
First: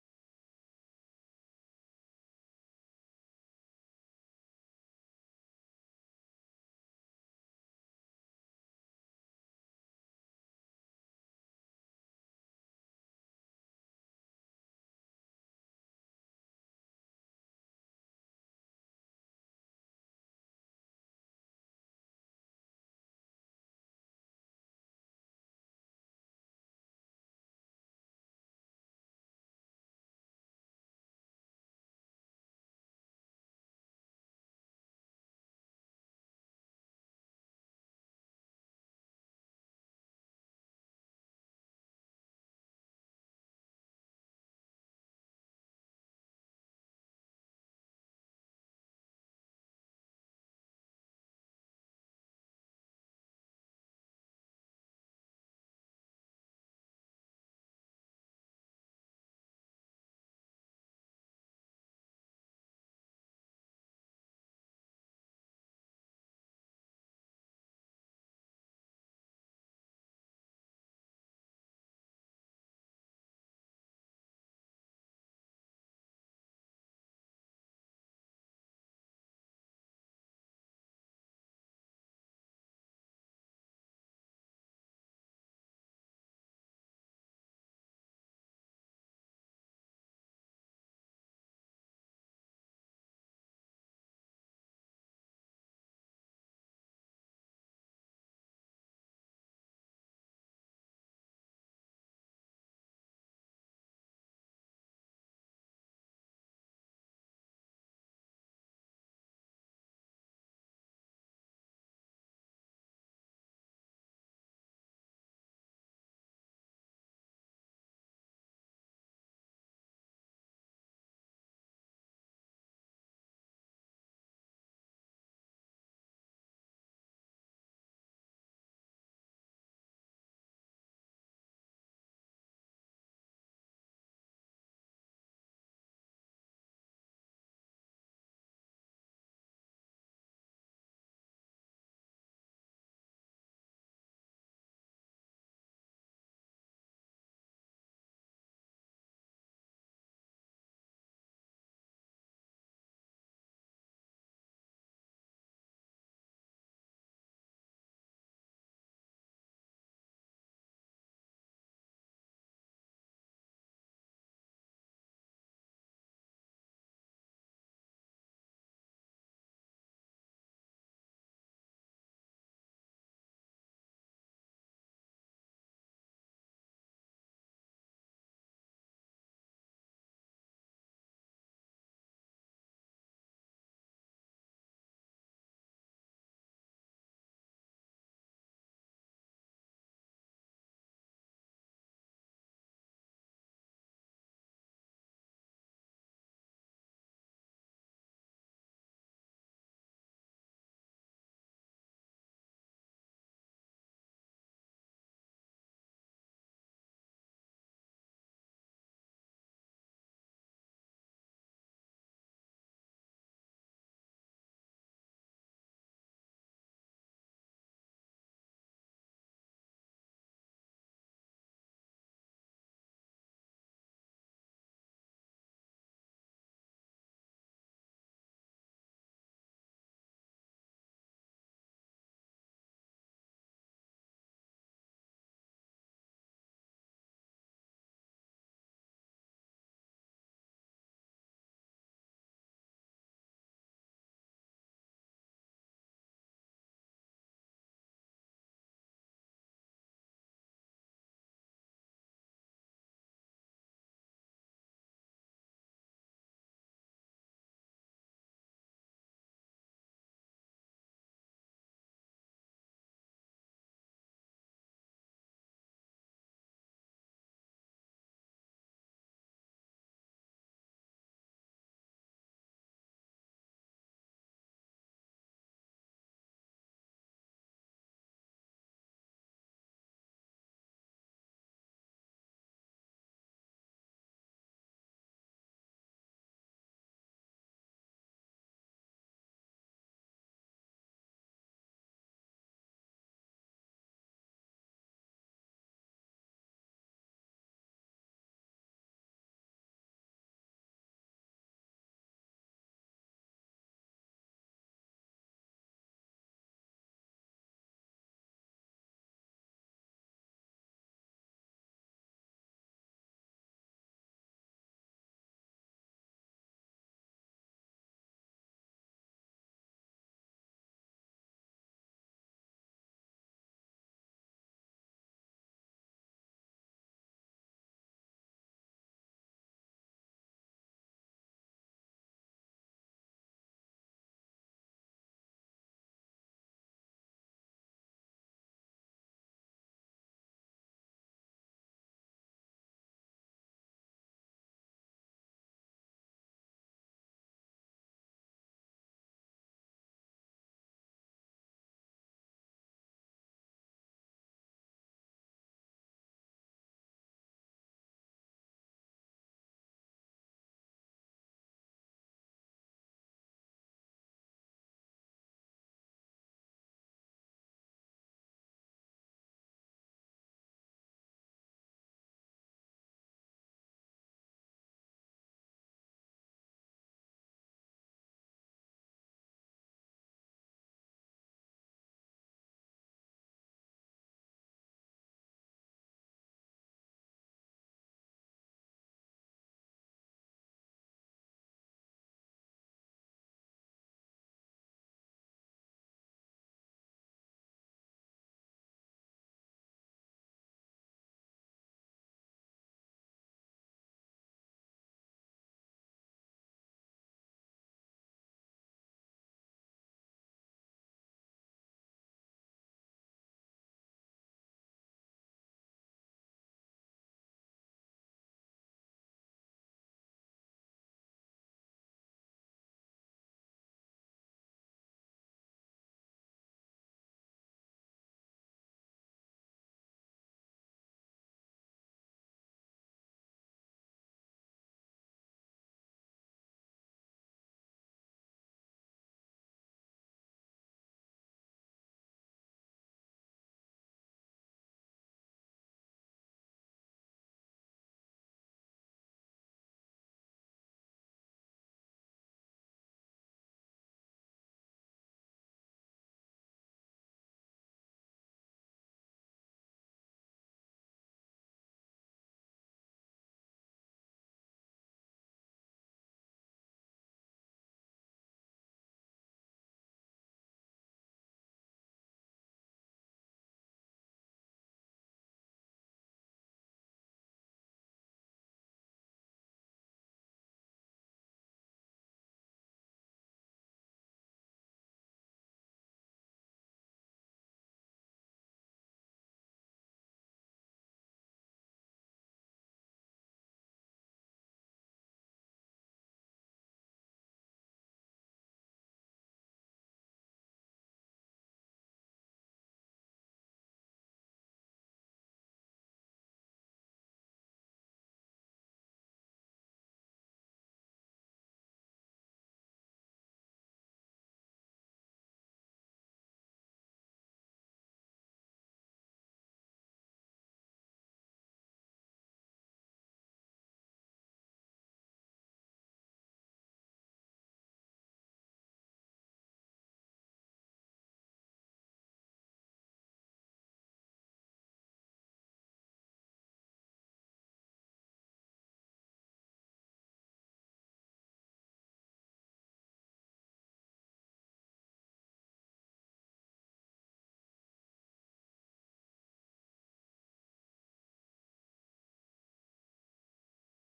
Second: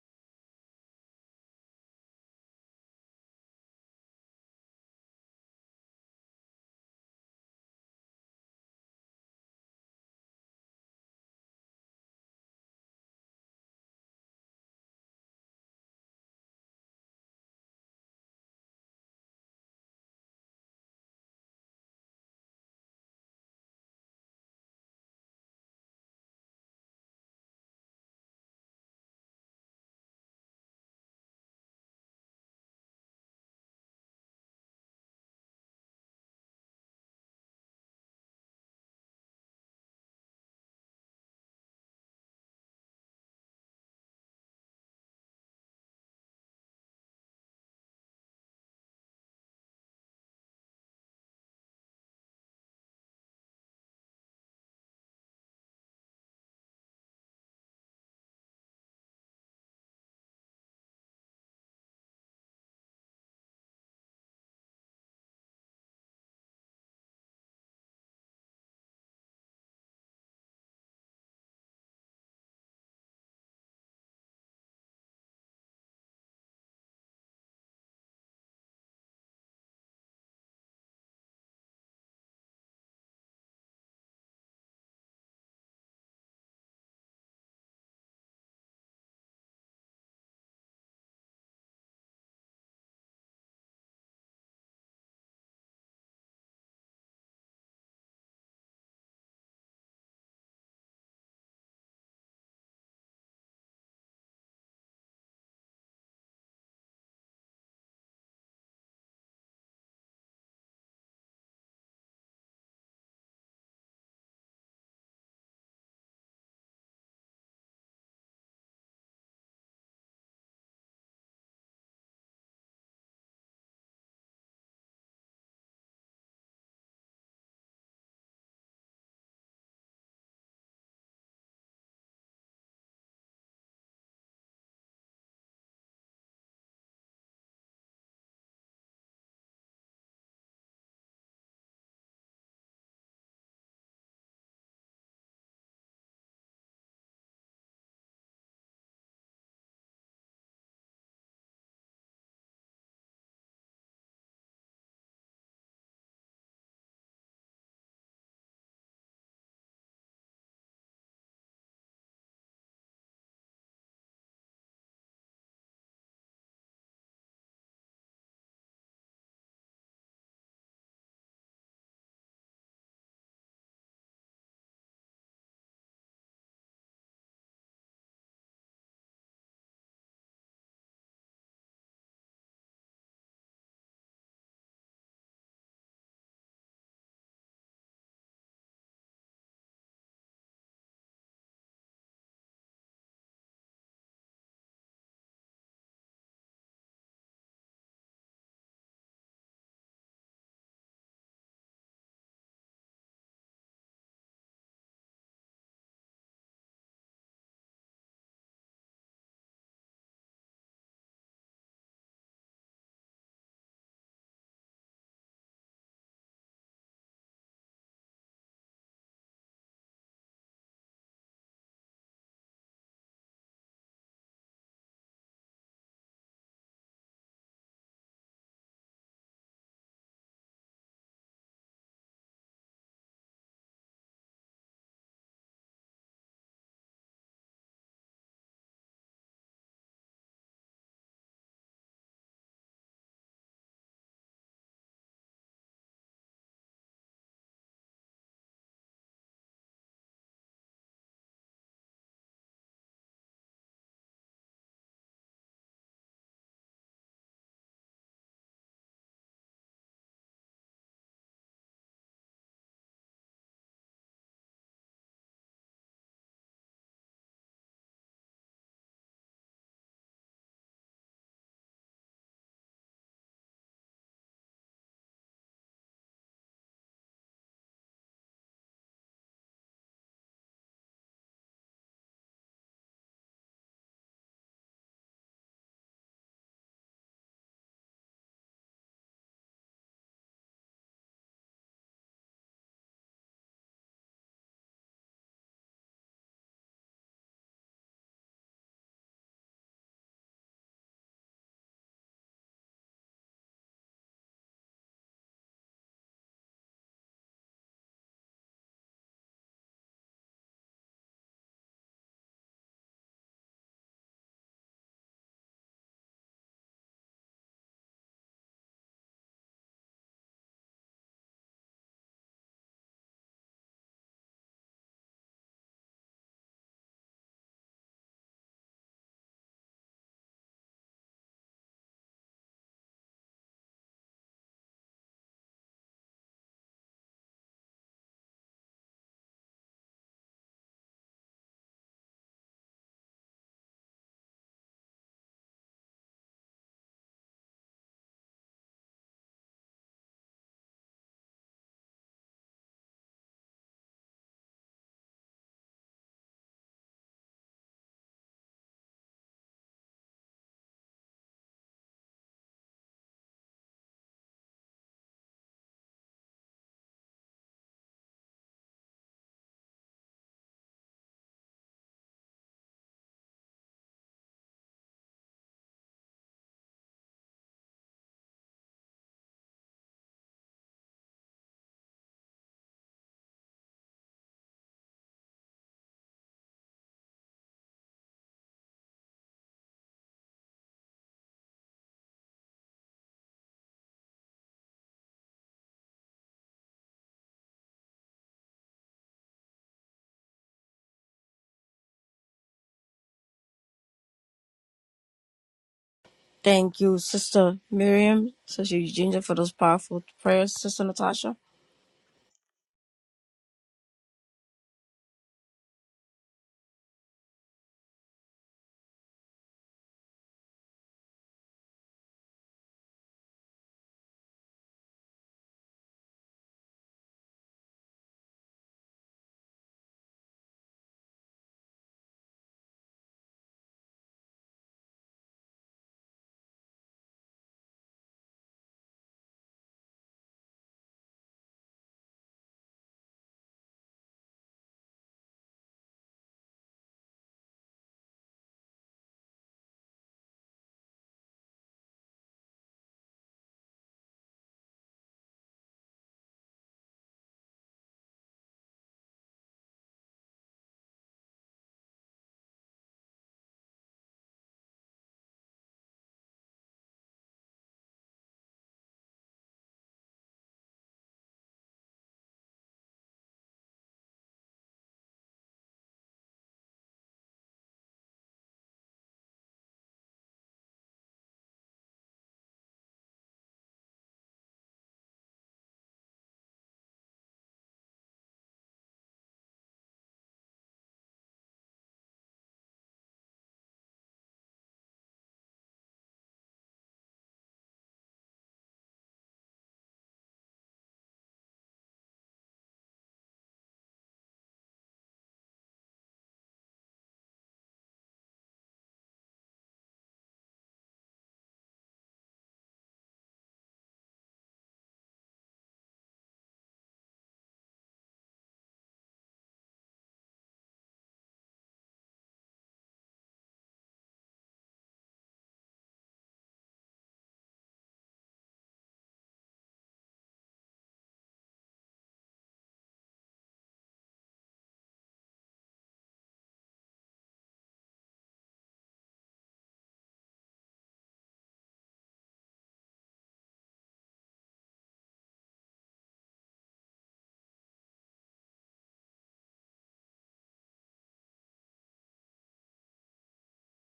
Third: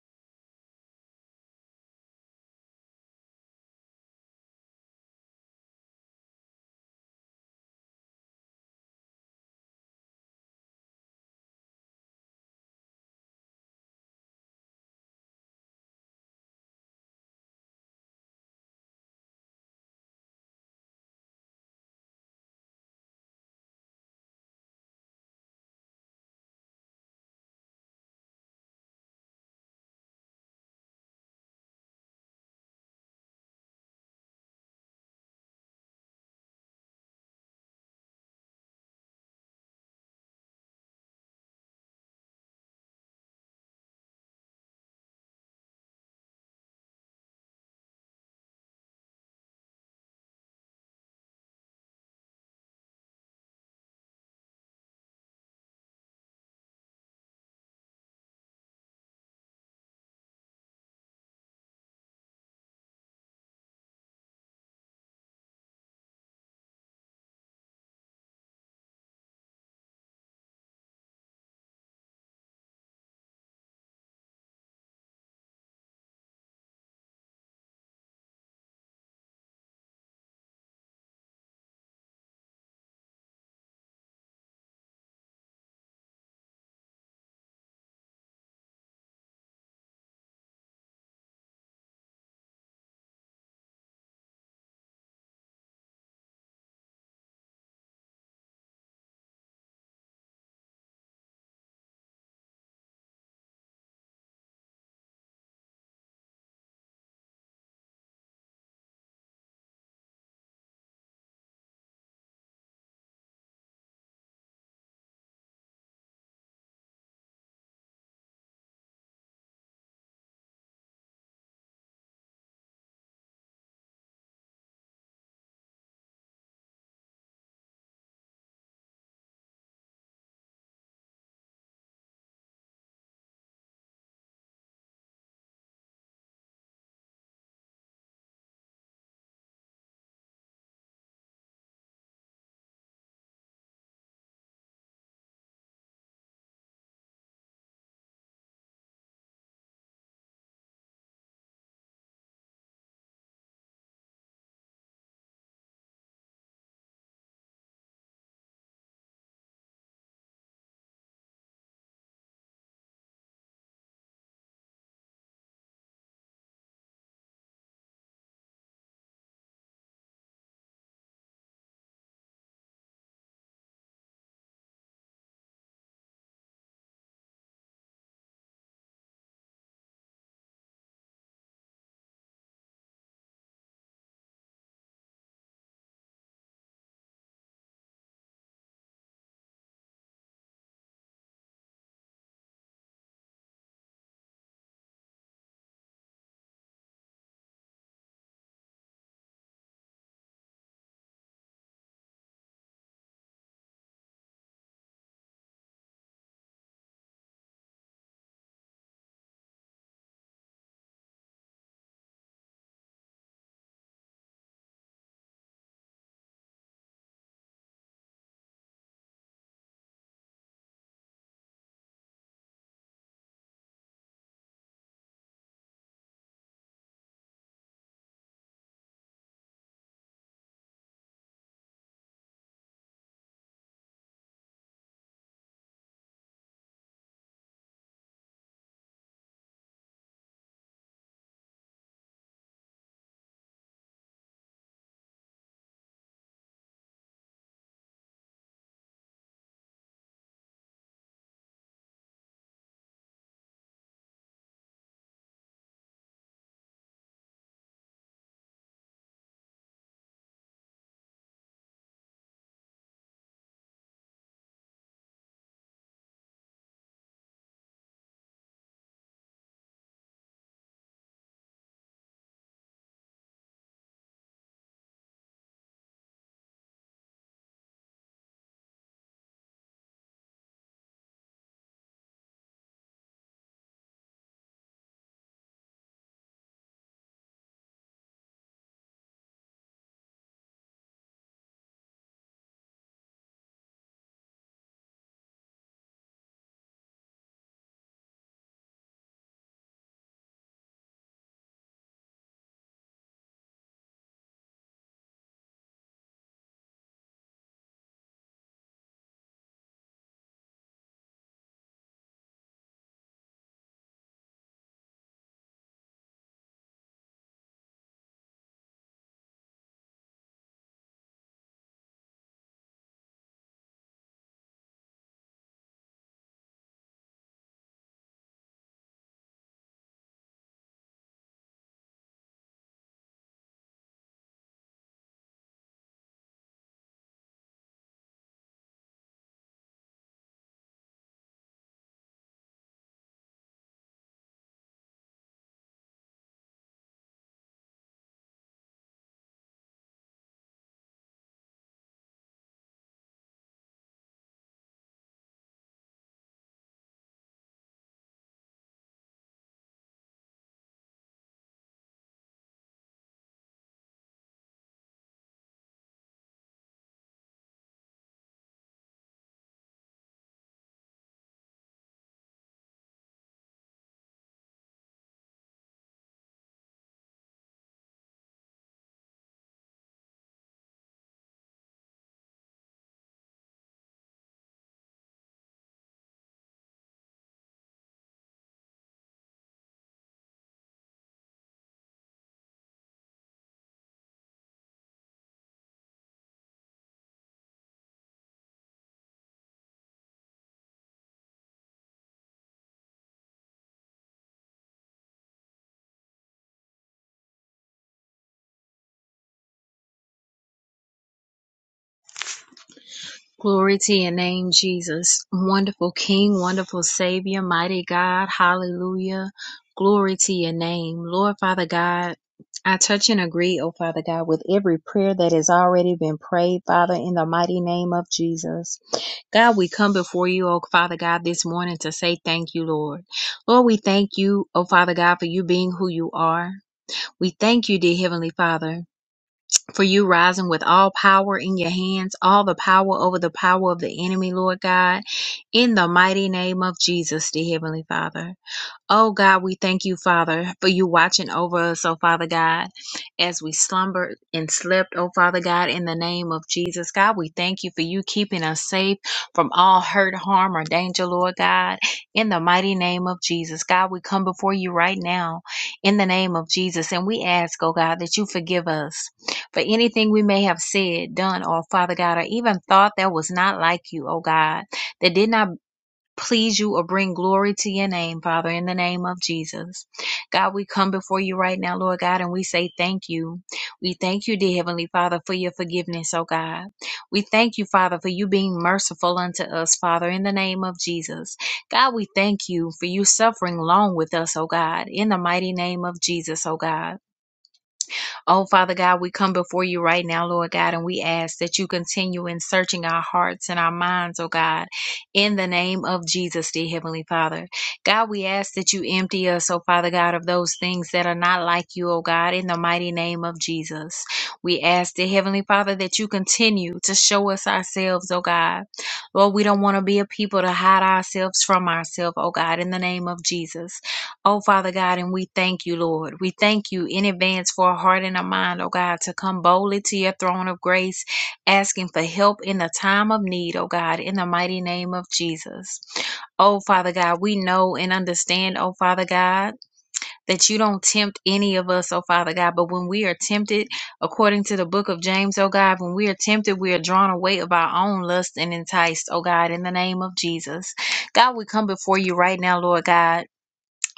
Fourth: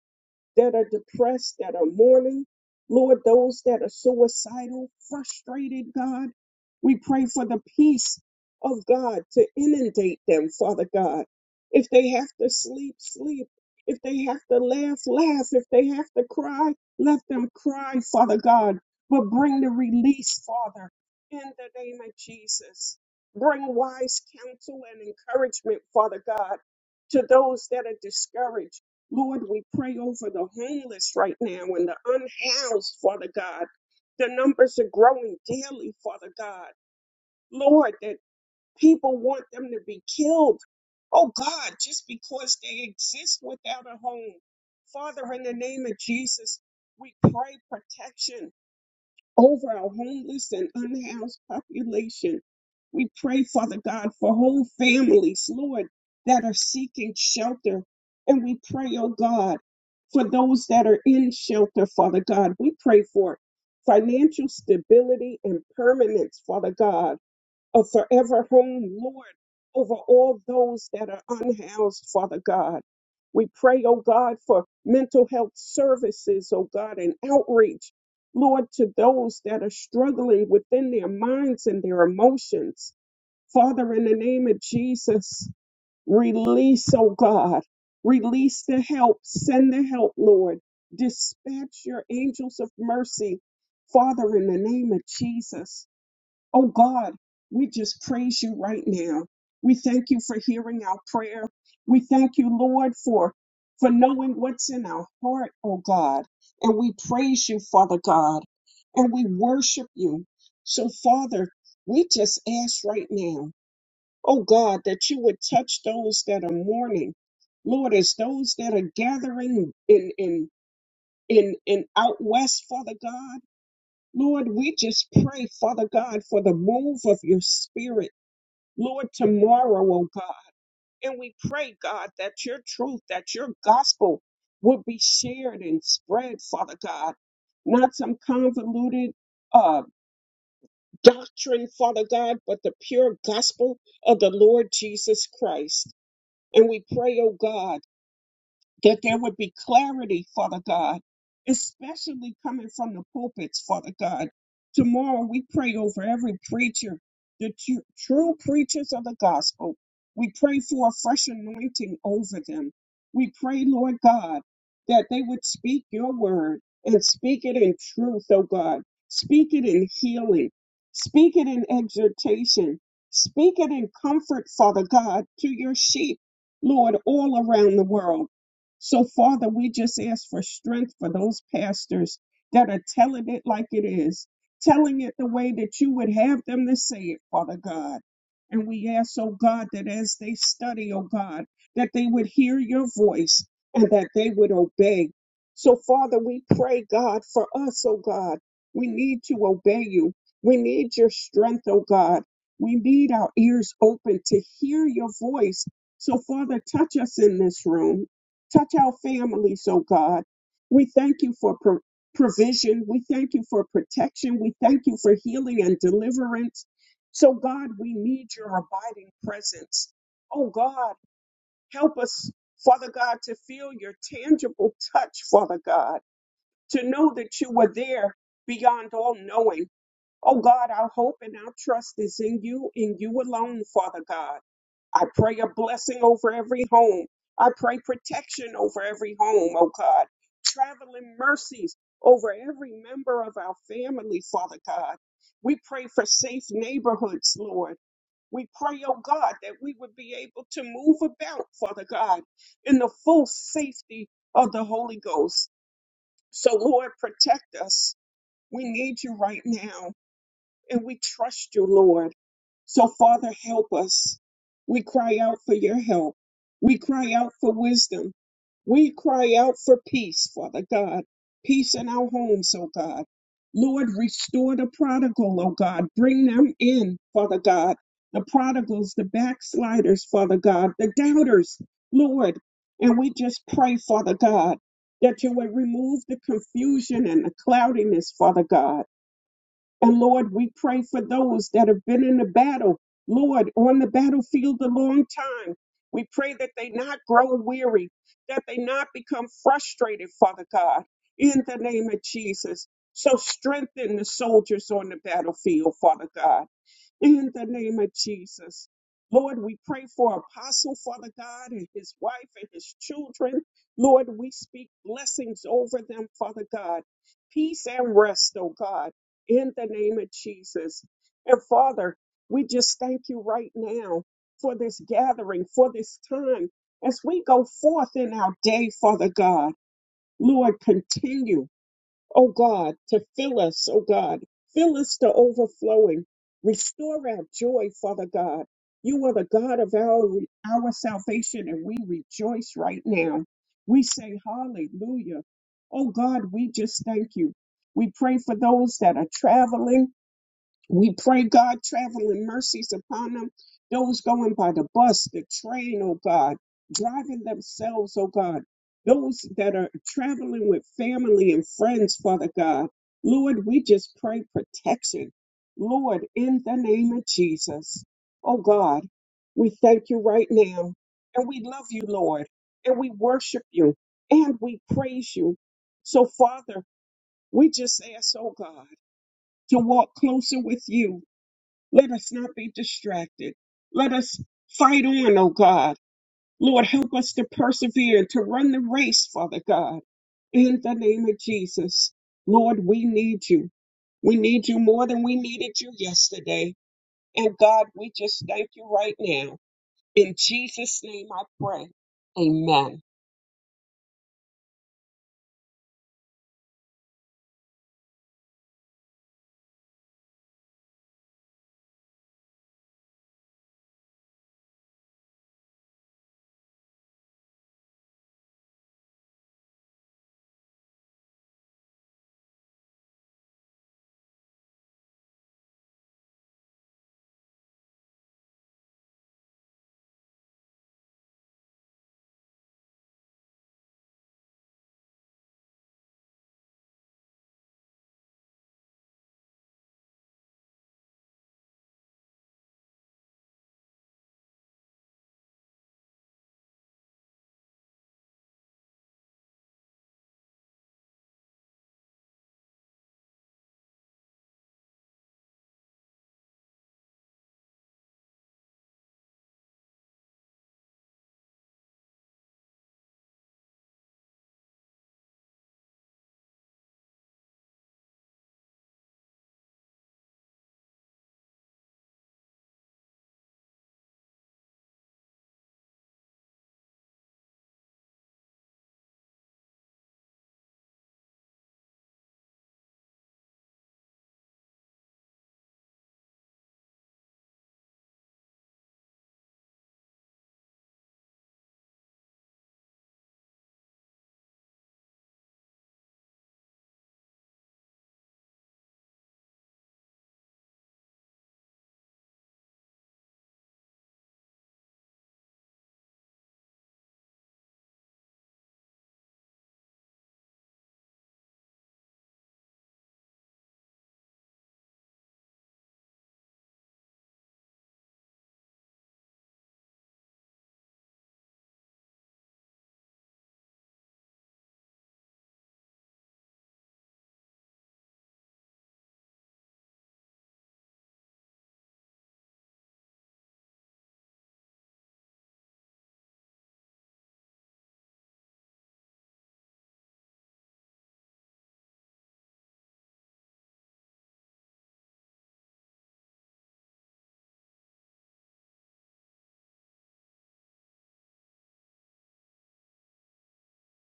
[SPEAKER 3] that are depressed, that are mourning. Lord, those that are suicidal, frustrated, God. We pray for the peace of God to inundate them, Father God. If they have to sleep, sleep. If they have to laugh, laugh. If they have to cry, let them cry, Father God. But bring the release, Father, in the name of Jesus. Bring wise counsel and encouragement, Father God, to those that are discouraged Lord, we pray over the homeless right now and the unhoused, Father God. The numbers are growing daily, Father God. Lord, that people want them to be killed. Oh God, just because they exist without a home. Father, in the name of Jesus, we pray protection over our homeless and unhoused population. We pray, Father God, for whole families, Lord, that are seeking shelter. And we pray, oh God, for those that are in shelter, Father God. We pray for financial stability and permanence, Father God a forever home, Lord, over all those that are unhoused, Father God. We pray, oh God, for mental health services, oh God, and outreach, Lord, to those that are struggling within their minds and their emotions. Father, in the name of Jesus, release, oh God, release the help, send the help, Lord. Dispatch your angels of mercy, Father, in the name of Jesus. Oh God, we just praise you right now. We thank you for hearing our prayer. We thank you, Lord, for for knowing what's in our heart, oh God. And we praise you, Father God, and we worship you. So, Father, we just ask right now, oh God, that you would touch those that are mourning. Lord, as those that are gathering in in in in out west, Father God. Lord, we just pray, Father God, for the move of your spirit, Lord, tomorrow, oh God. And we pray, God, that your truth, that your gospel would be shared and spread, Father God. Not some convoluted uh, doctrine, Father God, but the pure gospel of the Lord Jesus Christ. And we pray, oh God that there would be clarity, Father God, especially coming from the pulpits, Father God. Tomorrow we pray over every preacher, the tru- true preachers of the gospel. We pray for a fresh anointing over them. We pray, Lord God, that they would speak your word and speak it in truth, oh God. Speak it in healing. Speak it in exhortation. Speak it in comfort, Father God, to your sheep, Lord, all around the world. So, Father, we just ask for strength for those pastors that are telling it like it is, telling it the way that you would have them to say it, Father God. And we ask, oh God, that as they study, oh God, that they would hear your voice and that they would obey. So, Father, we pray, God, for us, oh God. We need to obey you. We need your strength, oh God. We need our ears open to hear your voice. So, Father, touch us in this room. Touch our families, oh God. We thank you for pro- provision. We thank you for protection. We thank you for healing and deliverance. So, God, we need your abiding presence. Oh, God, help us, Father God, to feel your tangible touch, Father God, to know that you were there beyond all knowing. Oh, God, our hope and our trust is in you, in you alone, Father God. I pray a blessing over every home. I pray protection over every home, oh God. Traveling mercies over every member of our family, Father God. We pray for safe neighborhoods, Lord. We pray, oh God, that we would be able to move about, Father God, in the full safety of the Holy Ghost. So, Lord, protect us. We need you right now, and we trust you, Lord. So, Father, help us. We cry out for your help. We cry out for wisdom. We cry out for peace, Father God. Peace in our homes, oh God. Lord, restore the prodigal, oh God. Bring them in, Father God. The prodigals, the backsliders, Father God, the doubters, Lord. And we just pray, Father God, that you would remove the confusion and the cloudiness, Father God. And Lord, we pray for those that have been in the battle, Lord, on the battlefield a long time. We pray that they not grow weary, that they not become frustrated, Father God, in the name of Jesus. So strengthen the soldiers on the battlefield, Father God. In the name of Jesus. Lord, we pray for Apostle, Father God, and his wife and his children. Lord, we speak blessings over them, Father God. Peace and rest, oh God, in the name of Jesus. And Father, we just thank you right now for this gathering, for this time. As we go forth in our day, Father God, Lord, continue oh God, to fill us, oh God. Fill us to overflowing. Restore our joy, Father God. You are the God of our, our salvation, and we rejoice right now. We say hallelujah. Oh God, we just thank you. We pray for those that are traveling. We pray, God, traveling mercies upon them. Those going by the bus, the train, oh God, driving themselves, oh God. Those that are traveling with family and friends, Father God. Lord, we just pray protection. Lord, in the name of Jesus. Oh God, we thank you right now. And we love you, Lord. And we worship you. And we praise you. So, Father, we just ask, oh God, to walk closer with you let us not be distracted. Let us fight on, oh God. Lord, help us to persevere and to run the race, Father God. In the name of Jesus, Lord, we need you. We need you more than we needed you yesterday. And God, we just thank you right now. In Jesus' name I pray. Amen.
[SPEAKER 1] Thank you, Sister Miriam, Sister Eugenia, for those powerful prayers, Sister Natasha.
[SPEAKER 2] Glory to your name, Jesus. Wonderful King, wonderful Savior, mighty God. Hallelujah. Glory to your name. Lord Father God, I touch and agree, oh Father God, with every prayer that has already been prayed, Father, in the mighty name of Jesus. God, we come before you, oh Father God, this morning to say thank you, Lord. Lord, we thank you, oh Father God, for you being who you are. We thank you, dear Heavenly Father for you rising with all power in your hands, all the power over the power of the enemy, Lord God, in the mighty name of Jesus, the Heavenly Father. Oh God, we thank you, Father, for you watching over us, oh Father God, as we slumbered and slept, oh Father God, in the name of Jesus. God, we thank you for you keeping us safe from all hurt, harm, or danger, Lord God, in the mighty name of Jesus. God, we come before you right now in the name of Jesus, and we ask, oh God, that you forgive us for anything we may have said, done, or Father God, or even thought that was not like you, oh God, that did not please you or bring glory to your name, Father, in the name of Jesus. God, we come before you right now, Lord God, and we say thank you. We thank you, dear Heavenly Father, for your forgiveness, oh God. We thank you, Father, for you being merciful unto us, Father, in the name of Jesus. God, we thank you for you suffering long with us, oh God, in the mighty name of Jesus, oh God. Oh, Father God, we come before you right now, Lord God, and we ask that you continue in searching our hearts and our minds, oh God, in the name of Jesus, dear Heavenly Father. God, we ask that you empty us, oh Father God, of those things that are not like you, oh God, in the mighty name of Jesus. We ask, dear Heavenly Father, that you continue to show us ourselves, oh God. Lord, we don't want to be a people to hide ourselves from ourselves, oh God, in the name of Jesus. Oh, Father God, and we thank you, Lord. We thank you in advance for a heart and a mind, oh God, to come boldly to your throne of grace, asking for help in the time of need, oh God, in the mighty name of Jesus. Oh, Father God, we know and understand, oh Father God, that you don't tempt any of us, oh Father God, but when we are tempted, according to the book of James, oh God, when we are tempted, we are drawn away of our own lust and enticed, oh God, in the name of Jesus. God, we come before you right now, Lord God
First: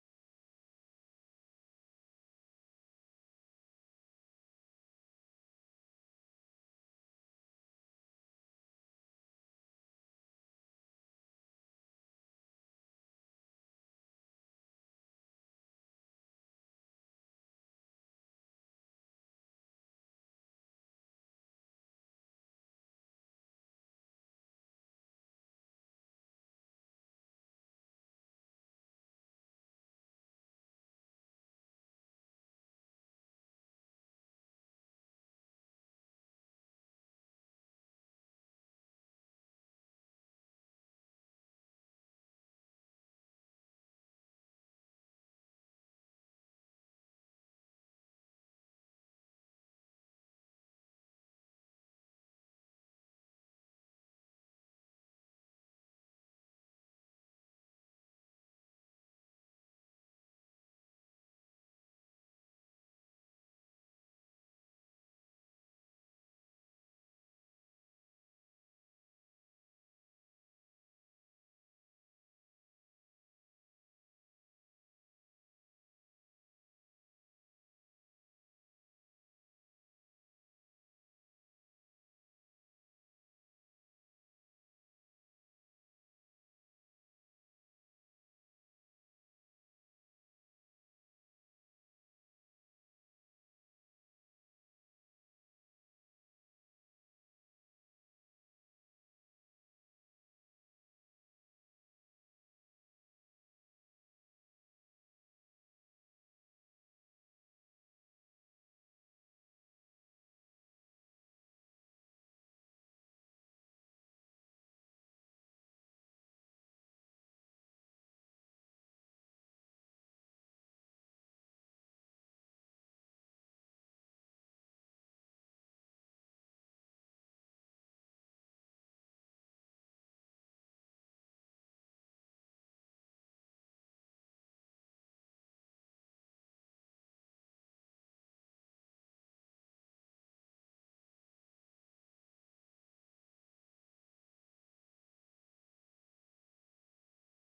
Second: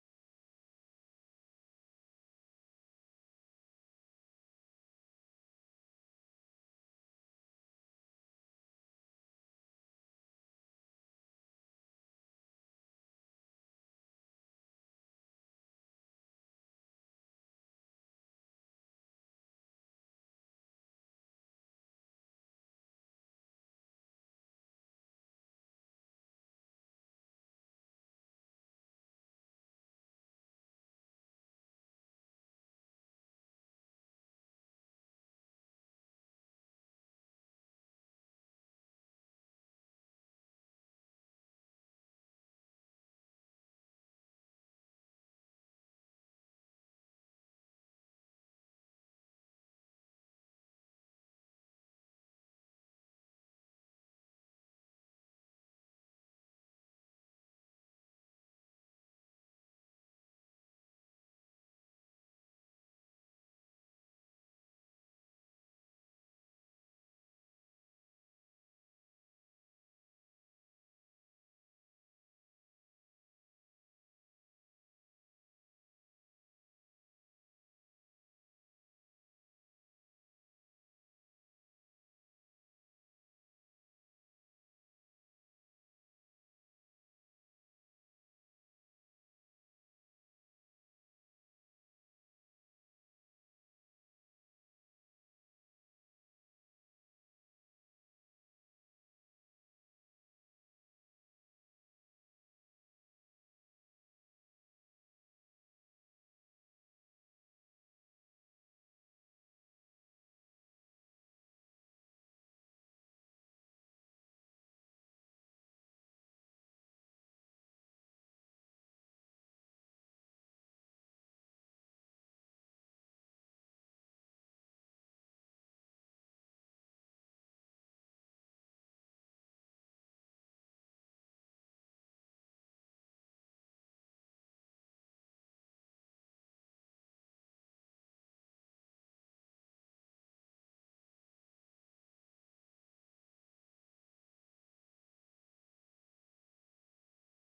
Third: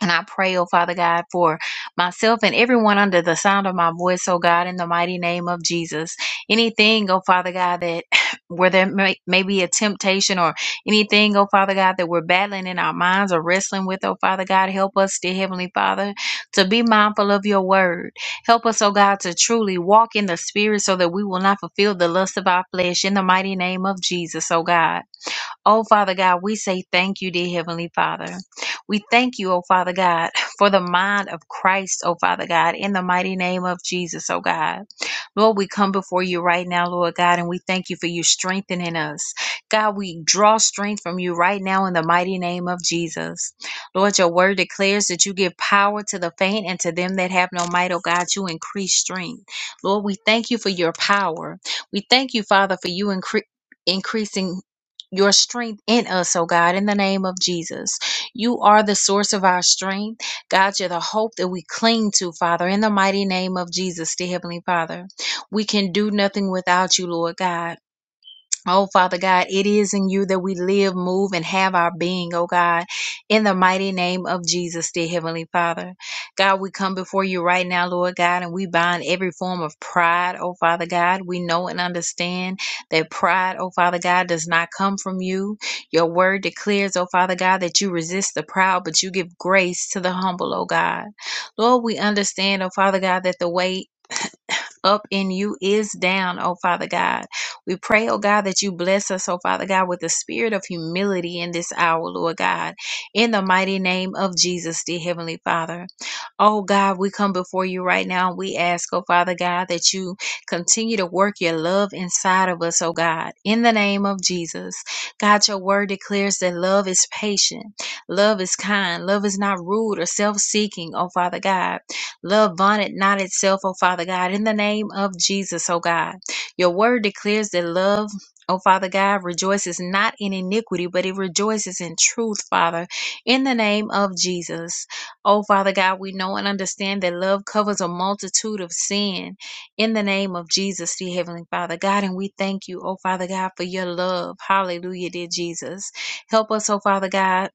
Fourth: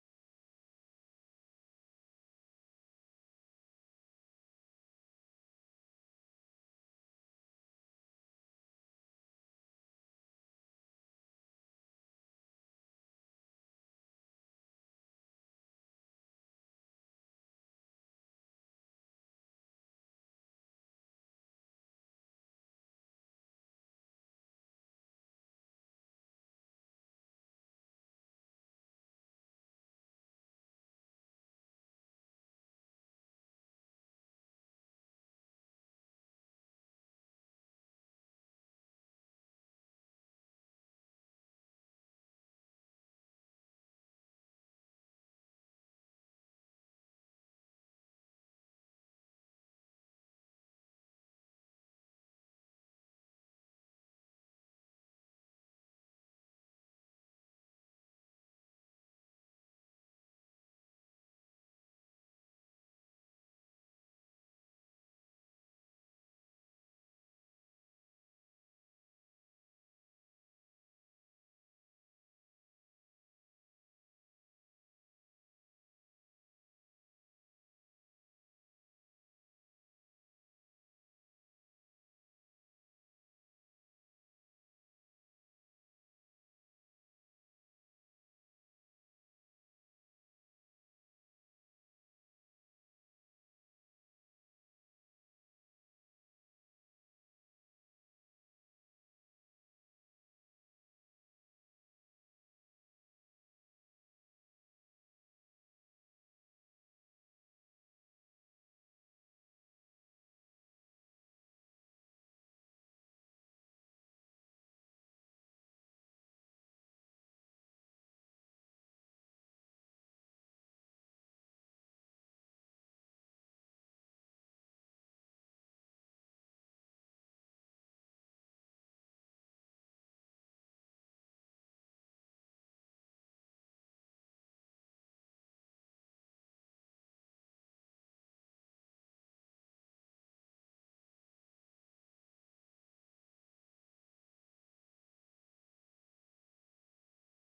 [SPEAKER 2] and I pray, oh Father God, for myself and everyone under the sound of my voice, oh God, in the mighty name of Jesus. Anything, oh Father God, that where there may, may be a temptation or anything, oh Father God, that we're battling in our minds or wrestling with, oh Father God, help us, dear Heavenly Father, to be mindful of your word. Help us, oh God, to truly walk in the spirit so that we will not fulfill the lust of our flesh in the mighty name of Jesus, oh God. Oh, Father God, we say thank you, dear Heavenly Father. We thank you, oh Father God, for the mind of Christ, oh Father God, in the mighty name of Jesus, oh God. Lord, we come before you right now, Lord God, and we thank you for you strengthening us. God, we draw strength from you right now in the mighty name of Jesus. Lord, your word declares that you give power to the faint and to them that have no might, oh God, you increase strength. Lord, we thank you for your power. We thank you, Father, for you incre- increasing your strength in us, oh God, in the name of Jesus. You are the source of our strength. God, you're the hope that we cling to, Father, in the mighty name of Jesus, dear Heavenly Father. We can do nothing without you, Lord God. Oh, Father God, it is in you that we live, move, and have our being, oh God, in the mighty name of Jesus, dear Heavenly Father. God, we come before you right now, Lord God, and we bind every form of pride, oh Father God. We know and understand that pride, oh Father God, does not come from you. Your word declares, oh Father God, that you resist the proud, but you give grace to the humble, oh God. Lord, we understand, oh Father God, that the way up in you is down, oh Father God. We pray, oh God, that you bless us, oh Father God, with the spirit of humility in this hour, Lord God. In the mighty name of Jesus, dear Heavenly Father. Oh God, we come before you right now. We ask, oh Father God, that you continue to work your love inside of us, oh God, in the name of Jesus. God, your word declares that love is patient, love is kind, love is not rude or self seeking, oh Father God. Love vaunteth not itself, O Father God, in the name of Jesus, O God. Your word declares that love, O Father God, rejoices not in iniquity, but it rejoices in truth, Father, in the name of Jesus. O Father God, we know and understand that love covers a multitude of sin in the name of Jesus, dear Heavenly Father God. And we thank you, O Father God, for your love. Hallelujah, dear Jesus. Help us, O Father God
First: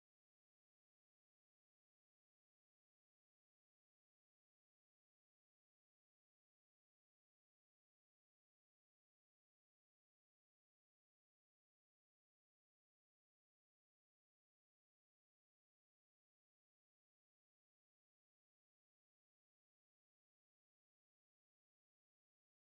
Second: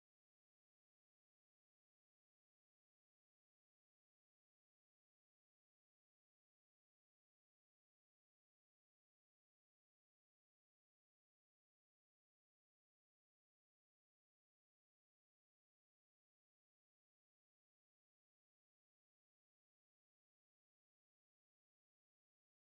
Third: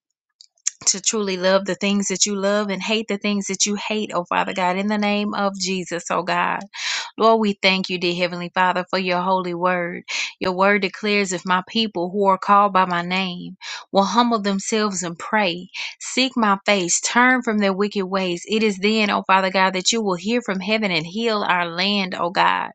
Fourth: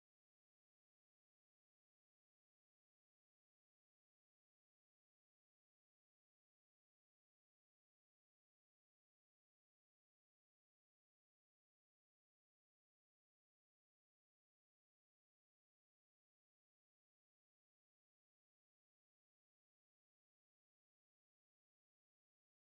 [SPEAKER 2] to truly love the things that you love and hate the things that you hate, oh Father God, in the name of Jesus, oh God. Lord, we thank you, dear Heavenly Father, for your holy word. Your word declares if my people who are called by my name will humble themselves and pray, seek my face, turn from their wicked ways, it is then, oh Father God, that you will hear from heaven and heal our land, oh God.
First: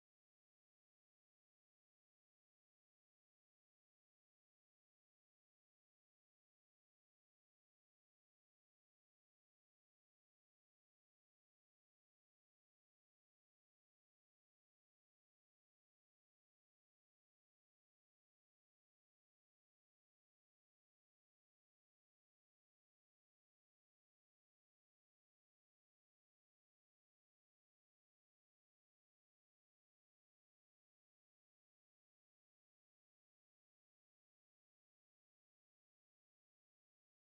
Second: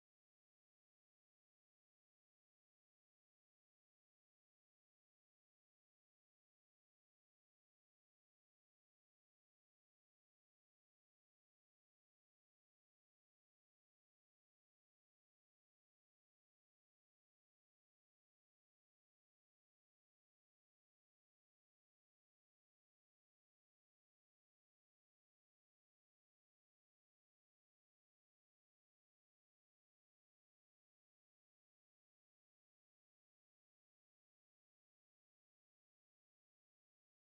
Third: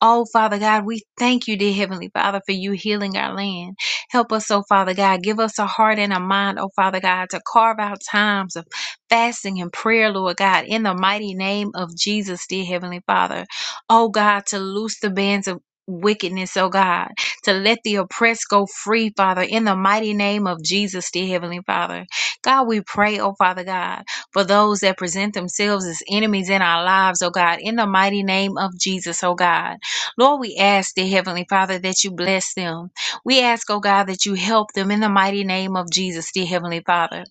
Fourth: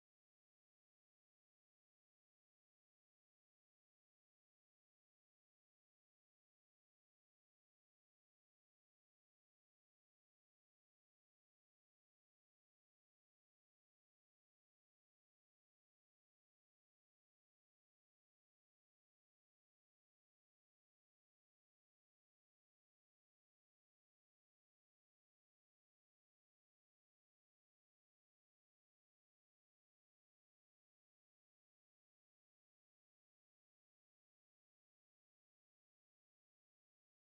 [SPEAKER 2] Oh, Father God, we thank you, dear Heavenly Father, for you healing our land. Help us, oh, Father God. Give us a heart and a mind, oh, Father God, to carve out times of fasting and prayer, Lord God, in the mighty name of Jesus, dear Heavenly Father. Oh, God, to loose the bands of Wickedness, oh God, to let the oppressed go free, Father, in the mighty name of Jesus, dear Heavenly Father. God, we pray, oh Father God, for those that present themselves as enemies in our lives, oh God, in the mighty name of Jesus, oh God. Lord, we ask, dear Heavenly Father, that you bless them. We ask, oh God, that you help them in the mighty name of Jesus, dear Heavenly Father.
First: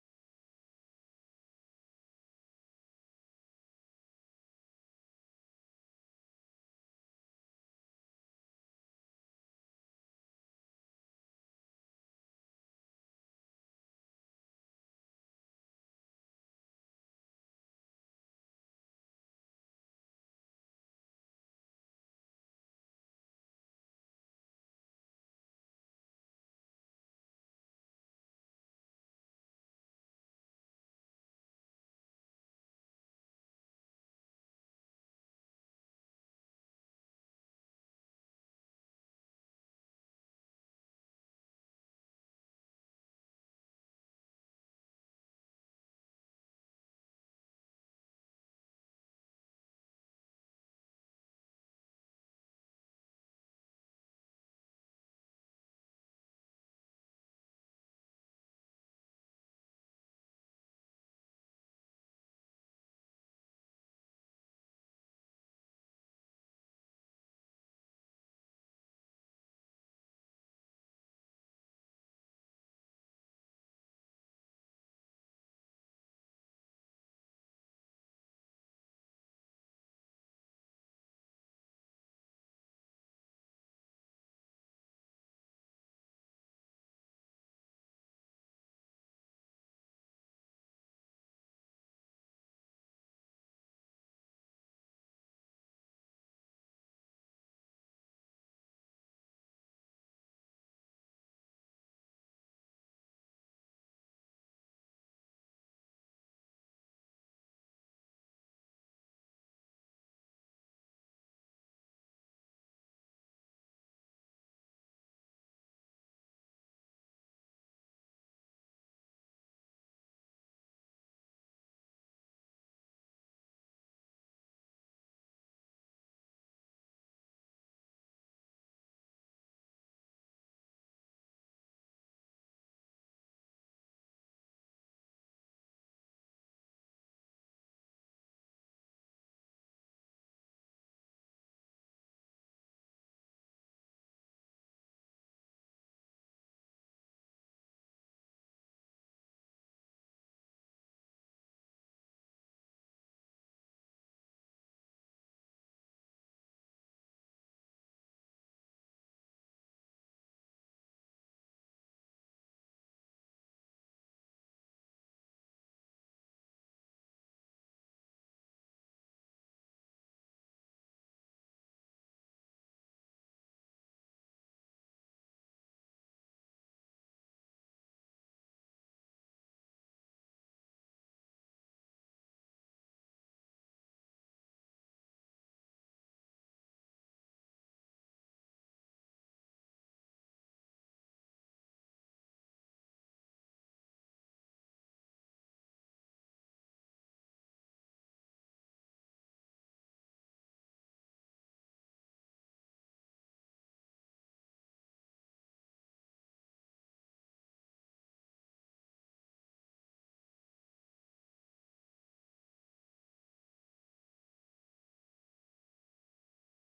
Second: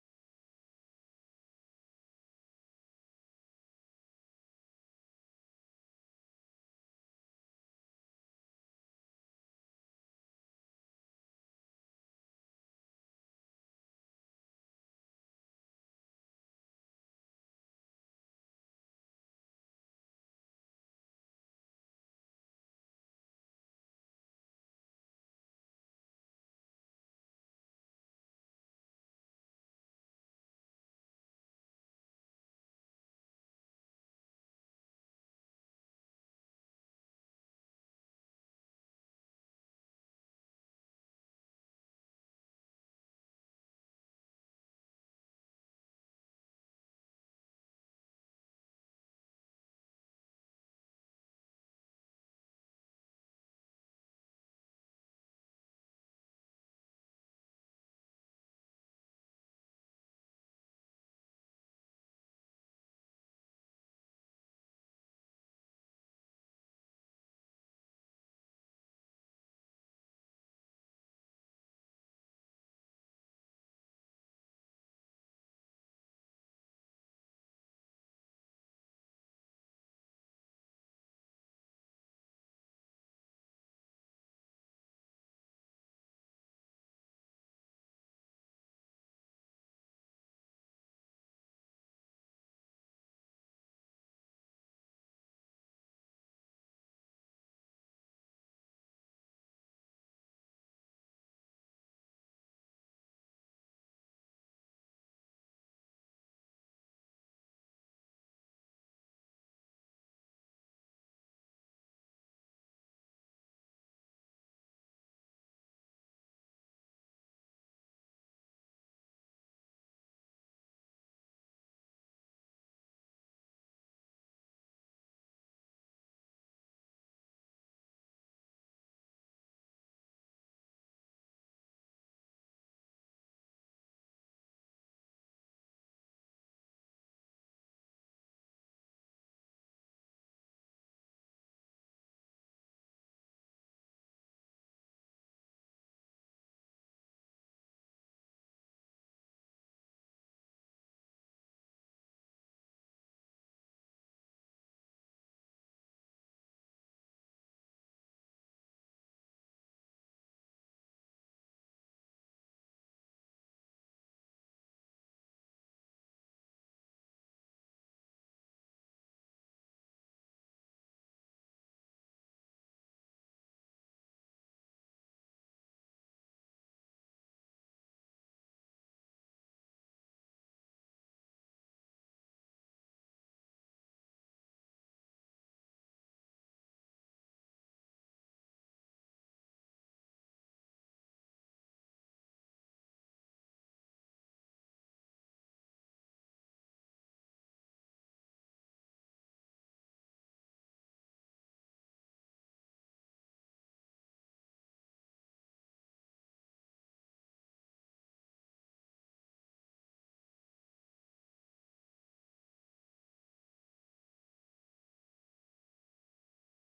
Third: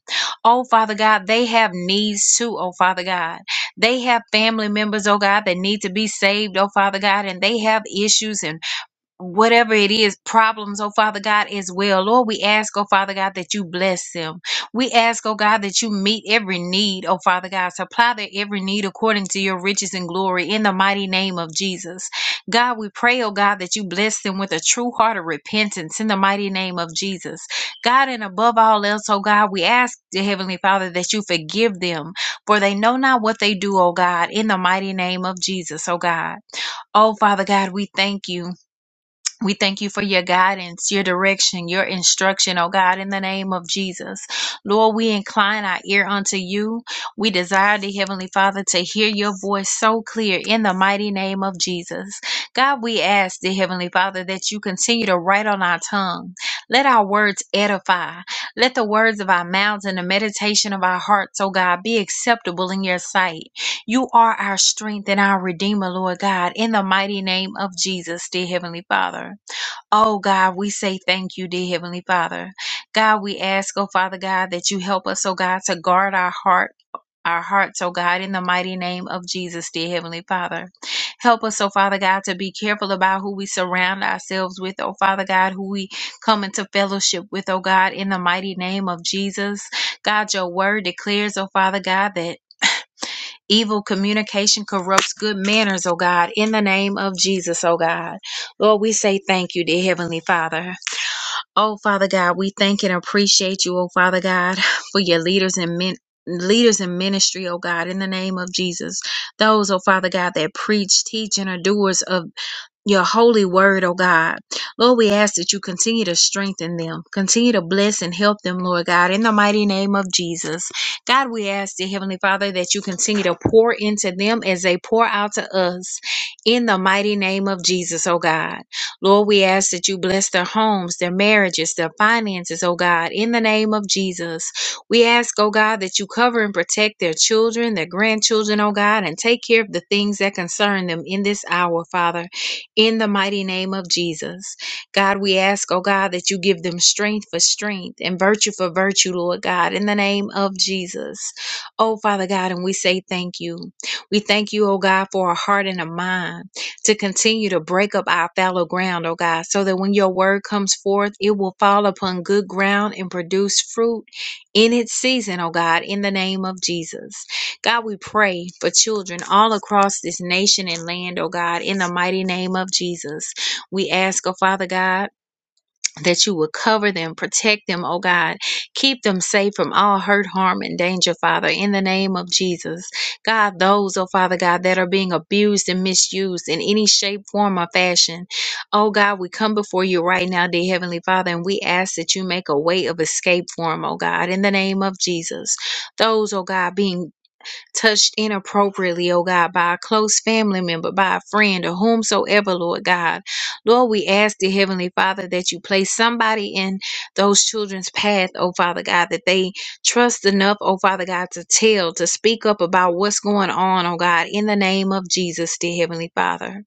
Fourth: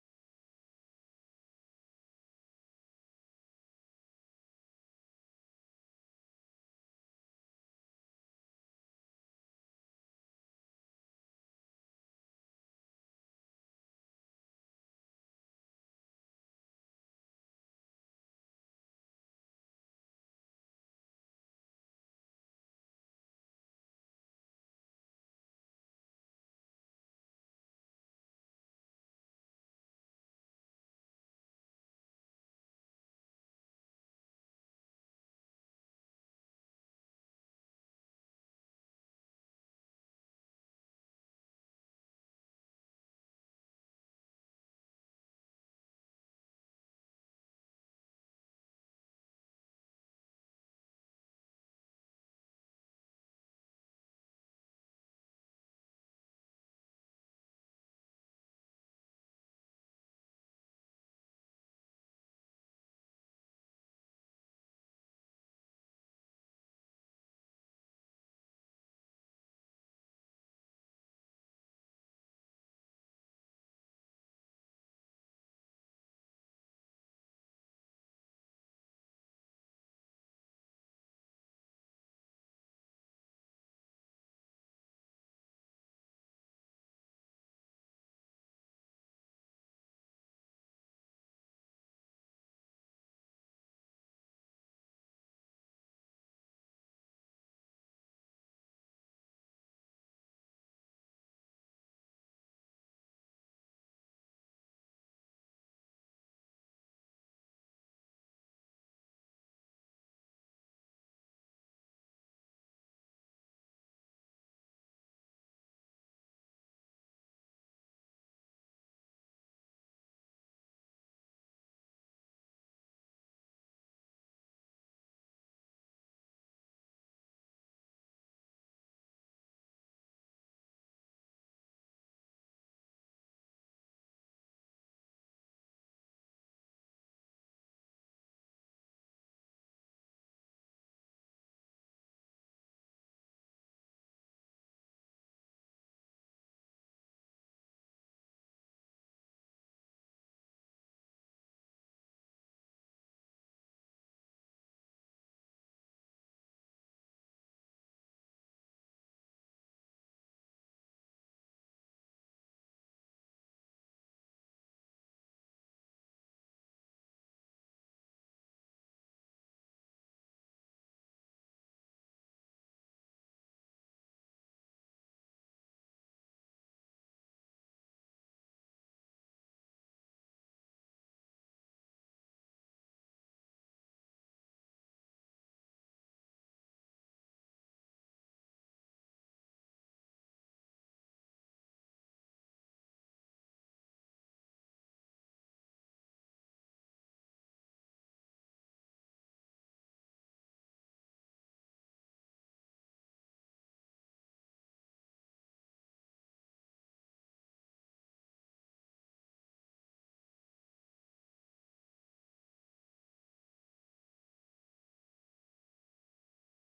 [SPEAKER 2] Oh, Father God, they have needs too, oh Father God. They have family members, oh God, that need to be saved, oh Father God, and they have issues and whatever it is, problems, oh Father God, as well. Lord, we ask, oh Father God, that you bless them. We ask, oh God, that you meet every need, oh Father God, supply their every need according to your riches and glory in the mighty name of Jesus. God, we pray, oh God, that you bless them with a true heart of repentance in the mighty name of Jesus. God, and above all else, oh God, we ask, the Heavenly Father, that you forgive them, for they know not what they do, oh God, in the mighty name of Jesus, oh God. Oh Father God, we thank you. We thank you for your guidance, your direction, your instruction, oh God, in the name of Jesus. Lord, we incline our ear unto you. We desire the Heavenly Father to hear your voice so clear in the mighty name of Jesus. God, we ask the Heavenly Father that you continue to write on our tongue. Let our words edify. Let the words of our mouths and the meditation of our hearts, oh God, be acceptable in your sight. You are our strength and our Redeemer, Lord God, in the mighty name of Jesus, dear Heavenly Father. Oh God, we say thank you, dear Heavenly Father. God, we ask, oh Father God, that you help us, oh God, to guard our heart. Our hearts, oh God, in the mighty name of Jesus, dear Heavenly Father. Help us, oh Father God, to be careful about who we surround ourselves with, oh Father God, who we come into fellowship with, oh God, in the mighty name of Jesus. God, your word declares, oh Father God, that Evil communication corrupts good manners, oh God, in the name of Jesus, oh God. Lord, we say thank you, dear Heavenly Father. Oh, Father God, we thank and appreciate you, oh Father God, for your leaders and men. Leaders in ministry, oh God, in the name of Jesus. Those, oh Father God, that preach, teach, and are doers of your holy word, oh God. Lord, we ask that you continue to strengthen them, continue to bless and help them, Lord God, in the mighty name of Jesus. God, we ask, dear Heavenly Father, that you continue to pour into them as they pour out to us in the mighty name of Jesus, oh God. Lord, we ask that you bless their homes, their marriages, their finances, oh God, in the name of Jesus. We ask, oh God, that you cover and protect their children, their grandchildren, oh God, and take care of the things that concern them in this hour, Father in the mighty name of Jesus. God, we ask, oh God, that you give them strength for strength and virtue for virtue, Lord God, in the name of Jesus. Oh, Father God, and we say thank you. We thank you, oh God, for a heart and a mind to continue to break up our fallow ground, oh God, so that when your word comes forth, it will fall upon good ground and produce fruit in its season, oh God, in the name of Jesus. God, we pray for children all across this nation and land, oh God, in the mighty name of Jesus. We ask, oh Father God, that you would cover them, protect them, oh God. Keep them safe from all hurt, harm, and danger, Father, in the name of Jesus. God, those, oh Father God, that are being abused and misused in any shape, form, or fashion, oh God, we come before you right now, dear Heavenly Father, and we ask that you make a way of escape for them, oh God, in the name of Jesus those, oh God, being touched inappropriately, O God, by a close family member, by a friend, or whomsoever, Lord God. Lord, we ask the Heavenly Father that you place somebody in those children's path, O Father God, that they trust enough, O Father God, to tell, to speak up about what's going on, O God, in the name of Jesus, dear Heavenly Father.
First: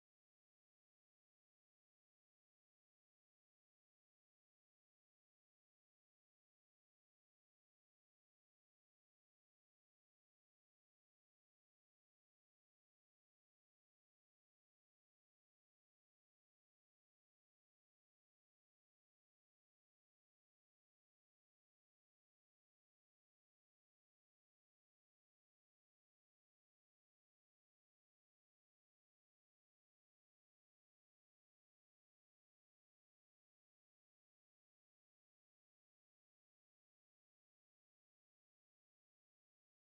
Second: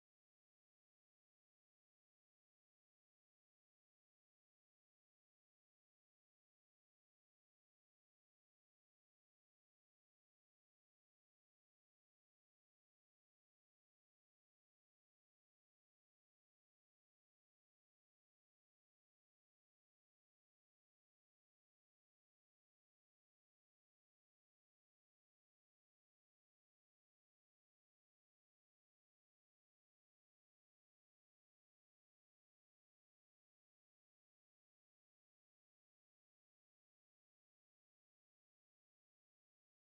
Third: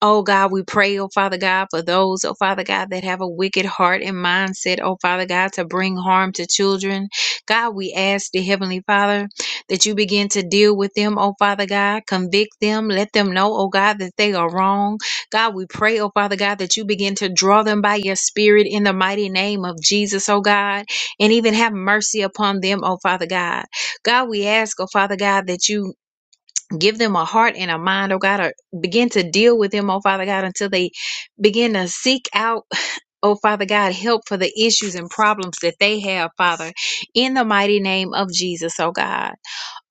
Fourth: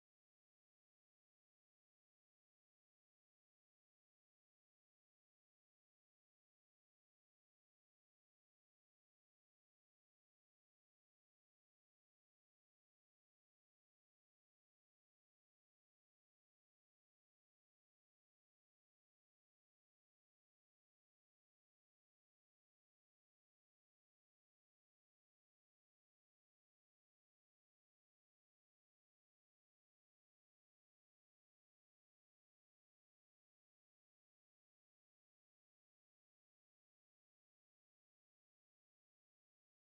[SPEAKER 2] Oh God, we pray, oh Father God, for those, oh Father God, that have a wicked heart and mindset, oh Father God, to bring harm to children. God, we ask the Heavenly Father that you begin to deal with them, oh Father God, convict them, let them know, oh God, that they are wrong. God, we pray, oh Father God, that you begin to draw them by your Spirit in the mighty name of Jesus, oh God, and even have mercy upon them, oh Father God. God, we ask, oh Father God, that you Give them a heart and a mind, oh God, or begin to deal with them, oh Father God, until they begin to seek out, oh Father God, help for the issues and problems that they have, Father, in the mighty name of Jesus, oh God.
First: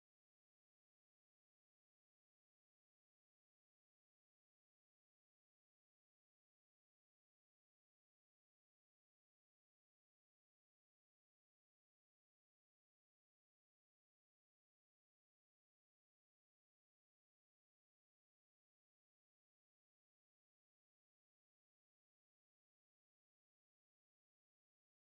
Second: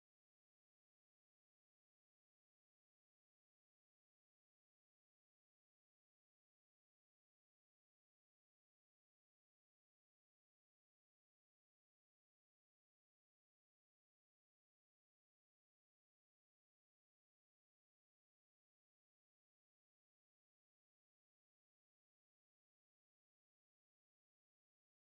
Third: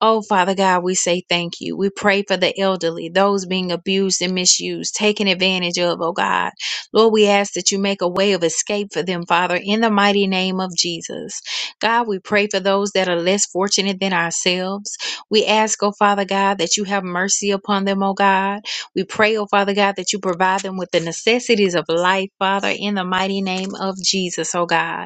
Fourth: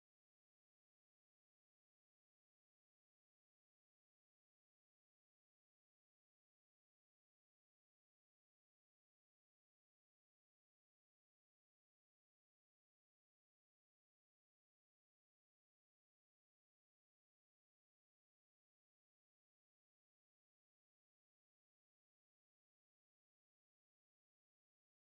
[SPEAKER 2] Oh, Father God, we say thank you. We pray for the elderly, those being abused and misused, taken advantage of, oh God. Lord, we ask that you make a way of escape for them, Father, in the mighty name of Jesus. God, we pray for those that are less fortunate than ourselves. We ask, oh Father God, that you have mercy upon them, oh God. We pray, oh Father God, that you provide them with the necessities of life, Father, in the mighty name of Jesus, oh God.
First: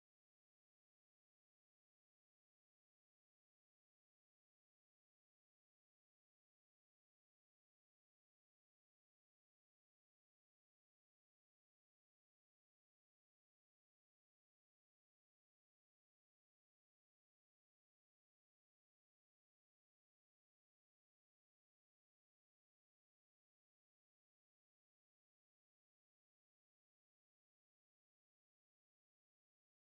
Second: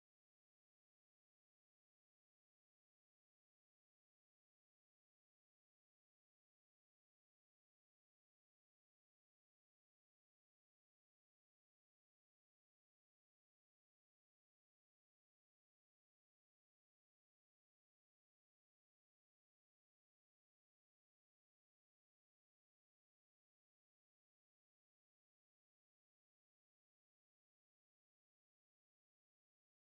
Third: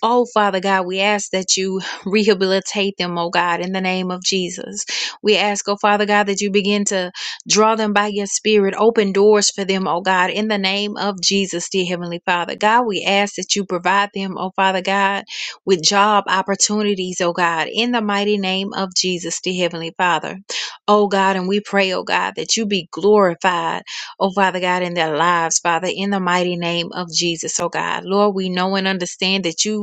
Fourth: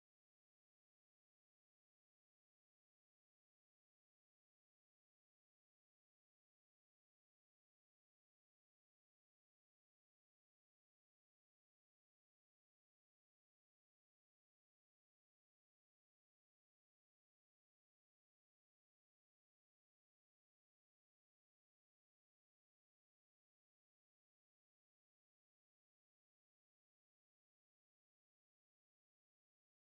[SPEAKER 2] Oh, Father God, we ask that you rehabilitate them, oh God, in the name of Jesus. We ask, oh Father God, that you begin to draw them by your spirit, open doors for them, oh God, in the name of Jesus, dear Heavenly Father. God, we ask that you provide them, oh Father God, with job opportunities, oh God, in the mighty name of Jesus, dear Heavenly Father. Oh God, and we pray, oh God, that you be glorified, oh Father God, in their lives, Father, in the mighty name of Jesus, oh God. Lord, we know and understand that you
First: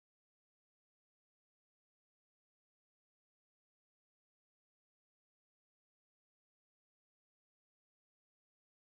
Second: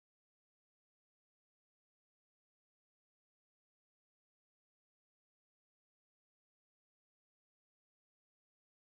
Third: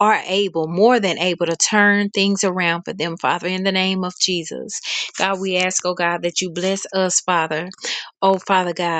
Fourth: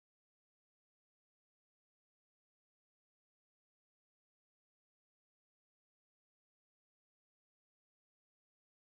[SPEAKER 2] are able, more than able, to turn things around for them, Father, in the name of Jesus. God, we ask, oh God, that you bless us, Father. Oh, Father God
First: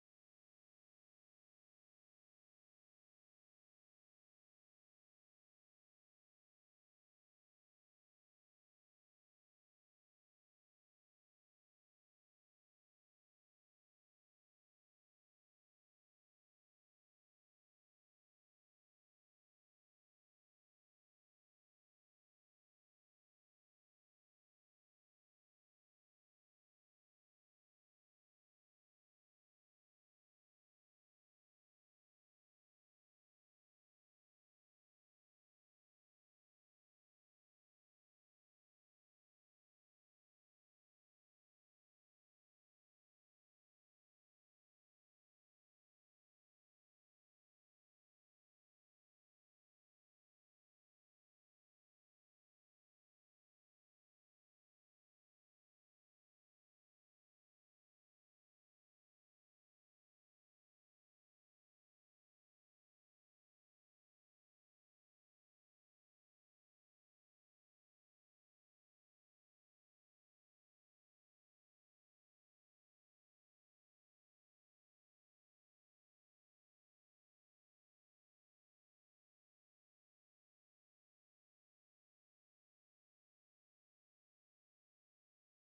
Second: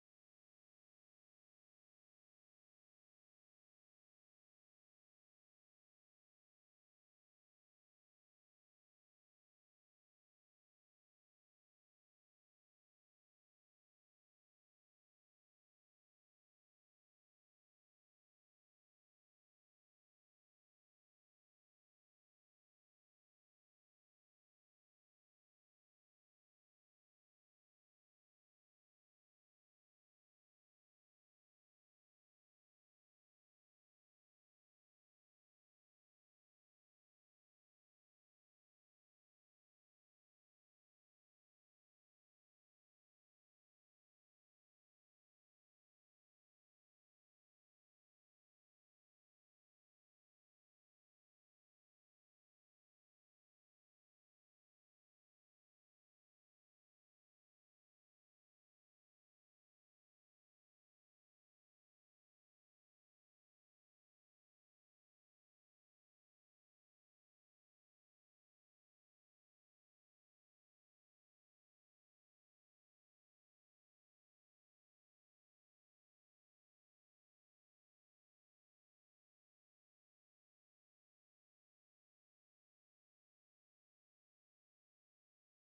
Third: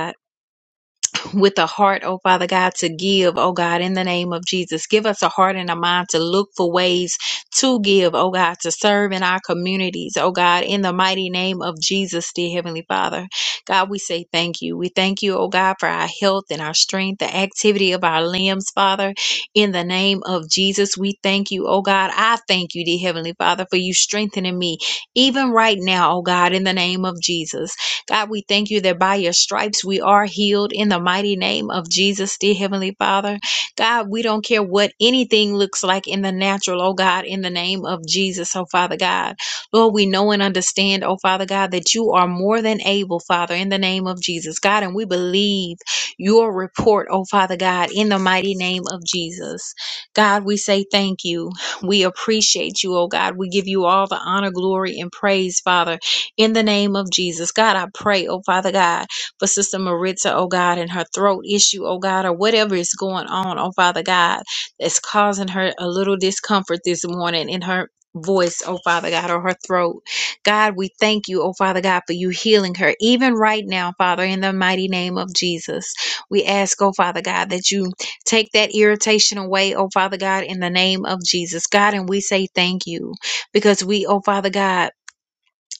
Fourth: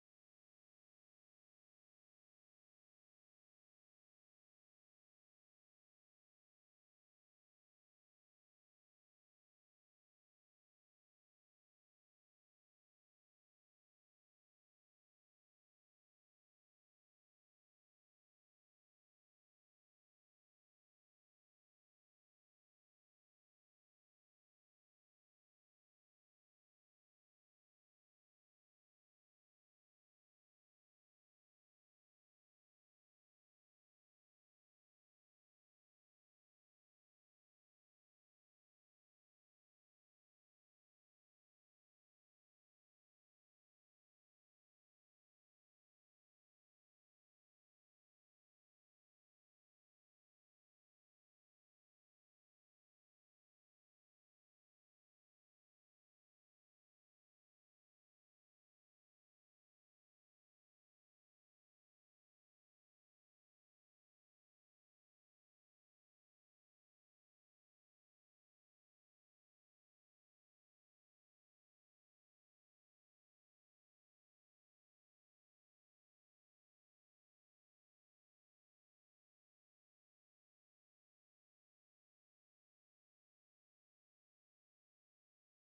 [SPEAKER 2] with a heart, oh Father God, to give, oh God, in the name of Jesus. Give us a heart and a mind to look for ways to give, oh God, to serve in our communities, oh God, in the mighty name of Jesus, dear Heavenly Father. God, we say thank you. We thank you, oh God, for our health and our strength, the activity of our limbs, Father, in the name of Jesus. We thank you, oh God. I thank you, dear Heavenly Father, for you strengthening me even right now, oh God, in the name of Jesus. God, we thank you that by your stripes we are healed in the mighty name of Jesus, dear Heavenly Father. God, we don't care what anything looks like in the natural, oh God, in the name of Jesus, oh Father God. Lord, we know and understand, oh Father God, that you are more than able, Father, in the name of Jesus, God, and we believe your report, oh Father God, in the mighty name of Jesus. God, we say thank you. We appreciate you, oh God. We give you all the honor, glory, and praise, Father in the name of Jesus. God, I pray, oh Father God, for Sister Maritza, oh God, and her throat issue, oh God, or whatever is going on, oh Father God, that's causing her a little discomfort this morning in her voice, oh Father God, or her throat. God, we thank you, oh Father God, for you healing her, even right now, Father, in the mighty name of Jesus. We ask, oh Father God, that you take that irritation away, oh Father God, in the name of Jesus. God, and we say thank you because we, oh Father God,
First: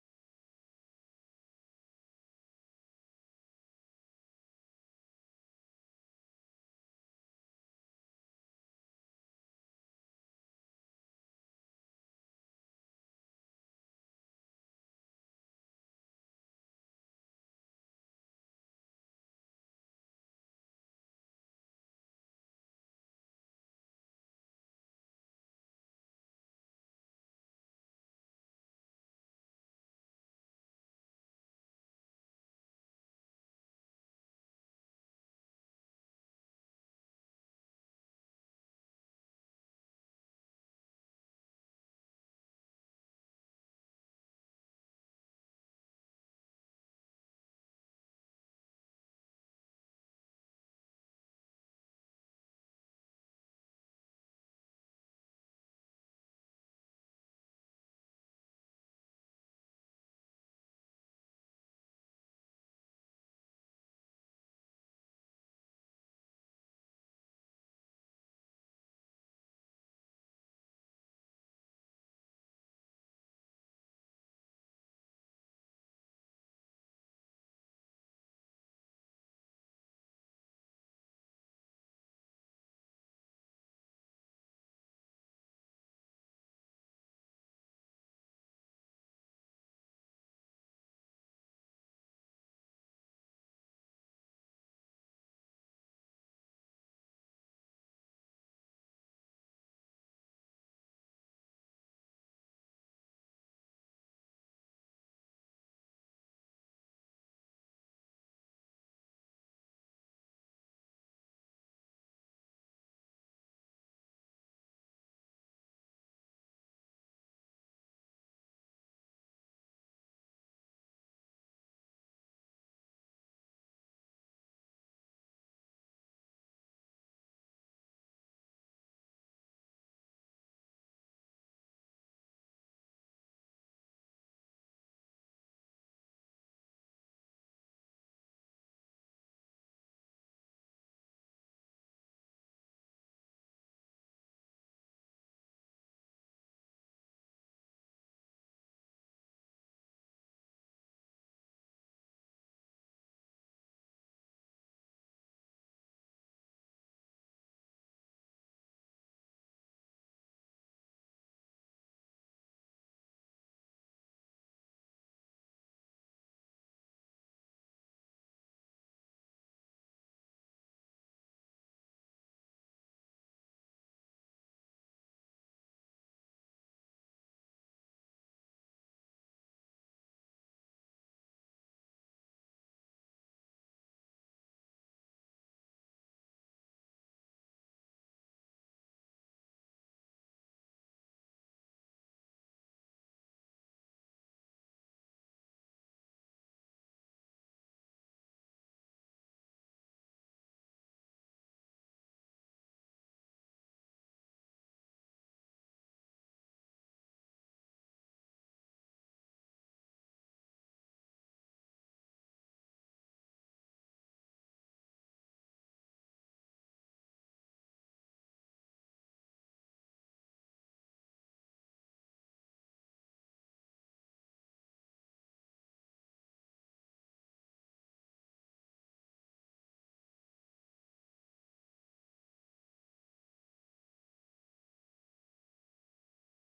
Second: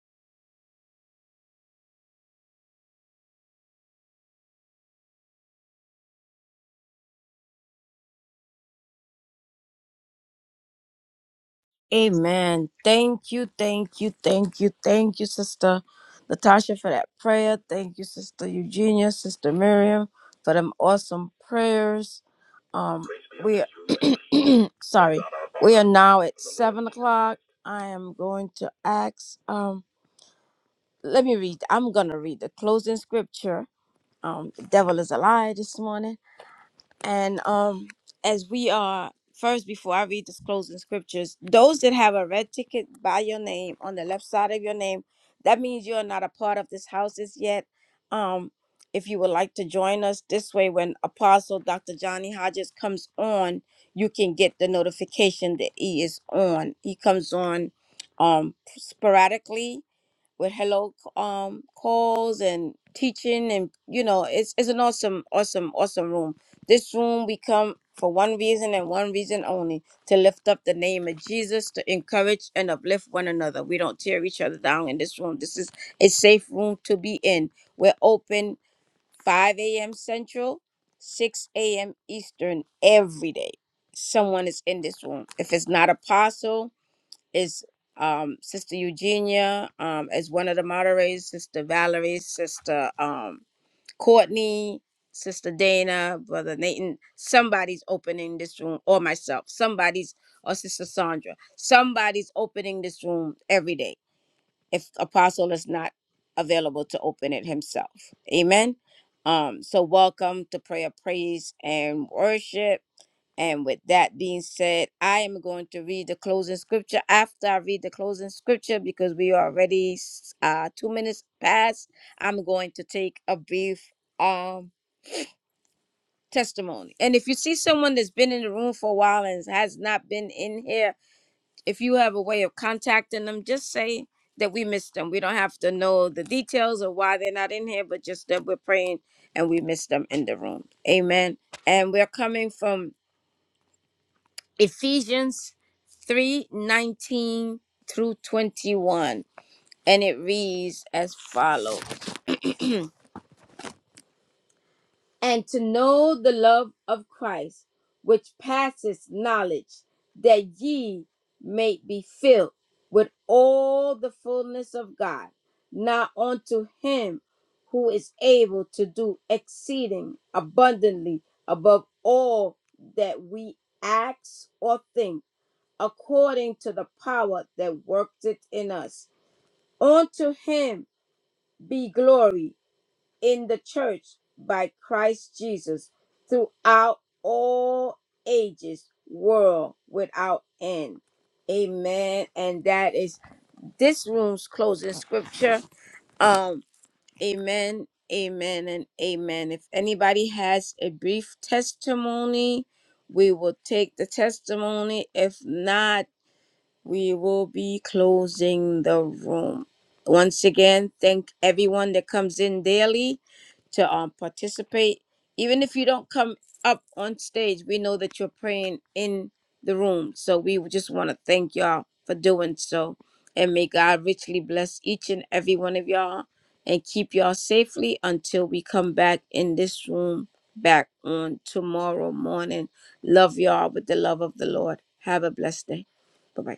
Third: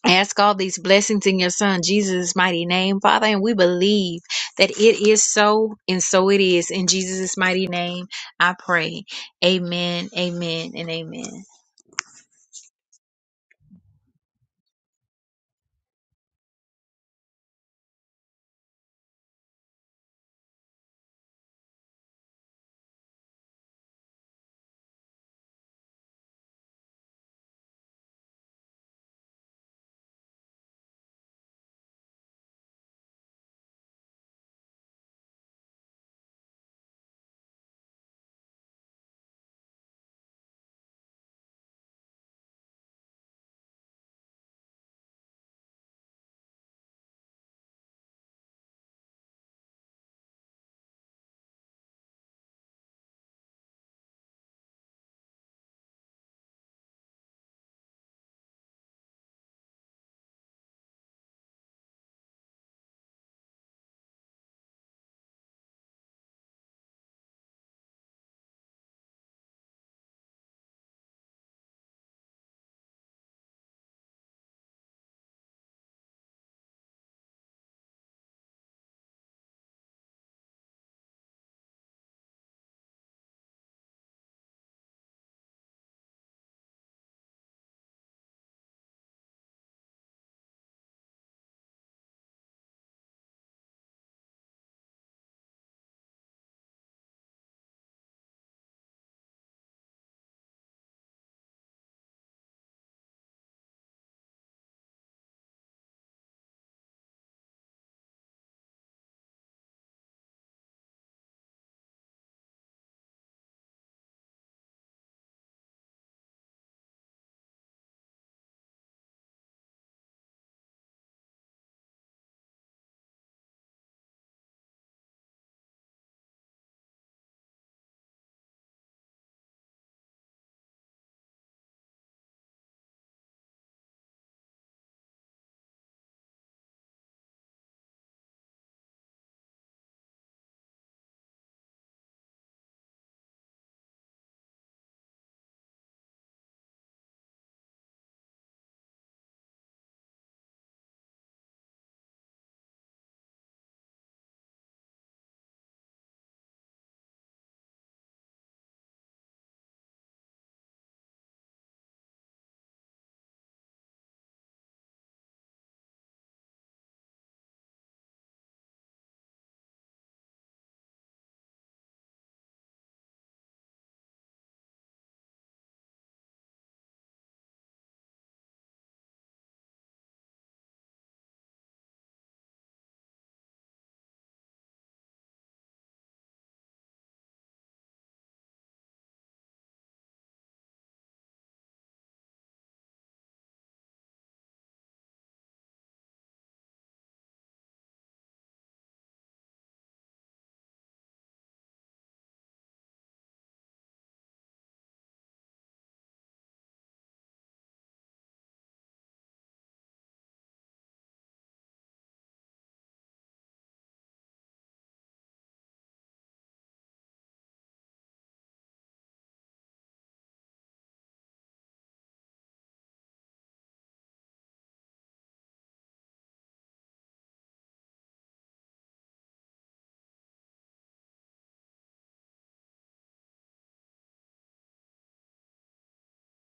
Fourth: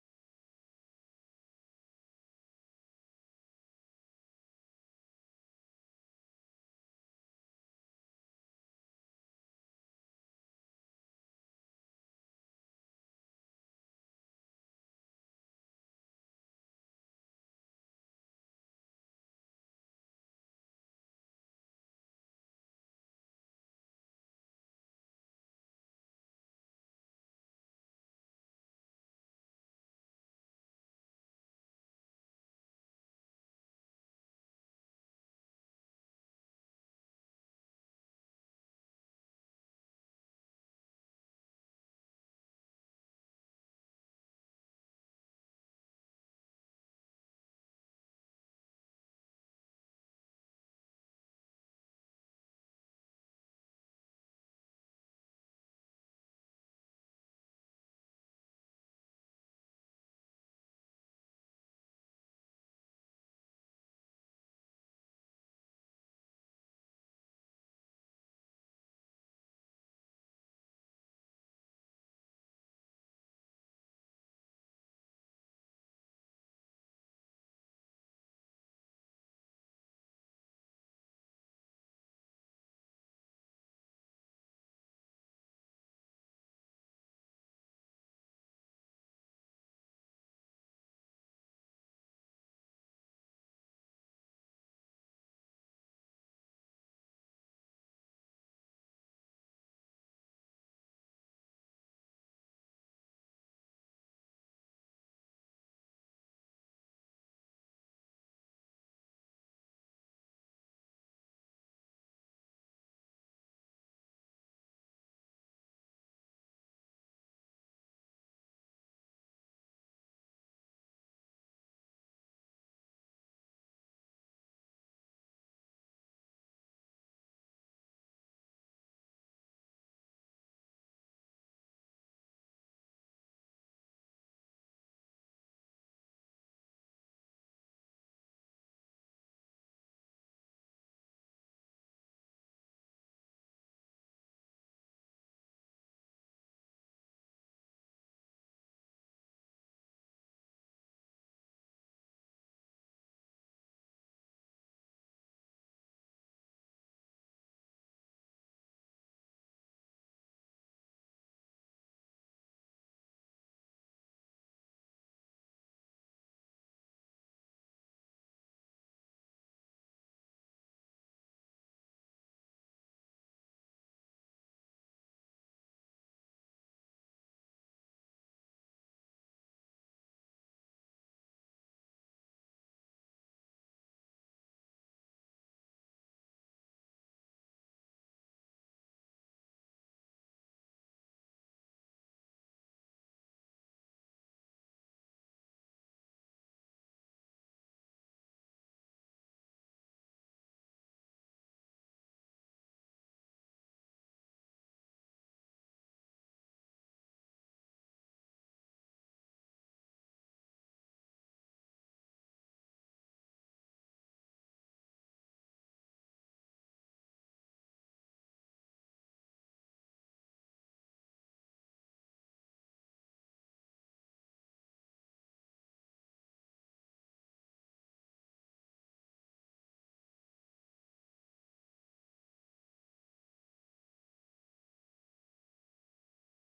[SPEAKER 2] I ask all these blessings in your son Jesus' mighty name, Father, and we believe that it is so, and so it is. In Jesus' mighty name, I pray. Amen, amen, and amen.
[SPEAKER 1] Amen. Thank you, thank you, thank you, thank you, Sister Natasha, for that prayer. Thank you, Sister Eugenia, Sister Miriam, for them awesome prayers. Um, we. sorry. We are now at seven o'clock. I am going to ask. Um, let me read. I'm gonna read the closing scripture. Um, the devil is a liar this morning. And um, as we are first, before I read this closing scriptures, those that have a red ticket by your name on the left side of your name, that means you are not a part of this house as yet. Um, if you would like to join us this way, when Apostle Dr. Johnny Hodges comes on, you can get the notification that he is on. He comes on um sporadically with hello um calls and teaching and you know it's it's an awesome awesome awesome room this room we come for one reason and one reason only to lift up the name of Jesus, to encourage and uplift one another. We don't tear each other down in this room. This is a safe room to be in. We're open 5 a.m. Central, 6 a.m. Eastern every day. Someone is in this room. If it's not Apostle, it's um, Sister Eugenia, um, as one of the moderators, Sister Valerie, Sister. um. Courtney, Sister Dana, Brother Nathan, somebody's opening this room, or myself, somebody's, or Sister Sandra, somebody's opening this room every day if Apostle is not available to open it himself. Amen. Um, so welcome to prayer, praise, and worship. And with that being said, I am going to read the closing scripture after I read the closing scripture because we are already uh, two minutes past. I'm going to take a brief um testimony. And if you see someone that's been in the room for a while and has not been in here, if you have a way of contacting them, just say that we missed them. We don't have to know the details of why they're not in here, but just that we're praying and we missed them in the room. Amen. And we're coming from Ephesians 3 19 through 21. And it reads as follows And to know the love of Christ, which passes knowledge, that ye may be filled with all the fullness of God. Now unto him who is able to do exceeding abundantly above all that we ask or think according to the power that worked it in us. Unto him be glory in the church by Christ Jesus throughout all ages, world without end. Amen. And that is this room's closing scripture. Um, amen, amen, and amen. If anybody has a brief testimony, we will take the testimony. If not, we will be closing the room. Once again, thank everyone that comes in daily to um, participate. Even if you don't come up on stage, we know that you're praying in the room. So we just want to thank y'all for doing so. And may God richly bless each and every one of y'all and keep y'all safely until we come back in this room back on tomorrow morning. Love y'all with the love of the Lord. Have a blessed day. Bye bye.